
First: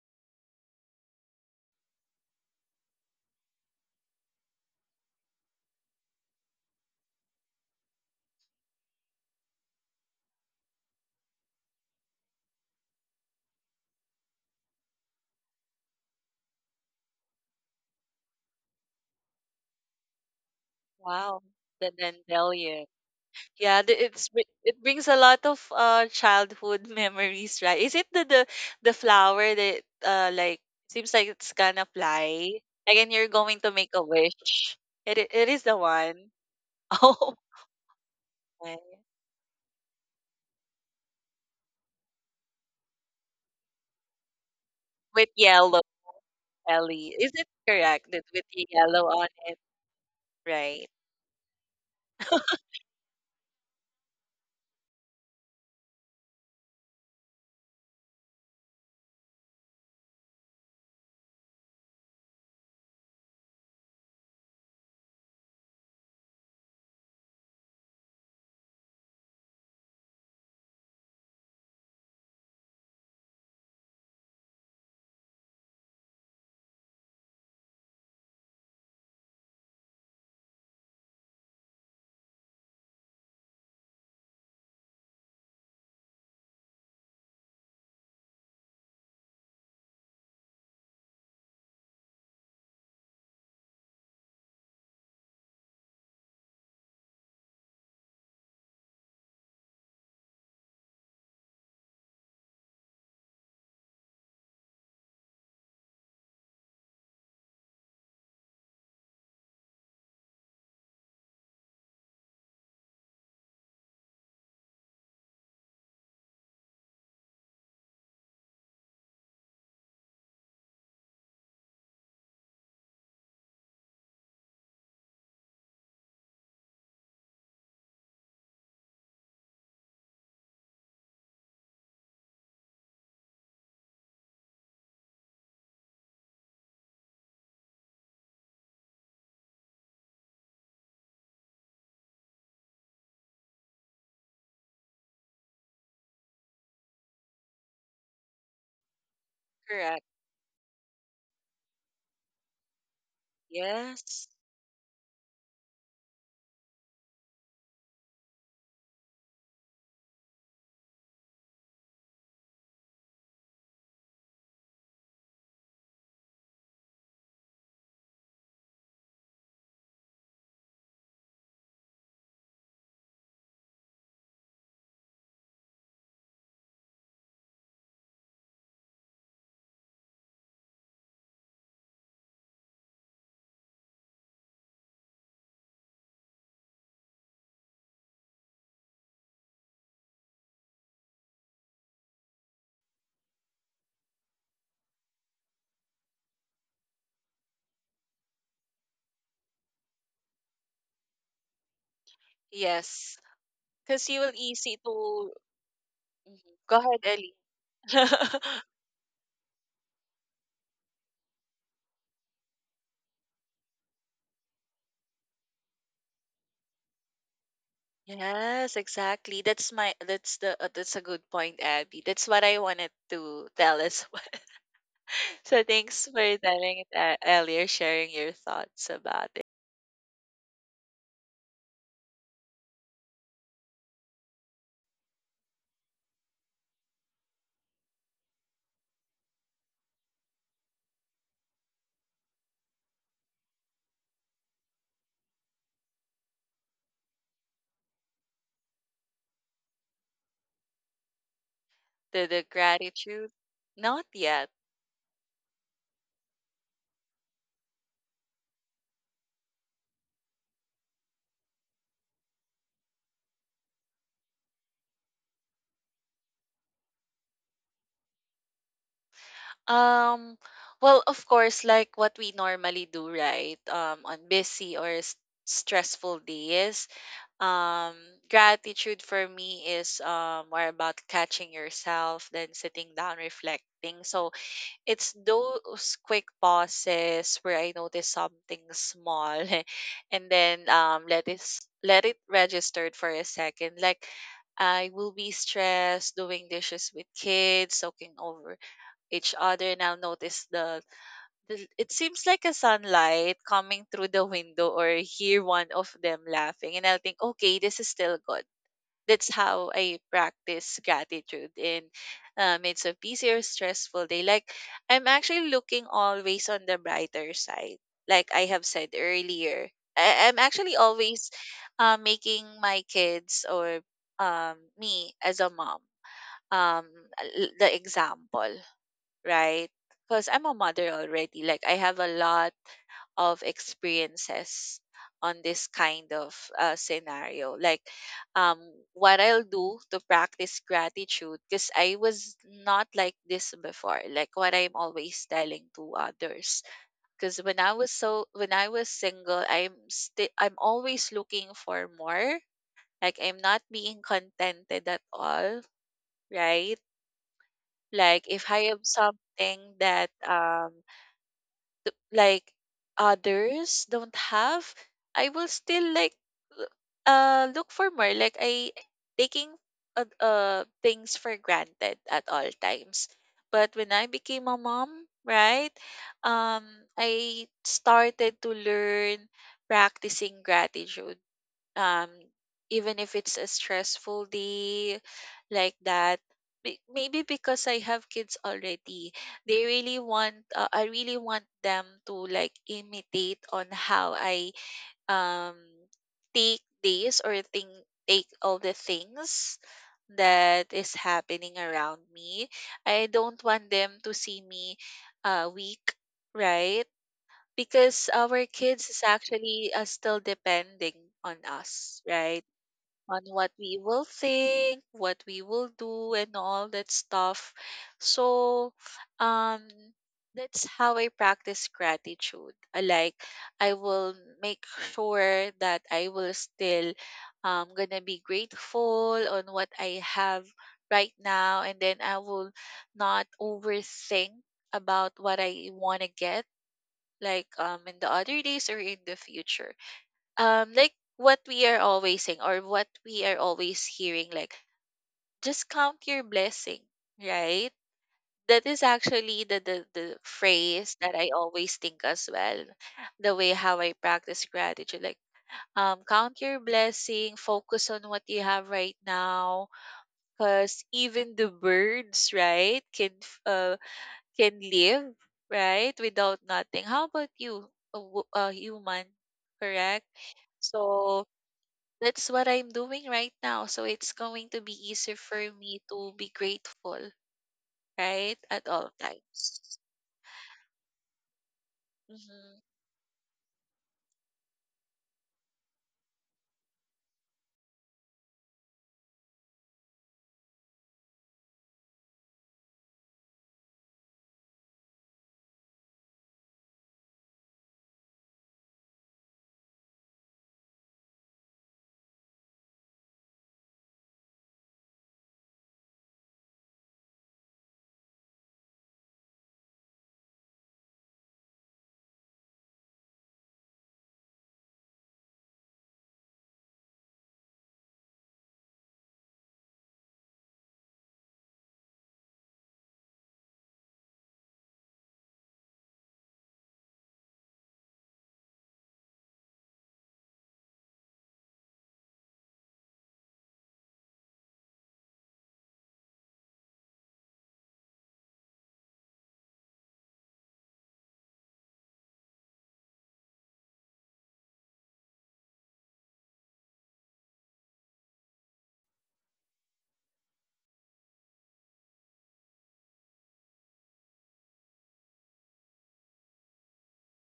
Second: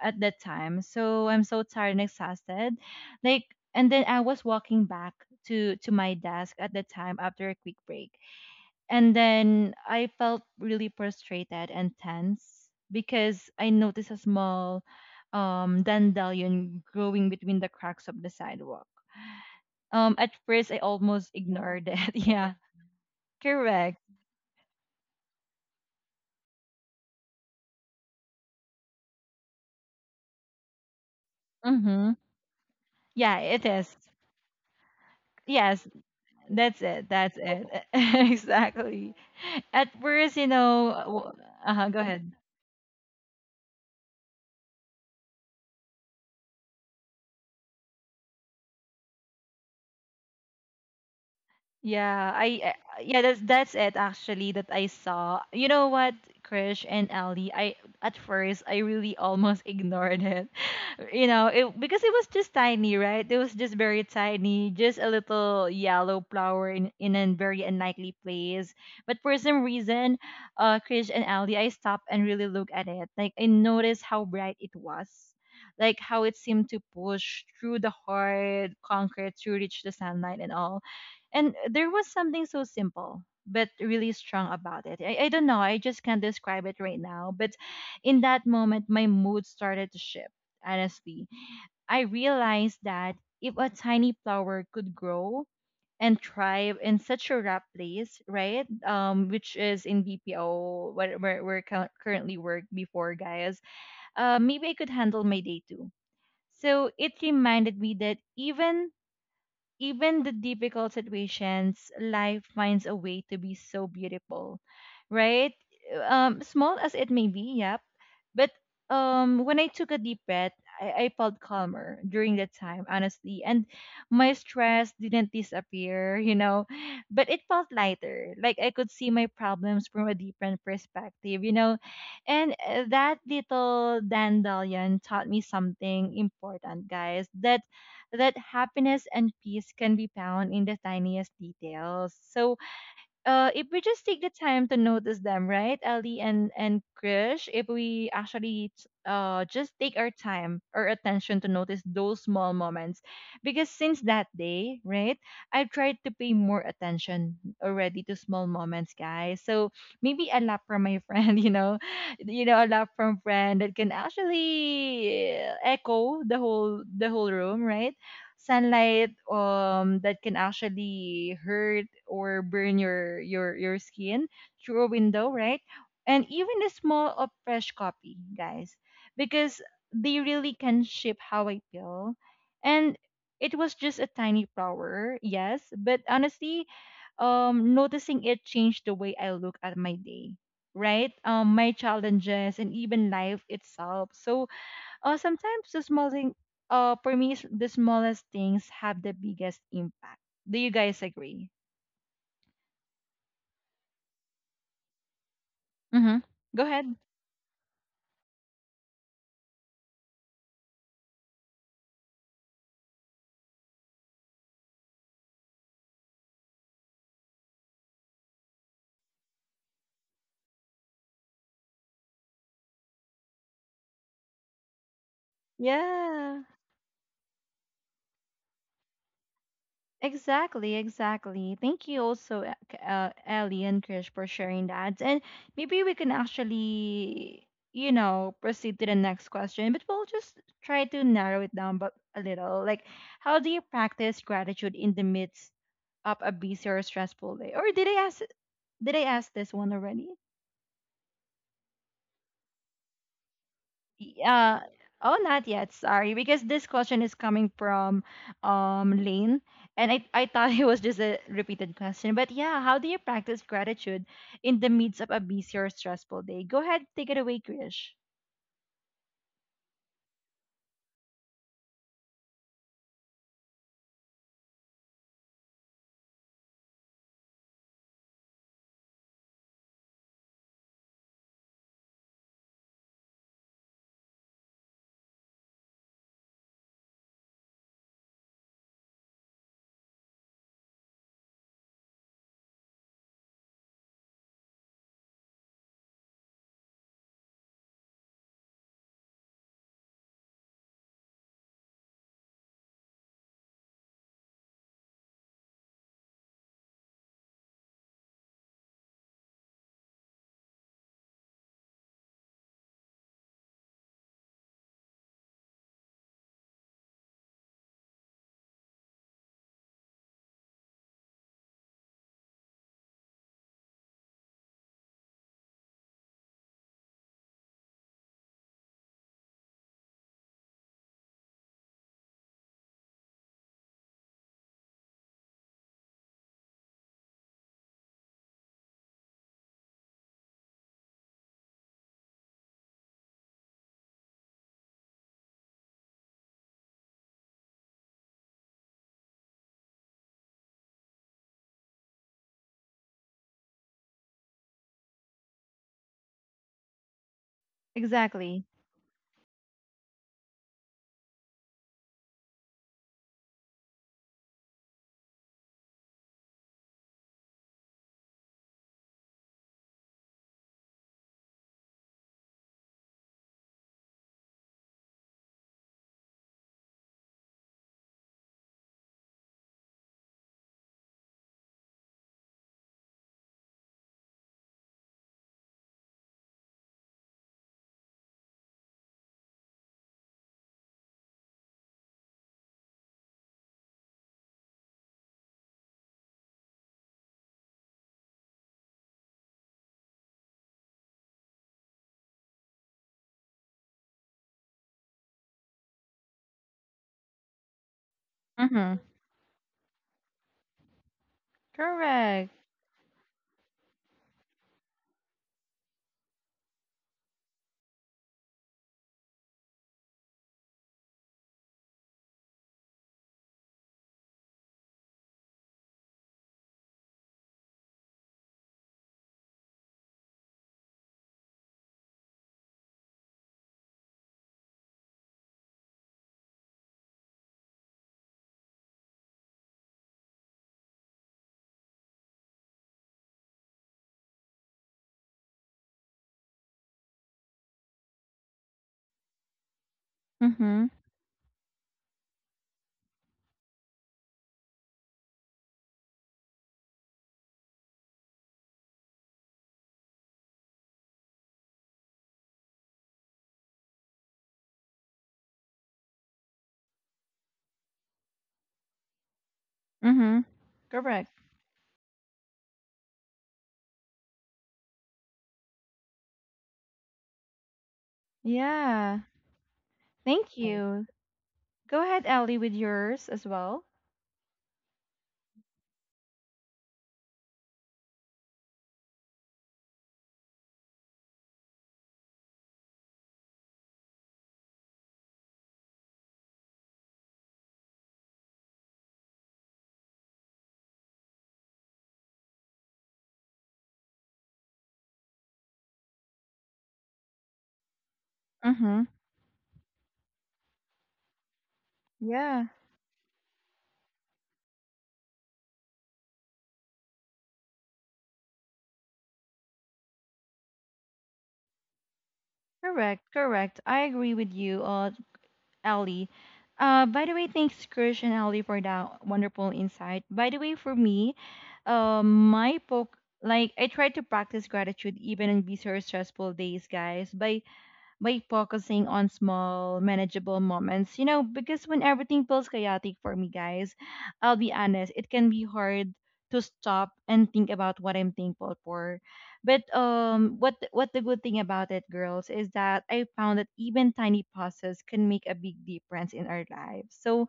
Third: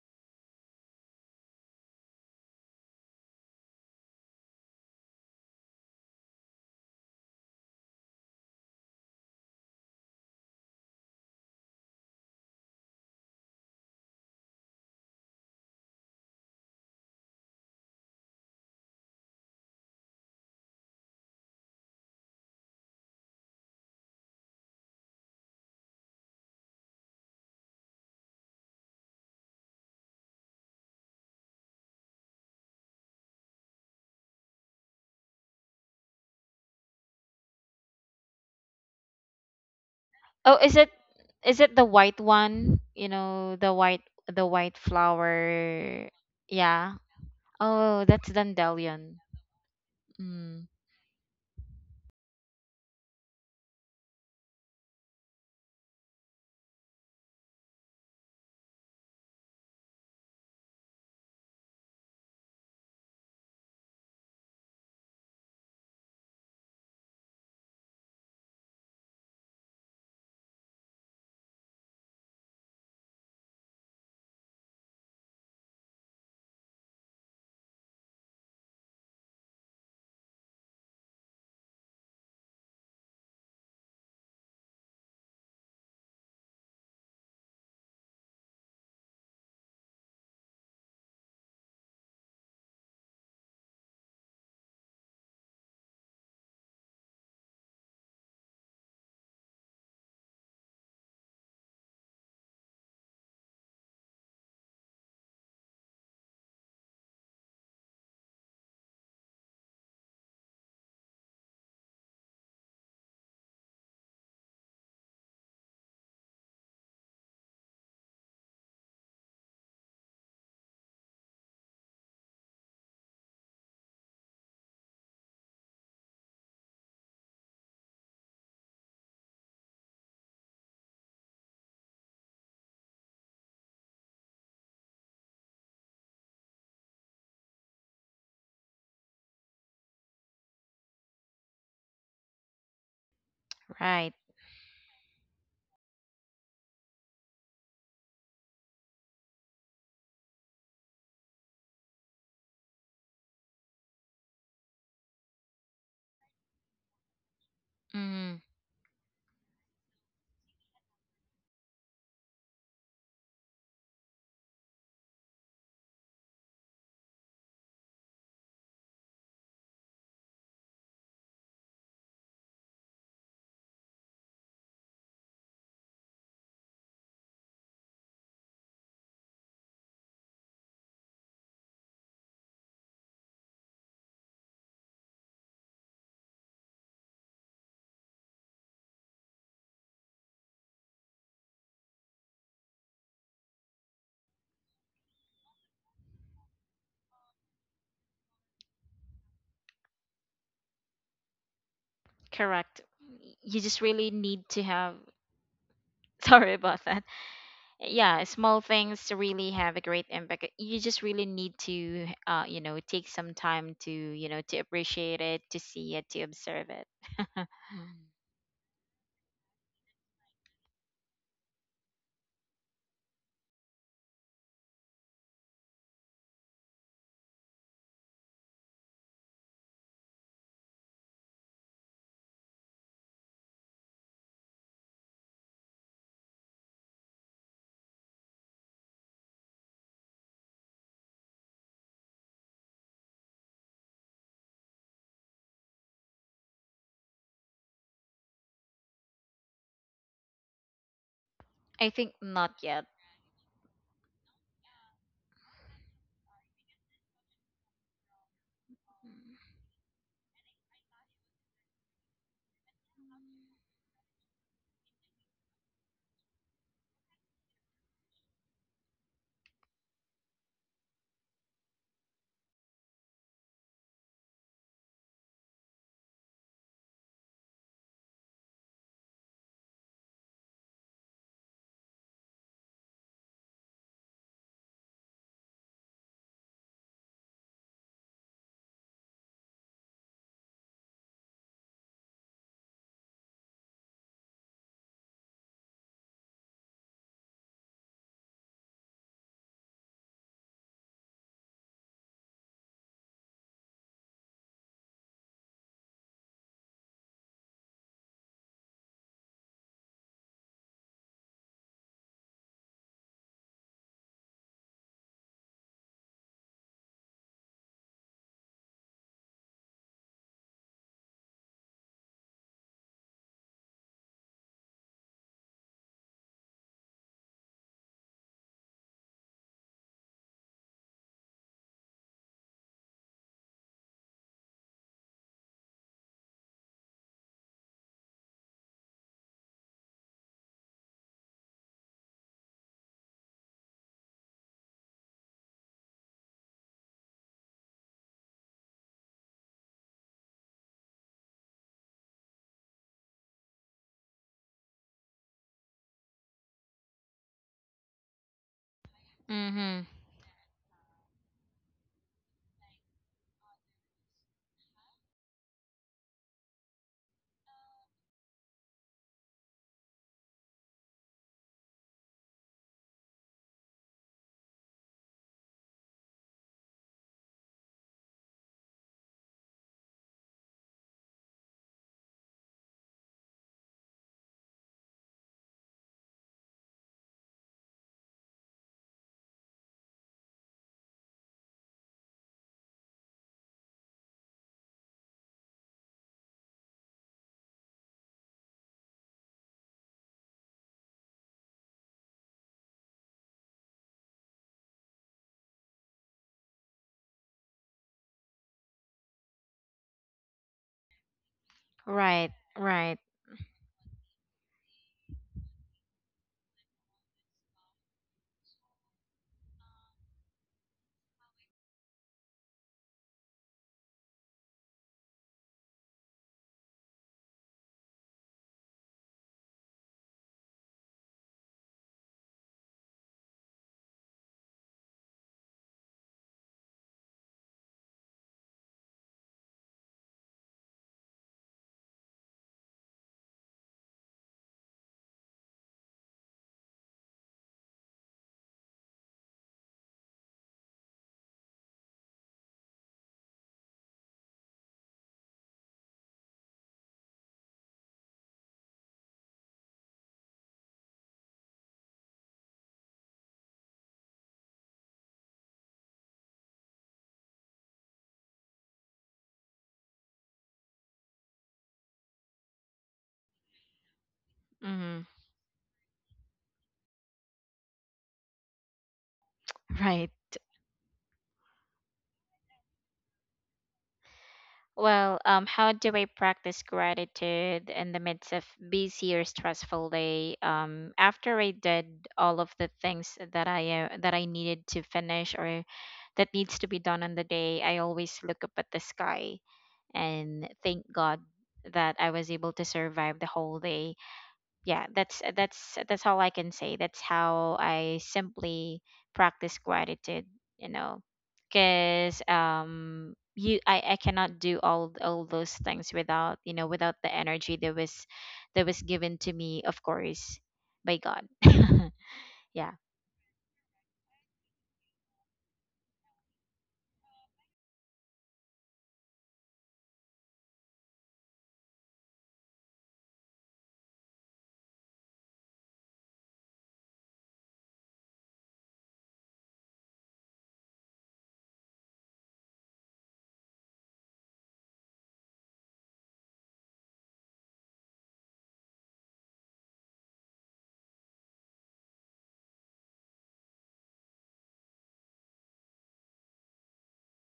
at that time. So I'm so tired and exhausted. Like, and then I was walking back to my desk at the time after a quick break, and then I felt really frustrated and tense because I noticed a small dandelion growing between the cracks of the sidewalk. At first I almost
Wow,
ignored
the
it. Yeah,
dandelion. Yeah,
correct.
it brings a lot of childhood memories, right? Is it the flower that like seems like it's gonna
Mm-hmm.
fly? Like and you're
Yeah,
going
it
to make
is.
a wish. It is the
Yes,
one.
that's it.
Oh
That's it.
my.
Exactly. At first,
Oh, is it, the
uh-huh, go
white
ahead.
one? You know, the white, the white
With yellow
flower. Yeah.
belly. Is it
Oh,
correct that
that's
with the yellow
dandelion.
on it,
Mm.
right?
Yeah, I yeah, that's it actually that I saw. You know what, Krish and Ali, I at first I really almost ignored it. It because it was just tiny, right? It was just very tiny, just a little yellow flower in a very unlikely place. But for some reason, Krish and Ali, I stopped and really looked at it. Like I noticed how bright it was. Like how it seemed to push through the hard concrete to reach the sunlight and all, and there was something so simple but really strong about it. I don't know, I just can't describe it right now. But in that moment, my mood started to shift, honestly. I realized that if a tiny flower could grow and thrive in such a rough place, right? Which is in BPO, where currently work before, guys. Maybe I could handle my day too. So it reminded me that even the difficult situations, life finds a way to be so beautiful, right? Small as it may be, yep. But when I took a deep breath, I felt calmer during that time, honestly. And my stress didn't disappear, but it felt lighter. Like I could see my problems from a different perspective. And that little dandelion taught me something important, guys, that happiness and peace can be found in the tiniest details. So, if we just
Right.
take the time to notice them, right, Ali and Krish, if we actually just take
Correct.
our time or attention to notice those small moments, because since that
Yes.
day, right, I've tried to pay more attention already to
Mm.
small moments, guys. So maybe a laugh from my friend, a laugh from friend that can actually echo the whole room, right? Sunlight that can actually hurt or burn your skin through a window, right? And even a small of fresh copy, guys, because they really can shape how I feel. And it was just a tiny flower, yes, but honestly, noticing it changed the way I look at my day, right? My challenges and even life itself. So sometimes the small thing, for me, is the smallest things have the biggest impact. Do you guys agree?
Correct.
Yes.
You just
Because
really
you will
need to
easy
have
to,
Mm-hmm.
mhm,
sorry
Go
go
about
ahead.
ahead,
that.
Ellie.
Yeah, small things really have a great impact. You just really need to, you know, take some time to, you know, to appreciate it, to see it, to observe it.
Yes, exactly. That's my that's a good point, Abby. That's what I wanted to tell as well. So thanks for
Yeah,
telling it earlier, sharing your thoughts about it.
exactly, exactly. Thank you also, Ellie and Krish, for sharing that. And maybe we can actually, proceed to the next question, but we'll just try to narrow it down but a little. Like, how do you practice gratitude in the midst of a busy or stressful day? Or did I ask? Did I ask this one already?
I think
The
not yet.
gratitude, not yet.
Yeah. Oh, not yet. Sorry, because this question is coming from Lane, and I thought it was just a repeated question. But yeah, how do you practice gratitude in the midst of a busy or stressful day? Go ahead, take it away, Krish.
Um, well, of course, like what we normally do, right? On busy or stressful days, um, gratitude for me is more about catching yourself than sitting down reflecting. So it's those quick pauses where I notice something small and then let let it registered for a second. Like I will be stressed doing dishes with kids, soaking over each other, and I'll notice the it seems like a sunlight coming through the window, or hear one of them laughing and I'll think, okay, this is still good. That's how I practice gratitude in midst of busy or stressful day. Like I'm actually looking always on the brighter side. Like I have said earlier, I'm actually always making my kids or me as a mom, um, the example, right? Because I'm a mother already. Like I have a lot of experiences on this kind of scenario. Like um, what I'll do to practice gratitude, because I was not like this before. Like what I'm always telling to others. Because when I was single, I'm still I'm always looking for more. Like I'm not being contented at all, right? Like
Exactly.
if I have something
Mm-hmm.
that like others don't have, I will still like l- look for more, like I taking things for granted at all times. But when I became a mom, right, um I started to learn practicing gratitude, um even if it's a stressful day like that. May- maybe because I have kids already, they really want I really want them to like imitate on how I um take this or think, take all the things that is happening around me. I don't want them to see me weak, right? Because our
Mm-hmm.
kids is actually still depending on us,
Correct.
Right.
right?
Right.
On what we will think, what we will do, and all that stuff. So, um, that's how I practice gratitude. I like I will make sure that I will still gonna be grateful on what I have right now, and then I will not overthink about what I want to get, like in the other days or in the future, like what we are always saying or what we are always hearing, like just count your blessing, right. That is actually the
Mm-hmm.
phrase that I always think as well, the way how I practice gratitude. Like count your blessing, focus on what you have right now, because even the birds, right, can can live, right, without nothing, how about you, a human, correct.
Mm-hmm. Correct.
So that's what I'm doing right now. So it's going to be
Mm-hmm.
easier for me to be grateful, right? At all
Yeah.
times.
Right.
Thank you. Go ahead, Ellie, with
Hmm.
yours as well.
Well, how do I practice gratitude in the midst of busy or stressful day? After I did all of the things that, I that I needed to finish or that needs to be done on the day, I always look up at the sky and thank God that I was able to survive the whole day. Yeah, that's all I can say. That's how I simply
Mm-hmm.
practice gratitude, you know, because,
Yeah.
you I cannot do all those things without, you know, without the energy that was given to me, of course, by God. Yeah.
Correct. Correct. I agree with you. Ellie. By the way, thanks, Krish and Ellie, for that wonderful insight. By the way, for me, my poke, like I try to practice gratitude even on busy or stressful days, guys, by focusing on small, manageable moments. You know, because when everything feels chaotic for me, guys, I'll be honest, it can be hard to stop and think about what I'm thankful for. But what the good thing about it, girls, is that I found that even tiny pauses can make a big difference in our lives. So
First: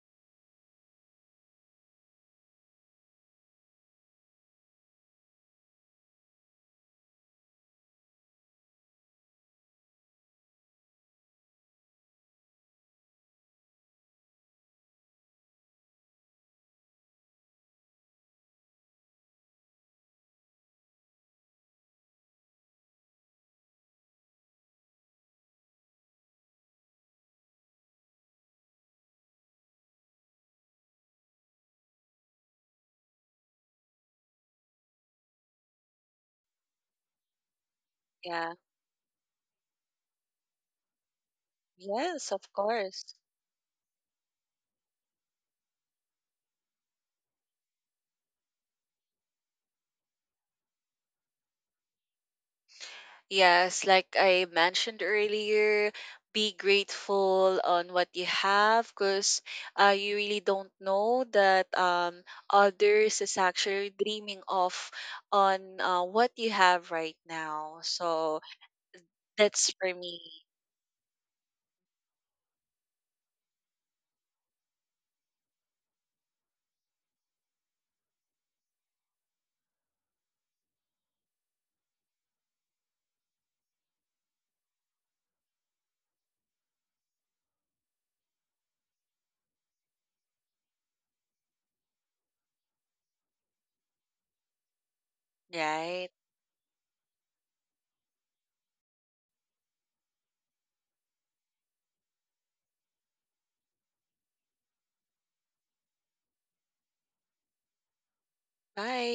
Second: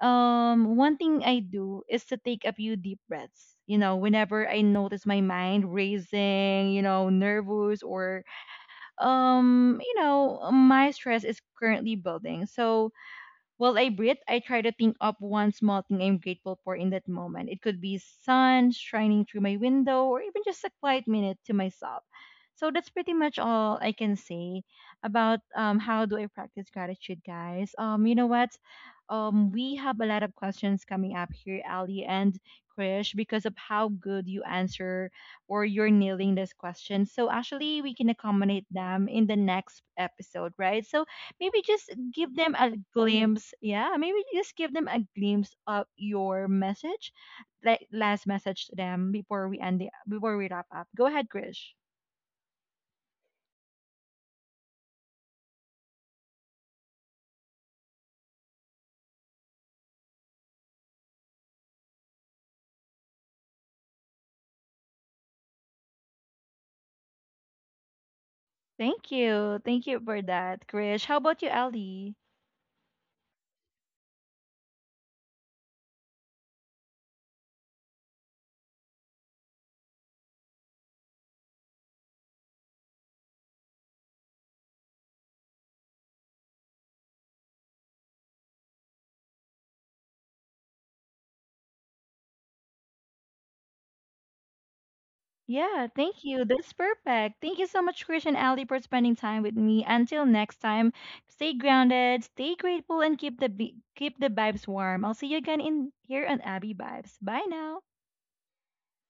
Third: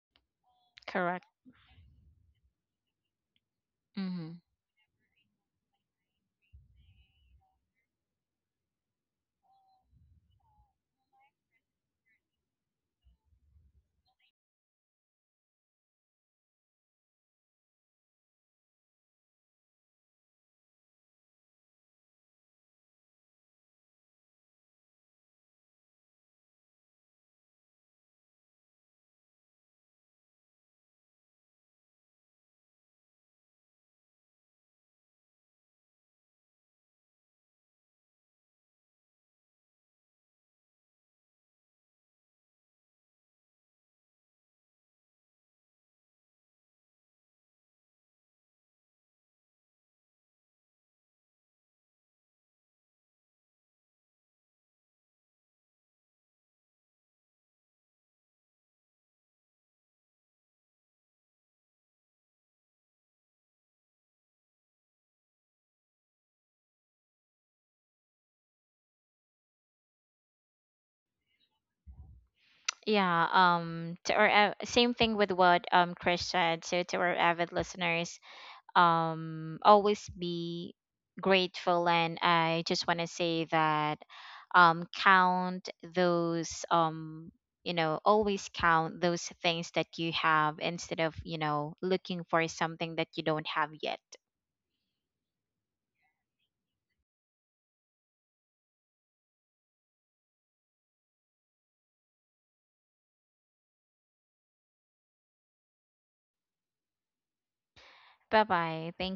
one thing
Correct.
I do is to take a few deep breaths.
Hmm.
Whenever I notice my mind racing, nervous, or my stress is currently building, so while I breathe, I try to think of one small thing I'm grateful for in that moment. It could be sun shining through my window or even just a quiet minute to myself. So that's pretty much all I can say about, how do I practice gratitude, guys. You know what? We have a lot of questions coming up here, Ali and Krish, because of how good you answer or you're nailing this question. So actually, we can
Yeah.
accommodate them in the next episode, right? So maybe just
Yes,
give
of
them a
course.
glimpse, yeah, maybe just give them a glimpse of your message, like last message to them before we wrap up. Go ahead, Krish.
Yes, like I mentioned earlier, be grateful on what you have, because you really don't know that others is actually dreaming of on what you have right now. So
Thank you,
that's
thank
for
you for
me,
that, Krish. How about you, Ali?
Yeah, to our, same thing with what, Chris said. So to our avid listeners, always be grateful. And I just want to say that, count those, you know, always count those things that you have instead of, you know, looking for something that you don't have yet.
Yeah,
right?
thank you, that's perfect. Thank you so much, Krish and Ali, for spending time with me. Until next time, stay grounded, stay grateful, and keep the vibes warm. I'll see you again in here on Abby Vibes. Bye now.
Bye bye.
Bye.
Thank